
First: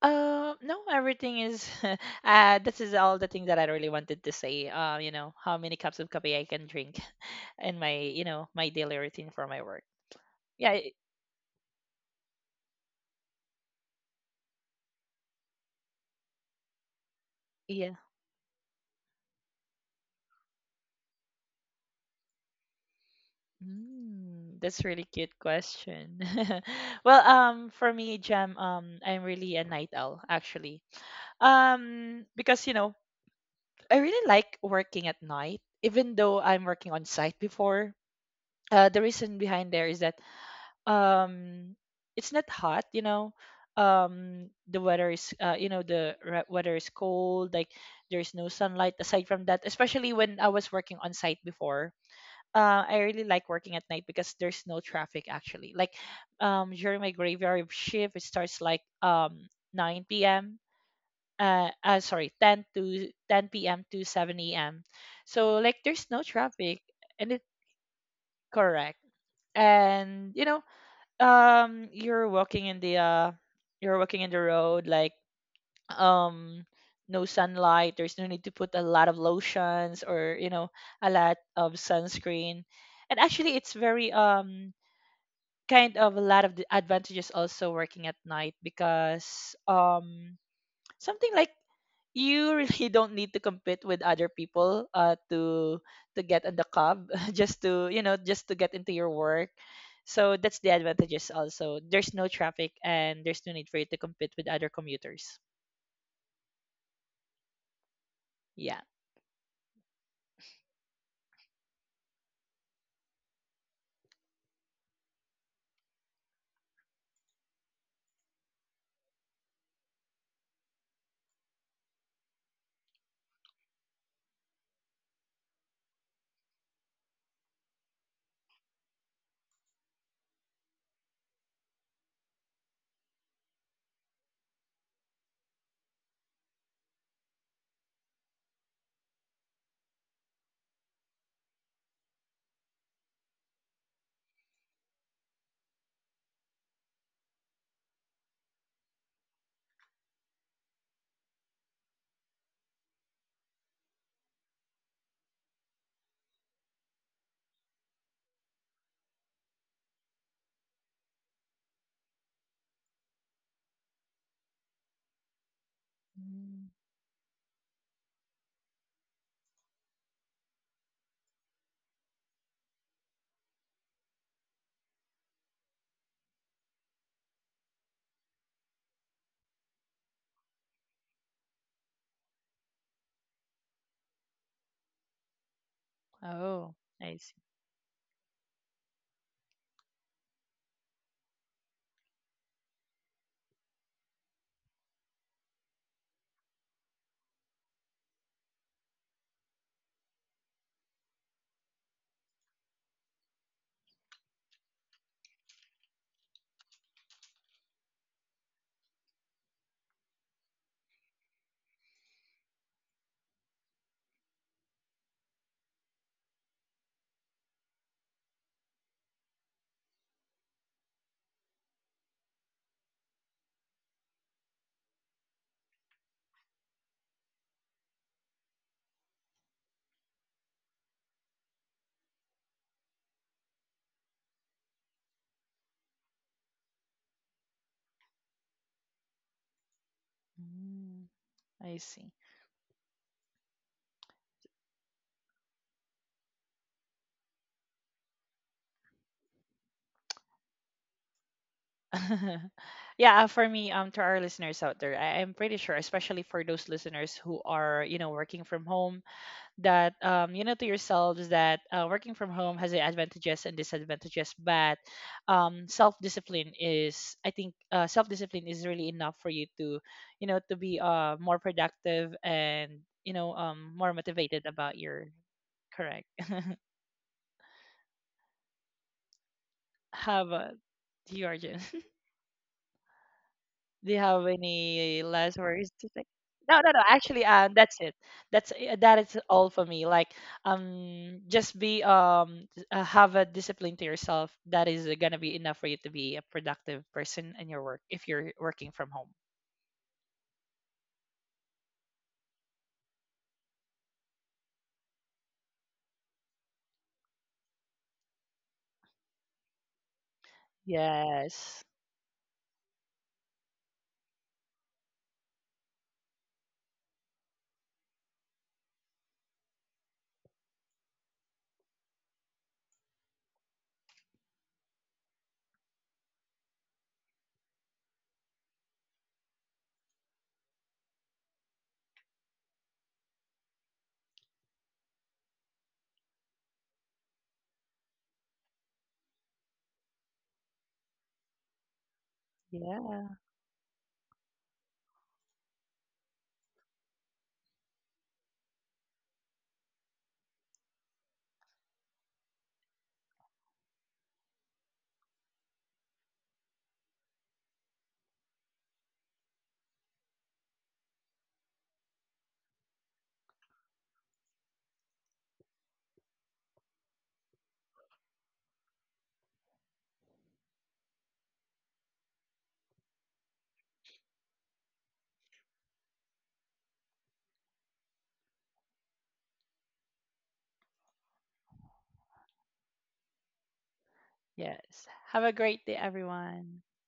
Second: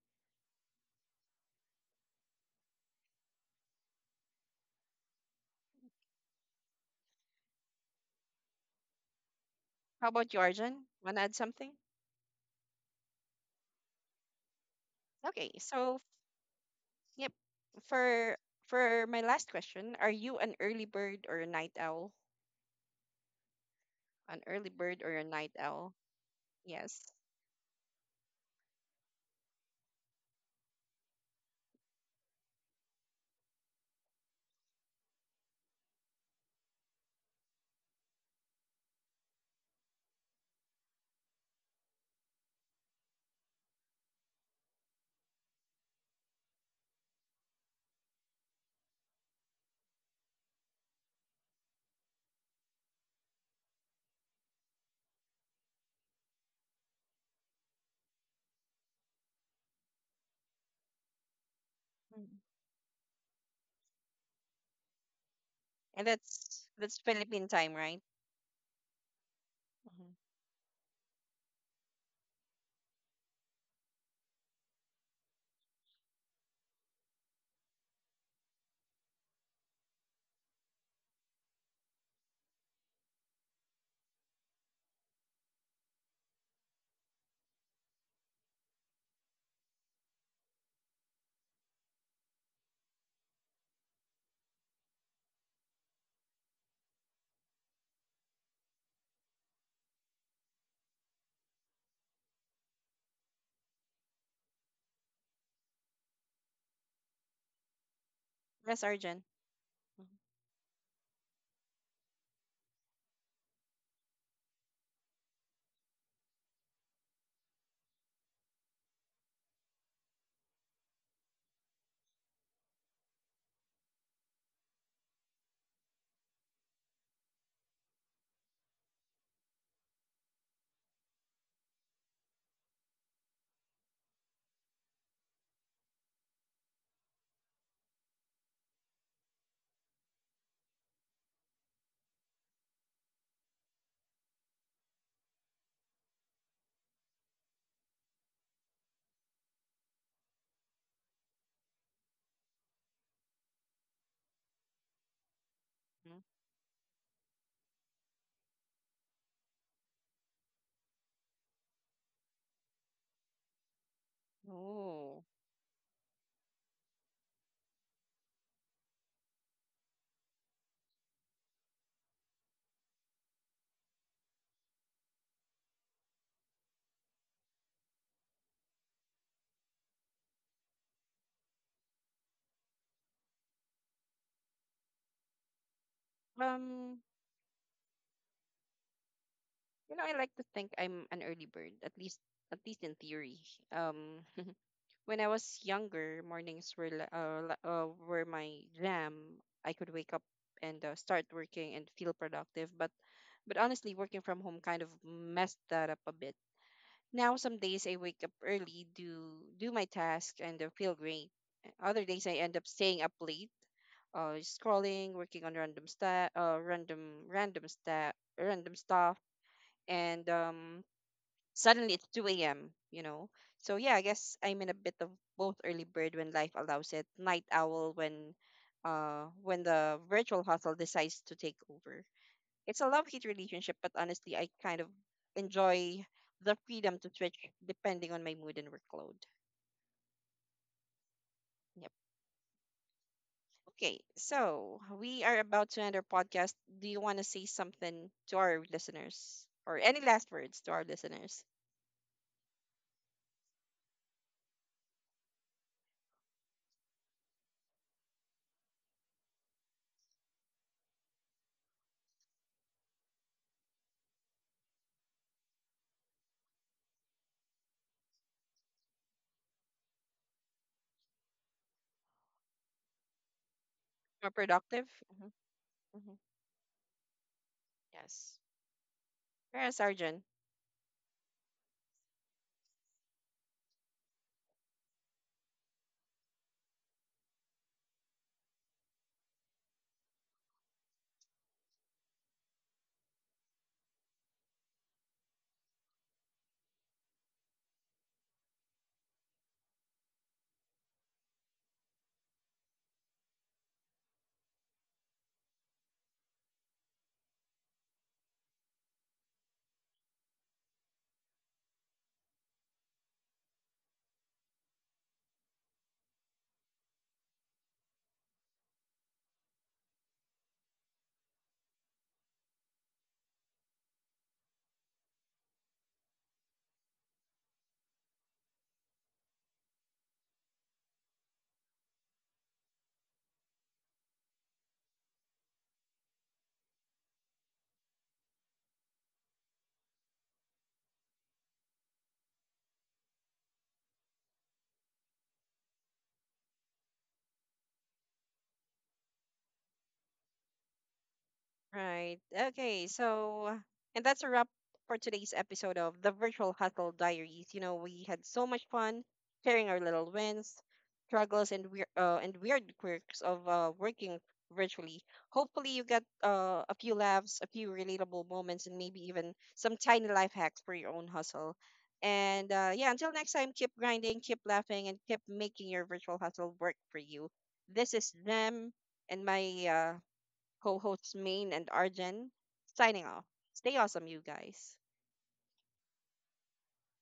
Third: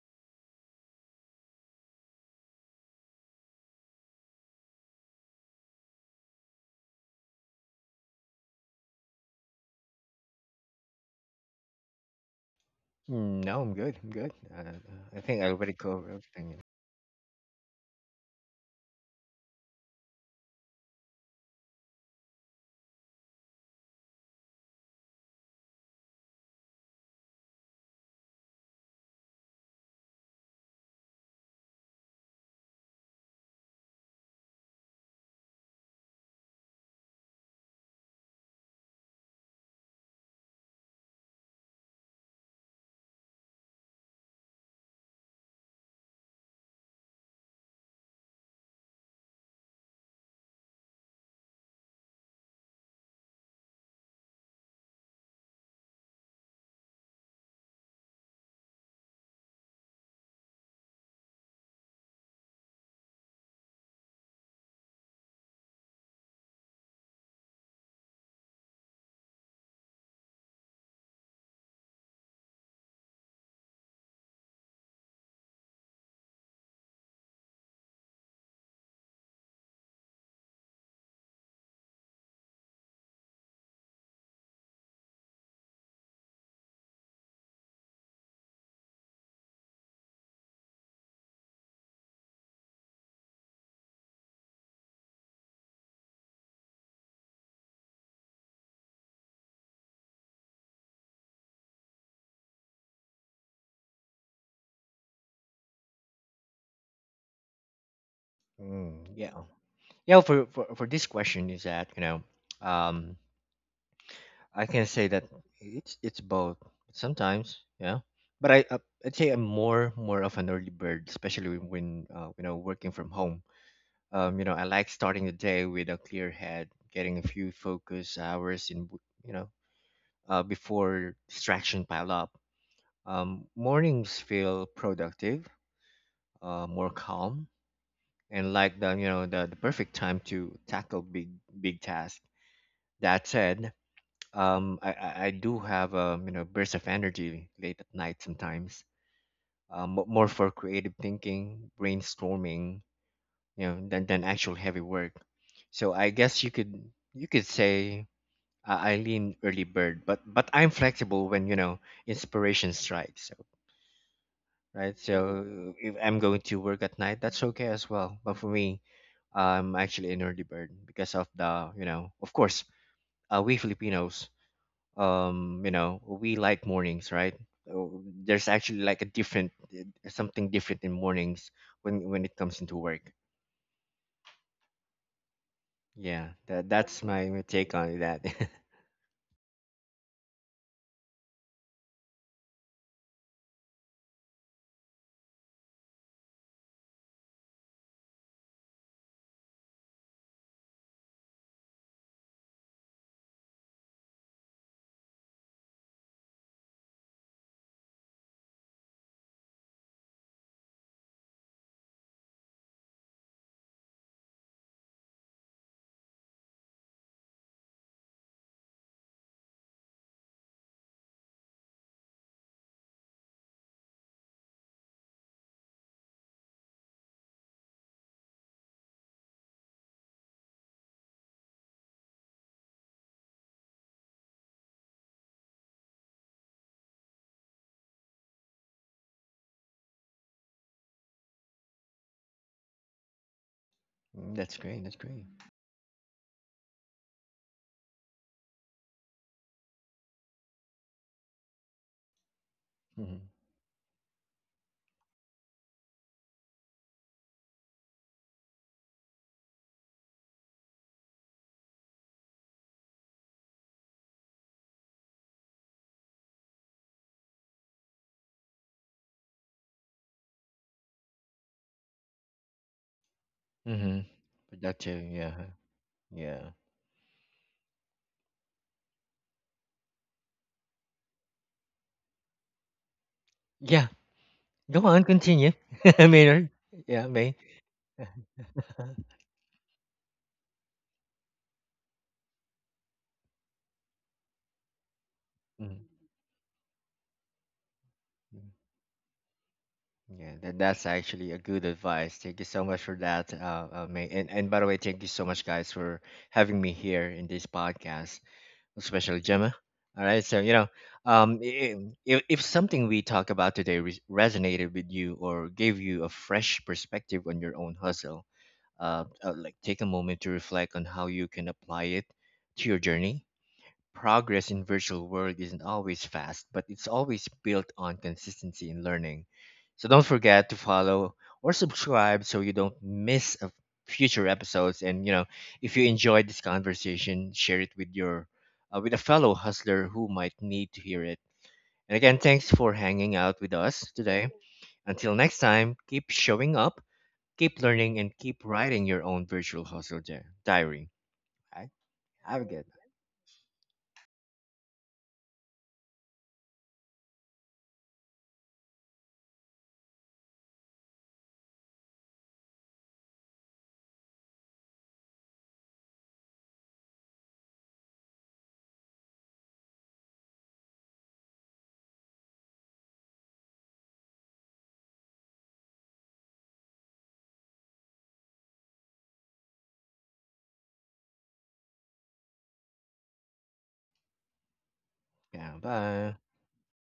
Speaker 3: No, everything is this is all the thing that I really wanted to say. You know, how many cups of coffee I can drink in my, you know, my daily routine for my work.
Speaker 1: How about you,
Speaker 3: Yeah,
Speaker 1: Arjun?
Speaker 3: it-
Speaker 1: Want to add something?
Speaker 2: Mm, no, I'm good. I'm good. I think I
Speaker 1: Okay,
Speaker 2: already
Speaker 1: so
Speaker 2: covered everything.
Speaker 1: Yep.
Speaker 3: yeah.
Speaker 1: For for my last question, are you an early bird or a night owl? An
Speaker 3: Mm,
Speaker 1: early
Speaker 3: that's
Speaker 1: bird
Speaker 3: really
Speaker 1: or a
Speaker 3: cute
Speaker 1: night owl?
Speaker 3: question.
Speaker 1: Yes.
Speaker 3: Well, for me, Jam, I'm really a night owl actually. Because, you know, I really like working at night, even though I'm working on site before. The reason behind there is that um it's not hot, you know, the weather is, weather is cold, like there's no sunlight. Aside from that, especially when I was working on site before, I really like working at night because there's no traffic actually, like during my graveyard shift it starts like 9 p.m. Sorry,
Speaker 1: Mhm.
Speaker 3: 10 to 10 p.m. to 7 a.m. So like
Speaker 1: And
Speaker 3: there's no traffic.
Speaker 1: that's
Speaker 3: And it
Speaker 1: Philippine time, right?
Speaker 3: correct.
Speaker 1: hmm
Speaker 3: And you know, um you're walking in the uh you're walking in the road, like um no sunlight, there's no need to put a lot of lotions or, you know, a lot of sunscreen. And actually it's very kind of a lot of the advantages also working at night, because something like you really don't need to compete with other people, to get on the cub just to, you know, just to get into your work. So that's the advantages, also there's no traffic and there's no need for you to compete with other commuters, yeah.
Speaker 1: Yes,
Speaker 2: Mm,
Speaker 1: Arjun.
Speaker 2: yeah.
Speaker 1: Hmm
Speaker 2: Yeah. For this question is that, you know, um, I can say that it's both sometimes. Yeah. But I, I'd say I'm more of an early bird, especially when, you know, working from home. You know, I like starting the day with a clear head, getting a few focus hours in, you know, before distraction pile up. Mornings feel productive, more calm, and like the, you know, the perfect time to tackle big tasks. That said, um, I do have a, you know, burst of energy late at night sometimes, uh, more for creative thinking, brainstorming, you know, than actual heavy work. So I guess you could, you could say, I lean early bird, but I'm flexible when, you know, inspiration strikes. So, right?
Speaker 1: Oh.
Speaker 2: So if I'm going to
Speaker 3: Mm.
Speaker 2: work at night, that's okay as well. But for me, I'm actually an early bird because of the, you know, of course, we Filipinos, you know, we like mornings, right? So there's actually like a different, something different in mornings when it comes into work. Yeah, that
Speaker 3: Oh,
Speaker 1: Um,
Speaker 2: that's
Speaker 3: I
Speaker 2: my
Speaker 3: see.
Speaker 2: my take on that.
Speaker 1: you know, I like to think I'm an early bird, at least in theory. Um, When I was younger, mornings were li- li- were my jam. I could wake up and start working and feel productive, but honestly, working from home kind of messed that up a bit. Now some days I wake up early, do my task, and feel great. Other days I end up staying up late, scrolling, working on random sta random random sta random stuff, and suddenly it's 2 a.m., you know. So yeah, I guess I'm in a bit of both early bird when life allows it, night owl when the virtual hustle decides to take over. It's a love-hate relationship, but honestly, I kind of enjoy the freedom to switch depending on my mood and workload.
Speaker 3: Mm,
Speaker 1: Yep.
Speaker 3: I see.
Speaker 1: Okay,
Speaker 2: Mm, that's
Speaker 1: so
Speaker 2: great. That's
Speaker 1: we
Speaker 2: great.
Speaker 1: are about to end our podcast. Do you want to say something to our listeners or any last words to our listeners?
Speaker 2: Hmm.
Speaker 3: Yeah, for me, to our listeners out there, I'm pretty sure, especially for those listeners who are, you know, working from home, that you know to yourselves that working from home has advantages and disadvantages, but self-discipline is, I think self-discipline is really enough for you to, you know, to be more productive and you know,
Speaker 2: Hmm.
Speaker 3: more
Speaker 1: More
Speaker 3: motivated
Speaker 1: productive?
Speaker 3: about
Speaker 2: Productive.
Speaker 1: Hmm
Speaker 3: your,
Speaker 2: Yeah.
Speaker 1: hmm
Speaker 3: correct.
Speaker 2: Yeah.
Speaker 1: Yes. Sarah Sargent.
Speaker 3: How about you, Arjun?
Speaker 2: Yeah.
Speaker 3: Do you have
Speaker 2: Go on.
Speaker 3: any
Speaker 2: Continue.
Speaker 3: last words to
Speaker 2: Maynard.
Speaker 3: say?
Speaker 2: Yeah,
Speaker 3: No, no, no.
Speaker 2: May.
Speaker 3: Actually, that's it. That's that is all for me. Like, just be have a discipline to yourself. That is gonna be
Speaker 2: Mm,
Speaker 3: enough for you to be a productive person in your work if
Speaker 2: mm.
Speaker 3: you're working from home.
Speaker 2: Yeah, that, that's actually a good advice. Thank you so much for that, May. And by the way, thank you so much, guys, for having me here in this podcast, especially Gemma. All right, so you know, um, i-
Speaker 3: Yes.
Speaker 2: if something we talk about today resonated with you or gave you a fresh perspective on your own hustle, like take a moment to reflect on how you can apply it to your journey. Progress in virtual world isn't always fast, but it's always built on consistency in learning. So don't forget to follow or subscribe so you don't miss a future episodes. And you know, if you enjoyed this conversation, share it with your, with a fellow hustler who might need to hear it. And again, thanks for hanging
Speaker 3: Yeah.
Speaker 2: out with us today. Until next time, keep showing up, keep learning, and keep writing your own virtual hustle diary. Alright,
Speaker 1: Right.
Speaker 2: Have a good.
Speaker 1: Okay. So, and that's a wrap for today's episode of the Virtual Hustle Diaries. You know, we had so much fun sharing our little wins, struggles, and weird quirks of working virtually. Hopefully, you got a few laughs, a few relatable moments, and maybe even some tiny life hacks for your own hustle. And Yeah, until next time, keep grinding, keep laughing, and keep making your virtual hustle work for you. This is them and my co hosts Maine and Arjen, signing off. Stay awesome, you guys.
Speaker 3: Yes. Have
Speaker 2: Yeah,
Speaker 3: a great day,
Speaker 2: bye.
Speaker 3: everyone.